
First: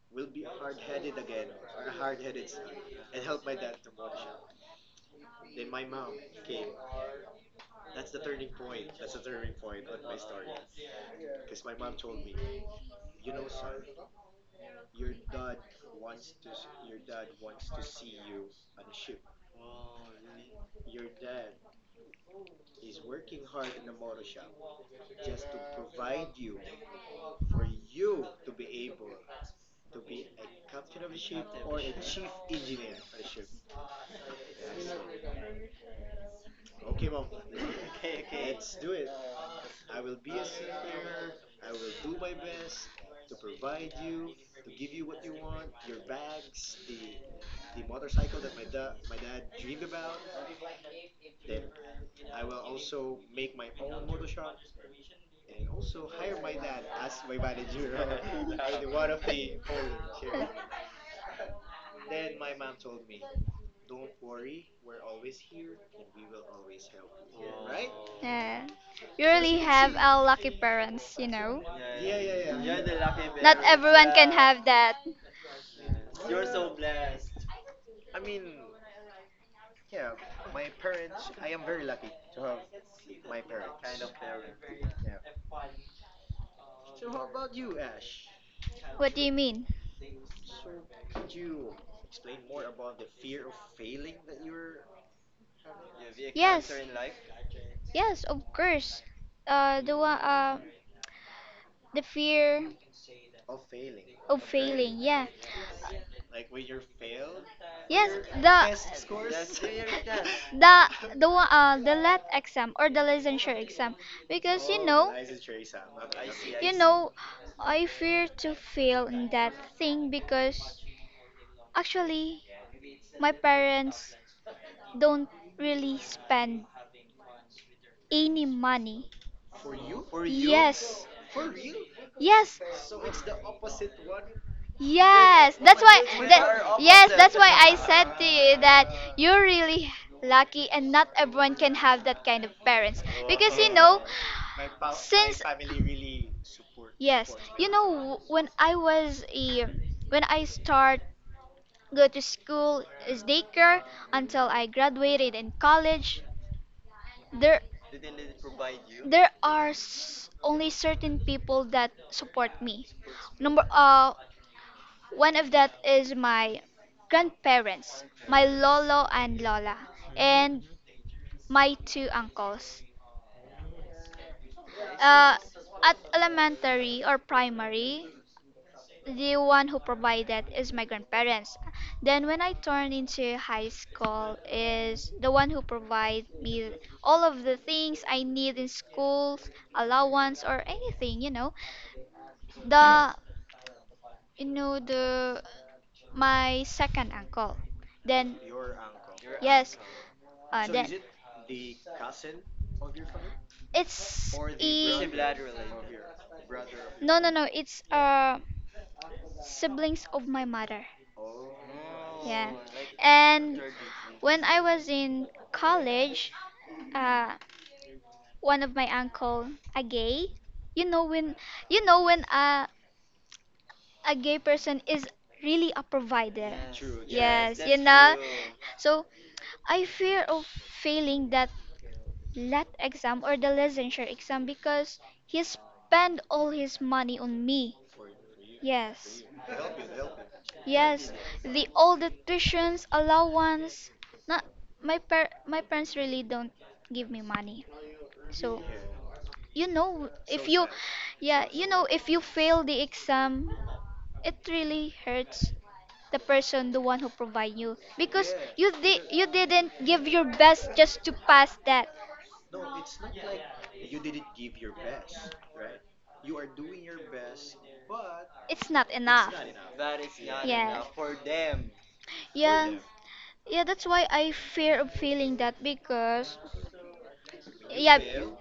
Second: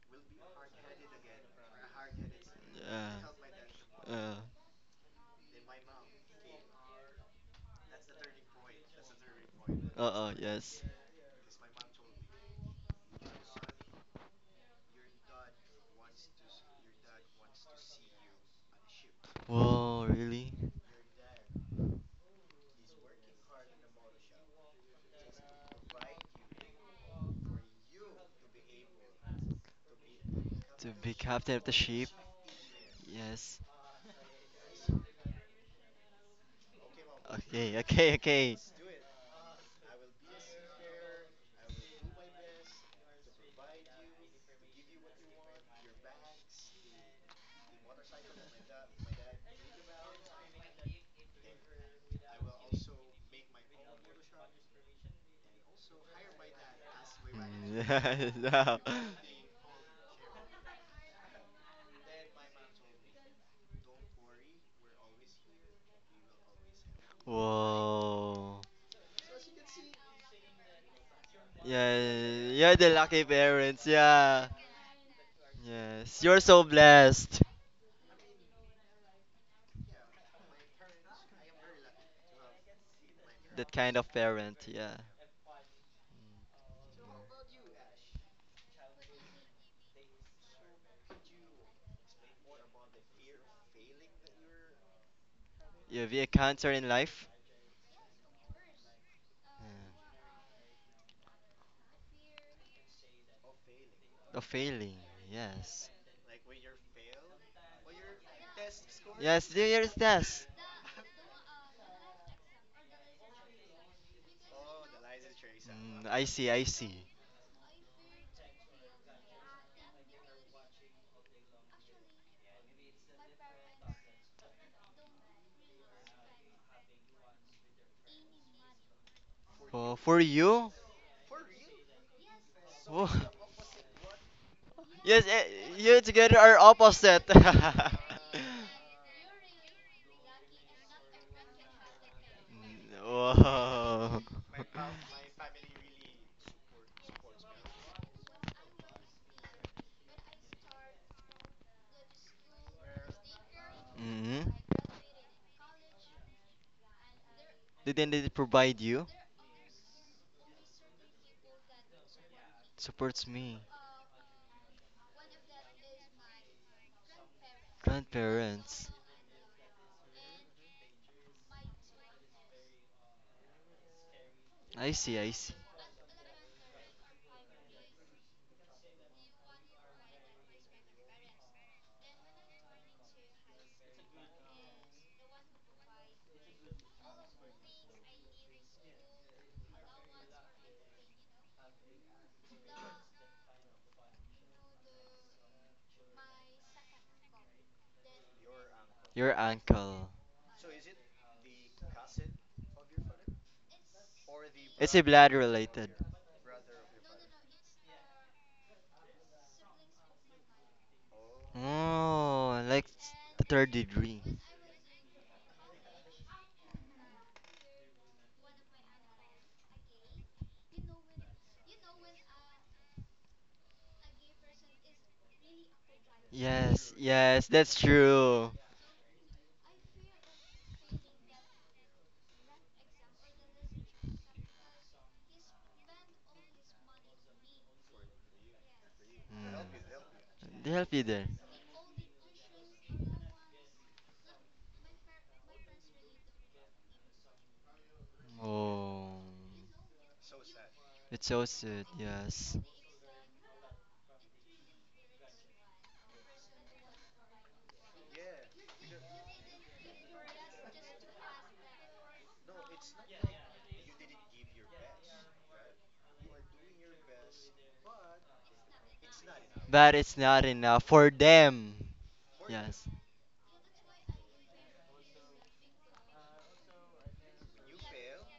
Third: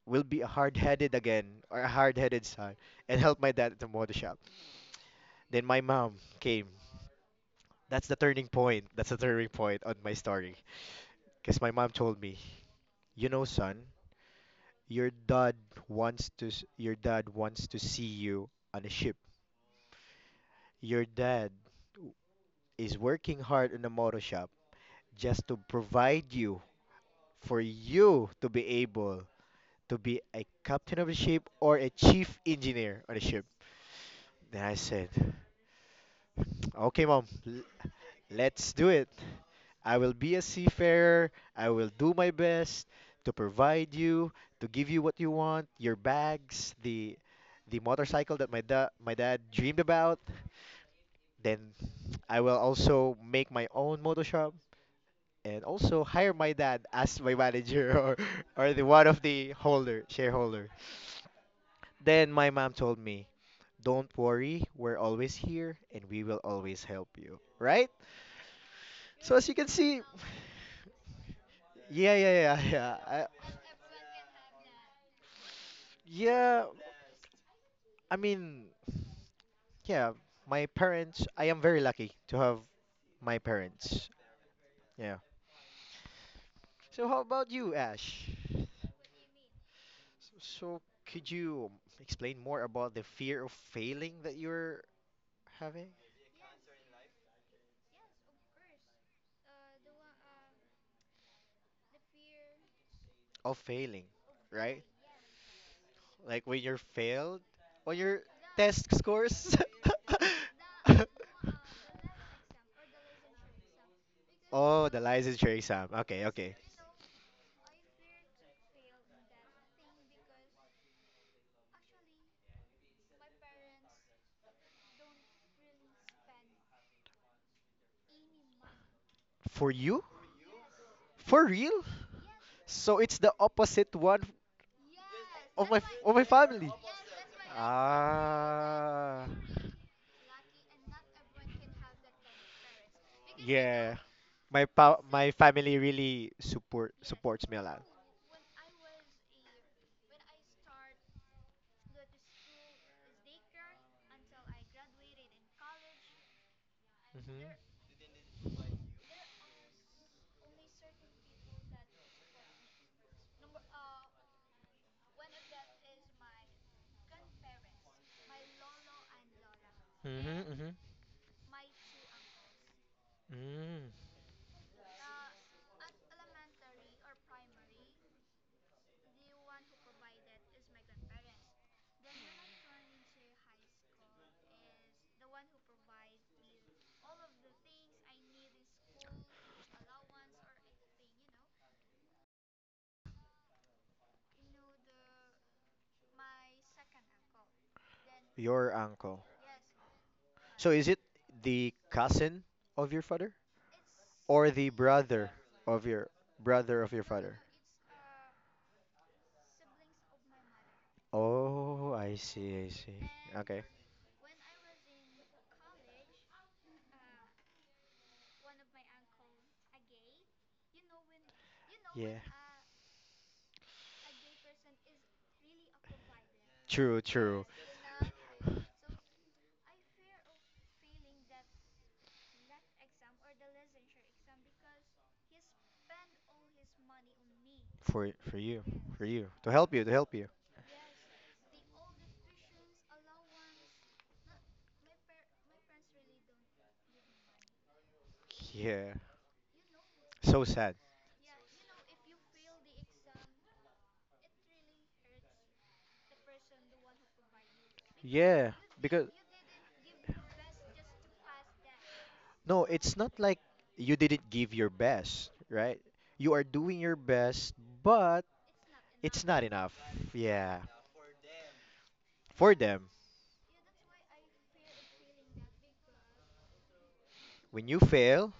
Speaker 2: will be a hard-headed again or a hard-headed son and help my
Speaker 1: Uh.
Speaker 2: dad at the motor
Speaker 1: Uh.
Speaker 2: shop. Then my mom came. That's the turning point. That's the turning point on my story.
Speaker 1: Yes.
Speaker 2: Because my mom told me, "You know, son, your dad wants to s- your dad wants to see you on a ship.
Speaker 1: Whoa. Really?
Speaker 2: Your dad w- is working hard in a motor shop just to provide you for you to be able to be a
Speaker 1: To
Speaker 2: captain of the
Speaker 1: be
Speaker 2: ship
Speaker 1: captain of the
Speaker 2: or a
Speaker 1: ship?
Speaker 2: chief engineer on the ship."
Speaker 1: Yes.
Speaker 2: Then I said, "Okay, mom, l-
Speaker 1: Okay. Okay. Okay.
Speaker 2: let's do it. I will be a seafarer. I will do my best to provide you, to give you what you want, your bags, the motorcycle that my dad dreamed about. Then I will also make my own motor shop and also hire my dad as my manager
Speaker 1: Mm,
Speaker 2: or
Speaker 1: no.
Speaker 2: the one of the holder shareholder." Then my mom told me, "Don't worry, we're always here and we will always help you." Right?
Speaker 1: Whoa.
Speaker 3: Yeah. You
Speaker 2: So as you
Speaker 3: really
Speaker 2: can
Speaker 3: have
Speaker 2: see,
Speaker 3: a lucky parents, you know.
Speaker 1: Yeah,
Speaker 2: yeah, yeah,
Speaker 1: you're the
Speaker 2: yeah, yeah.
Speaker 1: lucky
Speaker 3: Not
Speaker 1: parents.
Speaker 3: everyone can
Speaker 1: Yeah.
Speaker 3: have that.
Speaker 1: Yes, you're
Speaker 2: Yeah,
Speaker 1: so blessed.
Speaker 2: I mean, yeah, my parents, I am very lucky to have my
Speaker 1: That kind
Speaker 2: parents.
Speaker 1: of parent. Yeah.
Speaker 2: Yeah. So how about you, Ash?
Speaker 3: What do you mean?
Speaker 2: So could you explain more about the fear of failing that you're having?
Speaker 1: If you have
Speaker 3: Yes.
Speaker 1: encounter in life,
Speaker 3: Yes, of course. Uh, the
Speaker 1: yeah,
Speaker 3: one, uh, the fear
Speaker 2: Of failing,
Speaker 3: of
Speaker 1: a
Speaker 2: right?
Speaker 3: failing.
Speaker 1: failing.
Speaker 3: Yeah.
Speaker 1: Yes.
Speaker 2: Like when you're failed on
Speaker 3: Yes,
Speaker 2: your test
Speaker 3: the
Speaker 2: scores?
Speaker 1: Yes, New Year's test.
Speaker 3: the the one, the lat exam or the licensure exam, because
Speaker 2: Oh, the licensure exam.
Speaker 1: Mm,
Speaker 2: Okay, okay.
Speaker 1: I
Speaker 3: you know
Speaker 1: see.
Speaker 3: I fear to fail in that thing, because actually my parents don't really spend any money.
Speaker 2: For
Speaker 1: Oh,
Speaker 2: you?
Speaker 1: for
Speaker 3: For you?
Speaker 1: you?
Speaker 3: Yes.
Speaker 2: For real?
Speaker 3: Yes.
Speaker 2: So
Speaker 1: Oh.
Speaker 2: it's the opposite one
Speaker 1: Yes, eh,
Speaker 3: Yes. That's why.
Speaker 1: you
Speaker 2: of my
Speaker 3: We are,
Speaker 1: together are
Speaker 2: family.
Speaker 3: that, yes,
Speaker 1: opposite.
Speaker 3: that's why I said to you
Speaker 1: Mm,
Speaker 3: that
Speaker 2: Ah,
Speaker 3: you're really lucky and not everyone can have that kind of parents, because you
Speaker 2: yeah.
Speaker 3: know,
Speaker 1: whoa.
Speaker 2: My pa- my
Speaker 3: since,
Speaker 2: family really support
Speaker 3: yes,
Speaker 2: supports me a
Speaker 3: you
Speaker 2: lot.
Speaker 3: know, when I was a, when I start go to school as daycare until I
Speaker 1: Mm-hmm.
Speaker 3: graduated in college,
Speaker 2: Hmm
Speaker 3: there,
Speaker 1: The identity provide you
Speaker 3: only certain people that support me.
Speaker 1: supports
Speaker 3: Number,
Speaker 1: me.
Speaker 3: one of that is my grandparents, my
Speaker 1: Grandparents.
Speaker 3: lolo and lola,
Speaker 2: hmm
Speaker 3: and
Speaker 2: hmm.
Speaker 3: my two uncles.
Speaker 2: Mm.
Speaker 1: I
Speaker 3: Uh,
Speaker 1: see.
Speaker 3: at elementary or primary, the one who provided is my grandparents. Then when I turned into high school is the one who provide me all of the things I need in school, allowance or anything, you know. The, you know, the my second uncle. Then,
Speaker 2: Your uncle.
Speaker 1: Your
Speaker 3: yes,
Speaker 1: uncle.
Speaker 2: So is it
Speaker 3: Then
Speaker 2: the cousin of your father
Speaker 3: it's, or
Speaker 2: or
Speaker 3: the
Speaker 2: the
Speaker 1: It's a
Speaker 3: e
Speaker 1: blood related.
Speaker 2: brother of your
Speaker 3: no, no,
Speaker 2: father?
Speaker 3: no, it's, siblings of my mother.
Speaker 2: Oh, I
Speaker 3: Yeah.
Speaker 2: see,
Speaker 1: Oh,
Speaker 2: I
Speaker 1: like
Speaker 2: see.
Speaker 1: the
Speaker 3: And
Speaker 2: Okay.
Speaker 1: third degree.
Speaker 3: when I was in college, uh, one of my uncle, a gay, you know when, you know
Speaker 2: Yeah.
Speaker 3: when a gay person is really a provider.
Speaker 1: Yes,
Speaker 2: True, true.
Speaker 1: yes,
Speaker 3: Yes, you
Speaker 1: that's
Speaker 3: know.
Speaker 1: true.
Speaker 3: So I fear of failing that lat exam or the licensure exam, because he spent all his money on me.
Speaker 2: For for
Speaker 3: Yes.
Speaker 2: you to
Speaker 1: Mm.
Speaker 2: help you, to help you.
Speaker 1: They help you
Speaker 3: Yes,
Speaker 1: there.
Speaker 3: the old tuitions allowance. Not, my parents really don't give me money. So,
Speaker 2: Yeah,
Speaker 1: Oh,
Speaker 3: you know,
Speaker 2: so
Speaker 3: if you,
Speaker 2: sad.
Speaker 1: it's so
Speaker 3: yeah, you know,
Speaker 1: sweet,
Speaker 3: if you
Speaker 1: yes.
Speaker 3: fail the exam, it really hurts the person, the one who provide you, because
Speaker 2: Yeah,
Speaker 3: you, di
Speaker 2: because
Speaker 3: you didn't give your best just to pass that.
Speaker 2: no, it's not like you didn't give your best, right? You are doing your best, but
Speaker 3: It's not
Speaker 2: it's
Speaker 3: enough.
Speaker 2: not enough.
Speaker 1: But it's not
Speaker 2: Yeah,
Speaker 3: Yes.
Speaker 1: enough for them.
Speaker 2: for
Speaker 3: Yeah,
Speaker 1: Yes.
Speaker 2: them,
Speaker 3: yeah, that's why I fear of feeling that, because,
Speaker 2: when you
Speaker 3: yeah.
Speaker 2: fail,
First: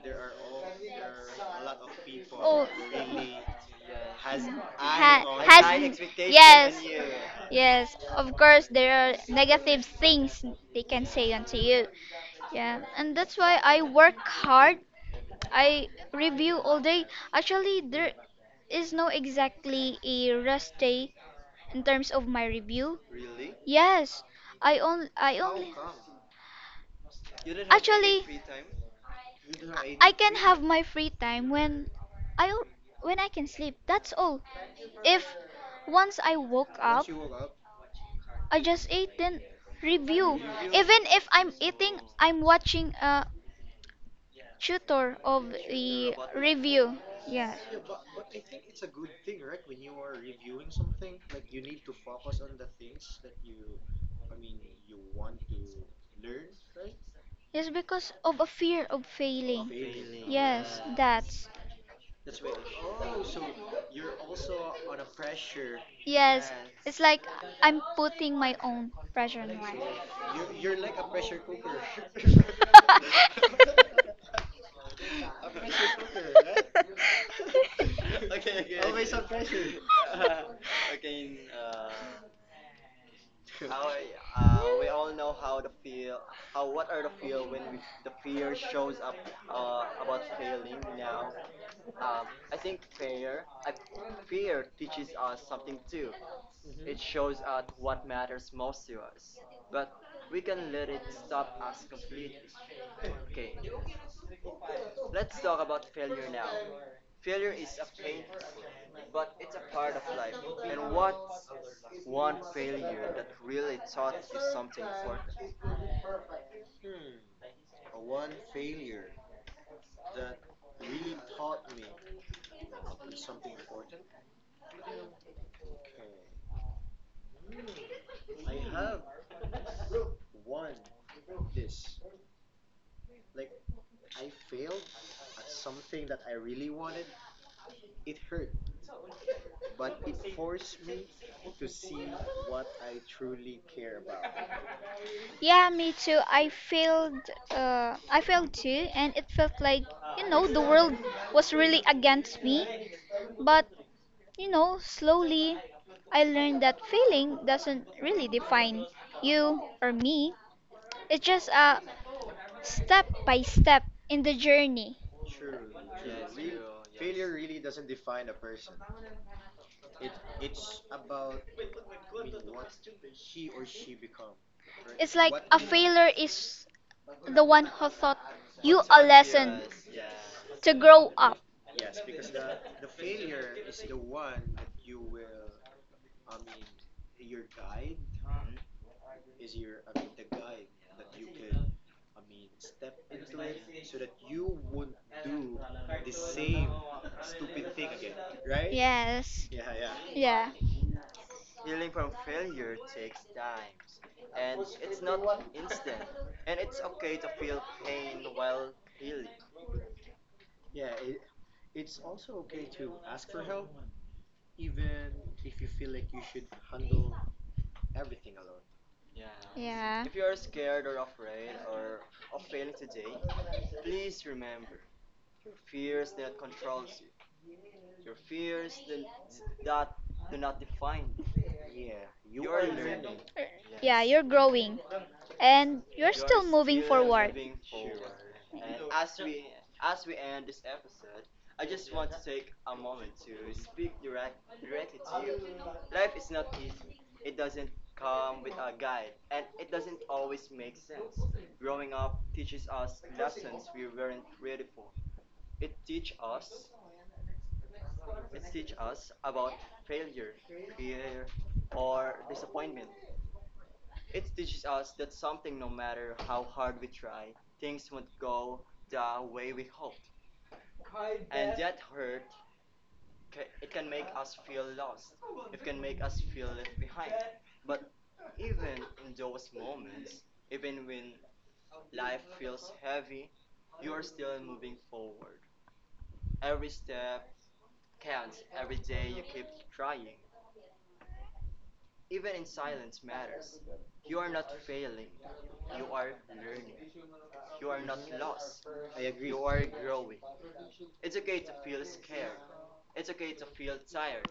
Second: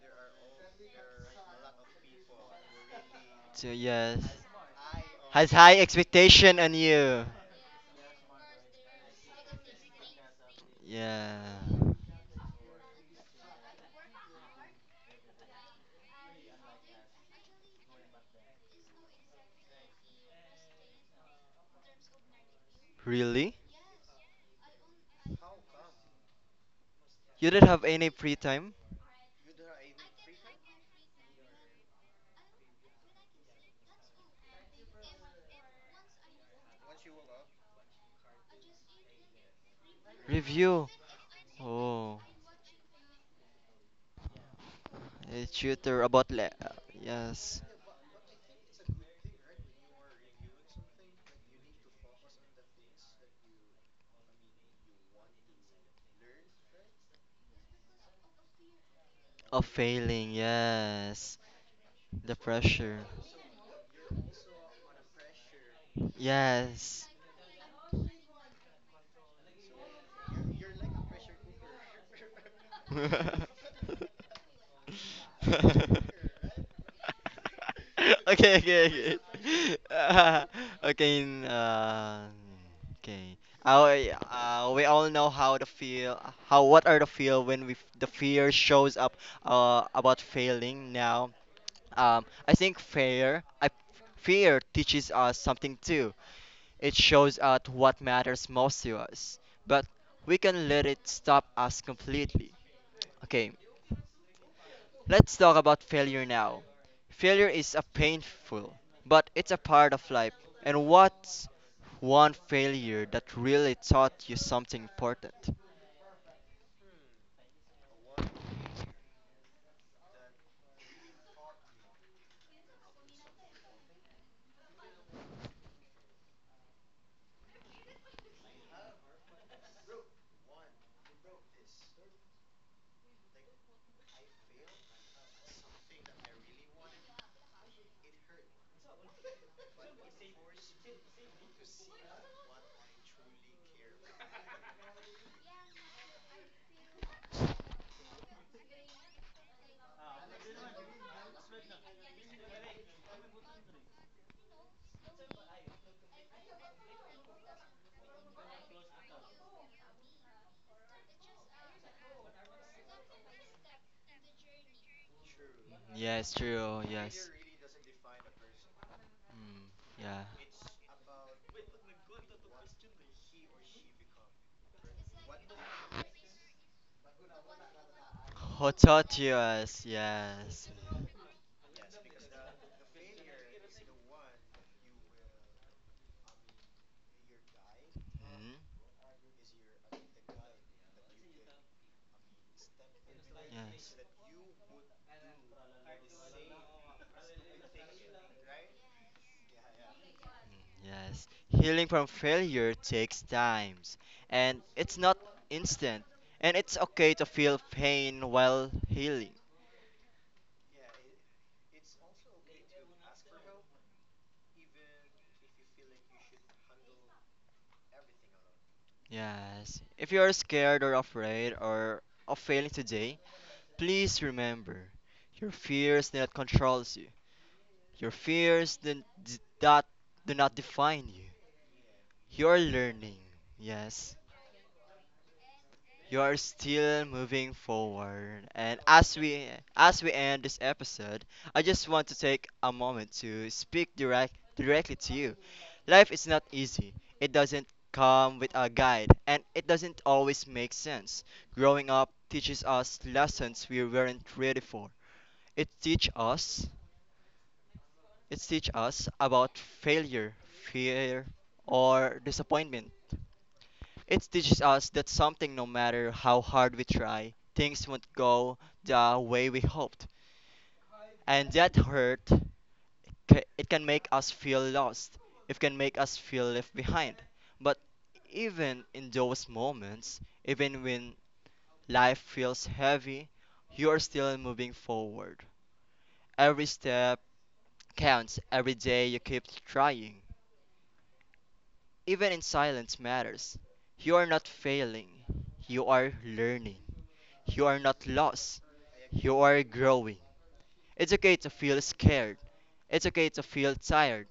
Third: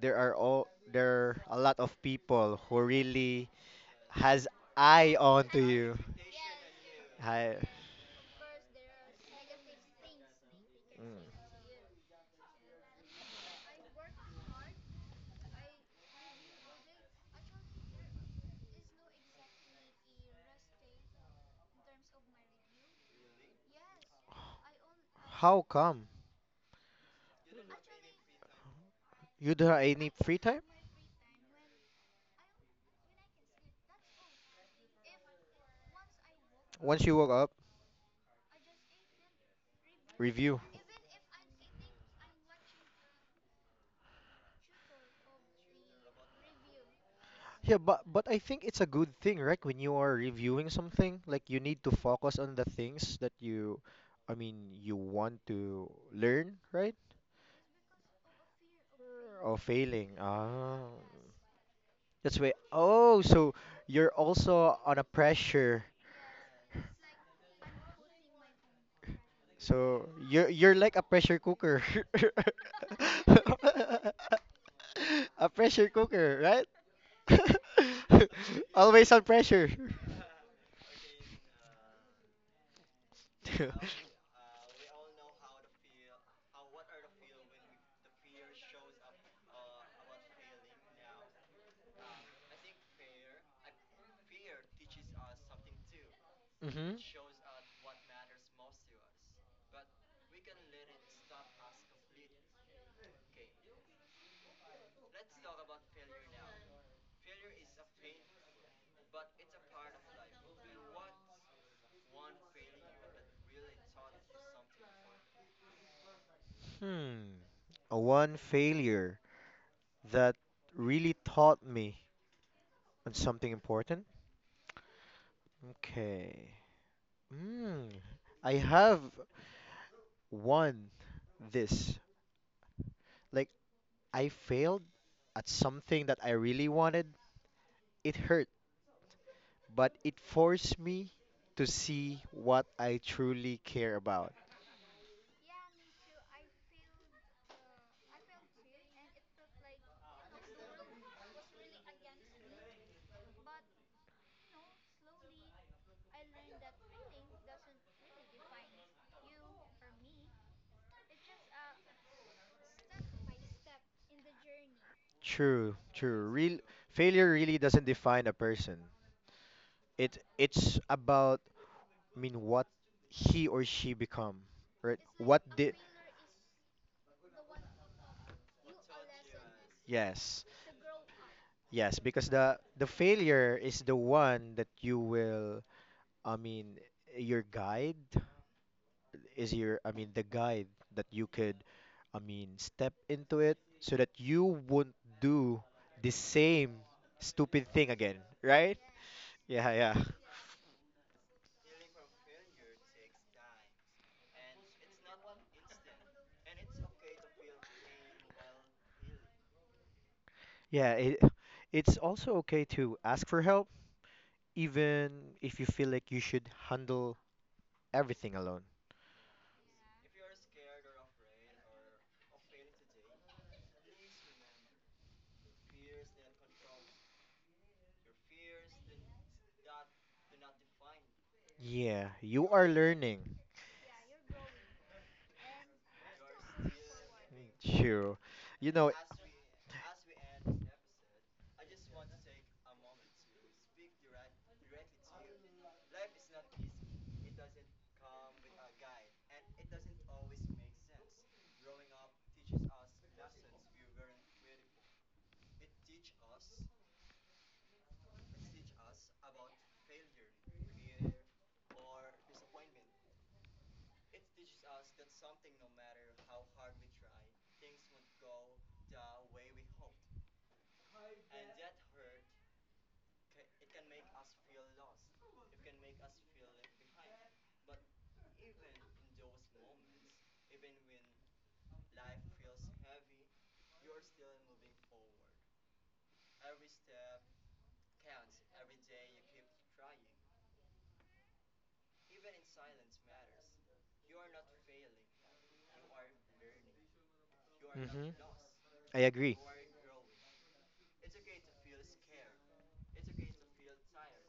Speaker 2: there are all there are a lot of people
Speaker 3: Oh,
Speaker 2: who
Speaker 3: really?
Speaker 2: really
Speaker 1: So yes,
Speaker 2: has eye
Speaker 3: Ha, oh,
Speaker 2: on
Speaker 1: has
Speaker 2: to
Speaker 1: high
Speaker 2: you.
Speaker 3: has,
Speaker 1: expectation on
Speaker 3: yes,
Speaker 1: you.
Speaker 2: Hi.
Speaker 3: yes. Of course, there are negative things they can say
Speaker 1: Yeah.
Speaker 2: Mm.
Speaker 3: onto you. Yeah, and that's why I work hard. I review all day. Actually, there is no exactly a rest day in terms of my review.
Speaker 1: Really?
Speaker 3: Yes, I only, I
Speaker 2: How
Speaker 3: only.
Speaker 2: come
Speaker 1: You don't have any
Speaker 3: Actually,
Speaker 1: free time?
Speaker 2: you don't have any
Speaker 3: I can
Speaker 2: free time?
Speaker 3: have my free time when, I al- when I can sleep. That's all. If once I woke up,
Speaker 2: Once you woke up.
Speaker 3: I just ate then review.
Speaker 2: Review.
Speaker 3: Even
Speaker 1: Review.
Speaker 3: if I'm eating,
Speaker 1: Oh,
Speaker 3: I'm watching a tutor
Speaker 1: a
Speaker 3: of
Speaker 1: tutor
Speaker 3: the
Speaker 1: about
Speaker 3: review. Yes.
Speaker 1: yes,
Speaker 2: Yeah, but I think it's a good thing, right? When you are reviewing something, like you need to focus on the things that you, you want to learn, right?
Speaker 3: Yes, because of a fear of
Speaker 2: Or
Speaker 1: of
Speaker 3: failing.
Speaker 2: failing.
Speaker 1: failing.
Speaker 3: Yes,
Speaker 2: Ah,
Speaker 1: Yes,
Speaker 3: that's.
Speaker 1: the
Speaker 2: that's why.
Speaker 1: pressure.
Speaker 2: Oh, so you're also on a pressure.
Speaker 3: Yes, it's
Speaker 1: Yes,
Speaker 3: like I'm putting my own pressure on myself.
Speaker 2: So you're like a pressure cooker. A pressure cooker, right?
Speaker 1: okay, okay,
Speaker 2: Always
Speaker 1: okay.
Speaker 2: on pressure.
Speaker 1: Uh, okay, in, uh, okay. We all know how to feel, how what are the feel when we the fear shows up about failing. Now, I think fear, I fear teaches us something too. It
Speaker 2: Mhm.
Speaker 1: shows us what matters most to us, but we can let it stop us completely. Okay, let's talk about failure now. Failure is a painful, but it's a part of life. And what's one failure that really taught you something important?
Speaker 2: Hmm. A one failure that really taught me on something important. Okay. Mm. I have won this. Like, I failed at something that I really wanted. It hurt, but it forced me to see what I truly care about.
Speaker 3: Yeah, me too. I failed. I failed too, and it felt like, you know, the world was really against me. But, you know, slowly, I learned that failing doesn't really define you or me. It's just a step by step in the journey.
Speaker 2: True, true.
Speaker 1: Yes,
Speaker 2: Real
Speaker 1: true. Yes.
Speaker 2: failure really doesn't define a person.
Speaker 1: Mm,
Speaker 2: It
Speaker 1: yeah.
Speaker 2: it's about what he or she become, right?
Speaker 3: It's like
Speaker 2: What
Speaker 3: a
Speaker 2: did?
Speaker 3: failure is the one who taught
Speaker 1: Who
Speaker 3: you a
Speaker 1: taught you
Speaker 3: lesson
Speaker 1: us?
Speaker 2: Yes,
Speaker 1: Yes.
Speaker 3: to grow up.
Speaker 2: yes, because the failure is the one that you will. I mean, your guide
Speaker 1: Mm,
Speaker 2: is your. The guide that you could. Step into it so
Speaker 1: yes.
Speaker 2: that you won't do the same stupid thing again, right?
Speaker 3: Yes.
Speaker 2: Yeah, yeah.
Speaker 3: Yeah.
Speaker 1: Yes. Healing from failure takes times, and it's not instant. And it's okay to feel pain while healing.
Speaker 2: Yeah, it, it's also okay to ask for help, even if you feel like you should handle everything alone.
Speaker 1: Yes.
Speaker 3: Yeah.
Speaker 1: If you are scared or afraid or of failing today, please remember, your fears do not control you. Your fears not do not define you.
Speaker 2: Yeah, you
Speaker 1: You're
Speaker 2: are
Speaker 1: learning.
Speaker 2: learning.
Speaker 3: Er, Yeah,
Speaker 1: Yes.
Speaker 3: you're growing and you're
Speaker 1: You are
Speaker 3: still moving
Speaker 1: still
Speaker 3: forward.
Speaker 1: moving
Speaker 2: True.
Speaker 1: forward.
Speaker 2: You
Speaker 1: And
Speaker 2: know,
Speaker 1: as we end this episode, I just want to take a moment to speak directly to you. Life is not easy. It doesn't come with a guide and it doesn't always make sense. Growing up teaches us lessons we weren't ready for. It teach us it teach us about failure, fear, or disappointment. It teaches us that something, no matter how hard we try, things won't go the way we hoped. And that hurt, it can make us feel lost. It can make us feel left behind. But even in those moments, even when life feels heavy, you are still moving forward. Every step counts. Every day you keep trying. Even in silence matters. You are not failing. You are learning. You are not
Speaker 2: mhm,
Speaker 1: lost.
Speaker 2: I
Speaker 1: You
Speaker 2: agree.
Speaker 1: are growing. It's okay to feel scared. It's okay to feel tired.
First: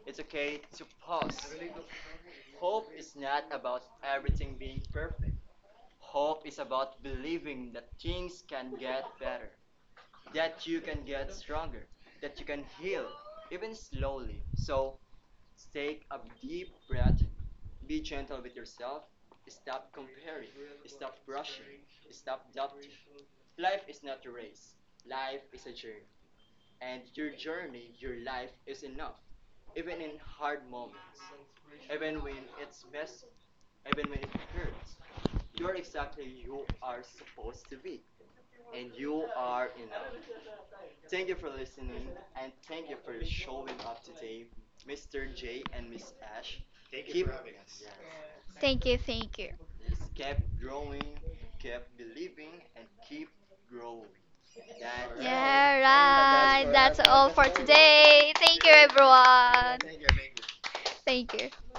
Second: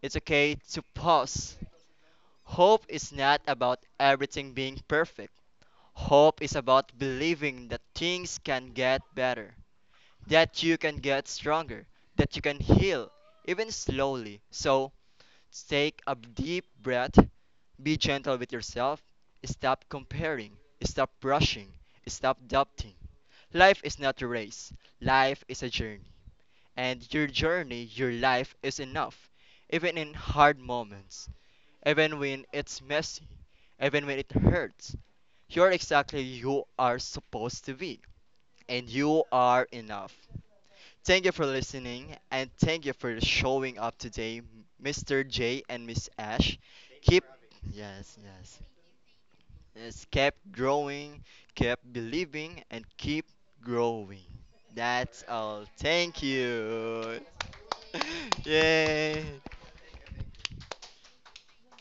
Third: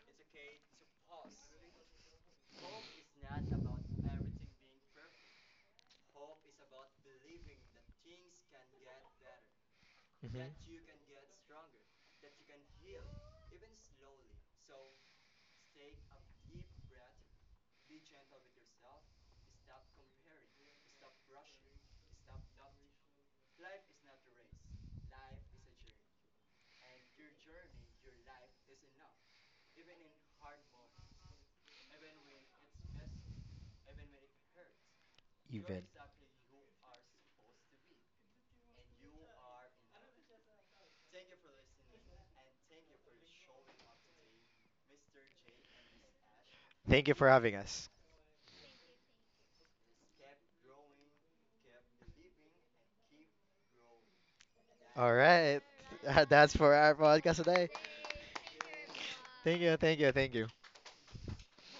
Speaker 1: It's okay to pause. Hope is not about everything being perfect. Hope is about believing that things can get better,
Speaker 2: Mhm.
Speaker 1: that you can get stronger, that you can heal, even slowly. So take a deep breath, be gentle with yourself, stop comparing, stop rushing, stop doubting. Life is not a race, life is a journey. And your journey, your life is enough, even in hard moments, even when it's messy, even when it hurts. You're
Speaker 2: Even.
Speaker 1: exactly you are supposed to be, and you are enough. Thank you for listening and thank you for showing up today, Mr. J and Miss Ash.
Speaker 2: Thank you
Speaker 1: Keep
Speaker 2: for having us.
Speaker 1: yes, yes.
Speaker 3: Thank you, thank you.
Speaker 1: Yes, keep growing, keep believing and keep growing.
Speaker 2: All
Speaker 1: That's
Speaker 2: right.
Speaker 1: all.
Speaker 3: Yeah,
Speaker 1: Thank
Speaker 2: That's
Speaker 3: right.
Speaker 2: for our
Speaker 3: That's
Speaker 1: you.
Speaker 3: all
Speaker 2: podcast
Speaker 3: for
Speaker 2: today.
Speaker 3: today. Thank you,
Speaker 1: Yay.
Speaker 2: Thank you,
Speaker 3: everyone.
Speaker 2: thank you, thank you.
Speaker 3: Thank you.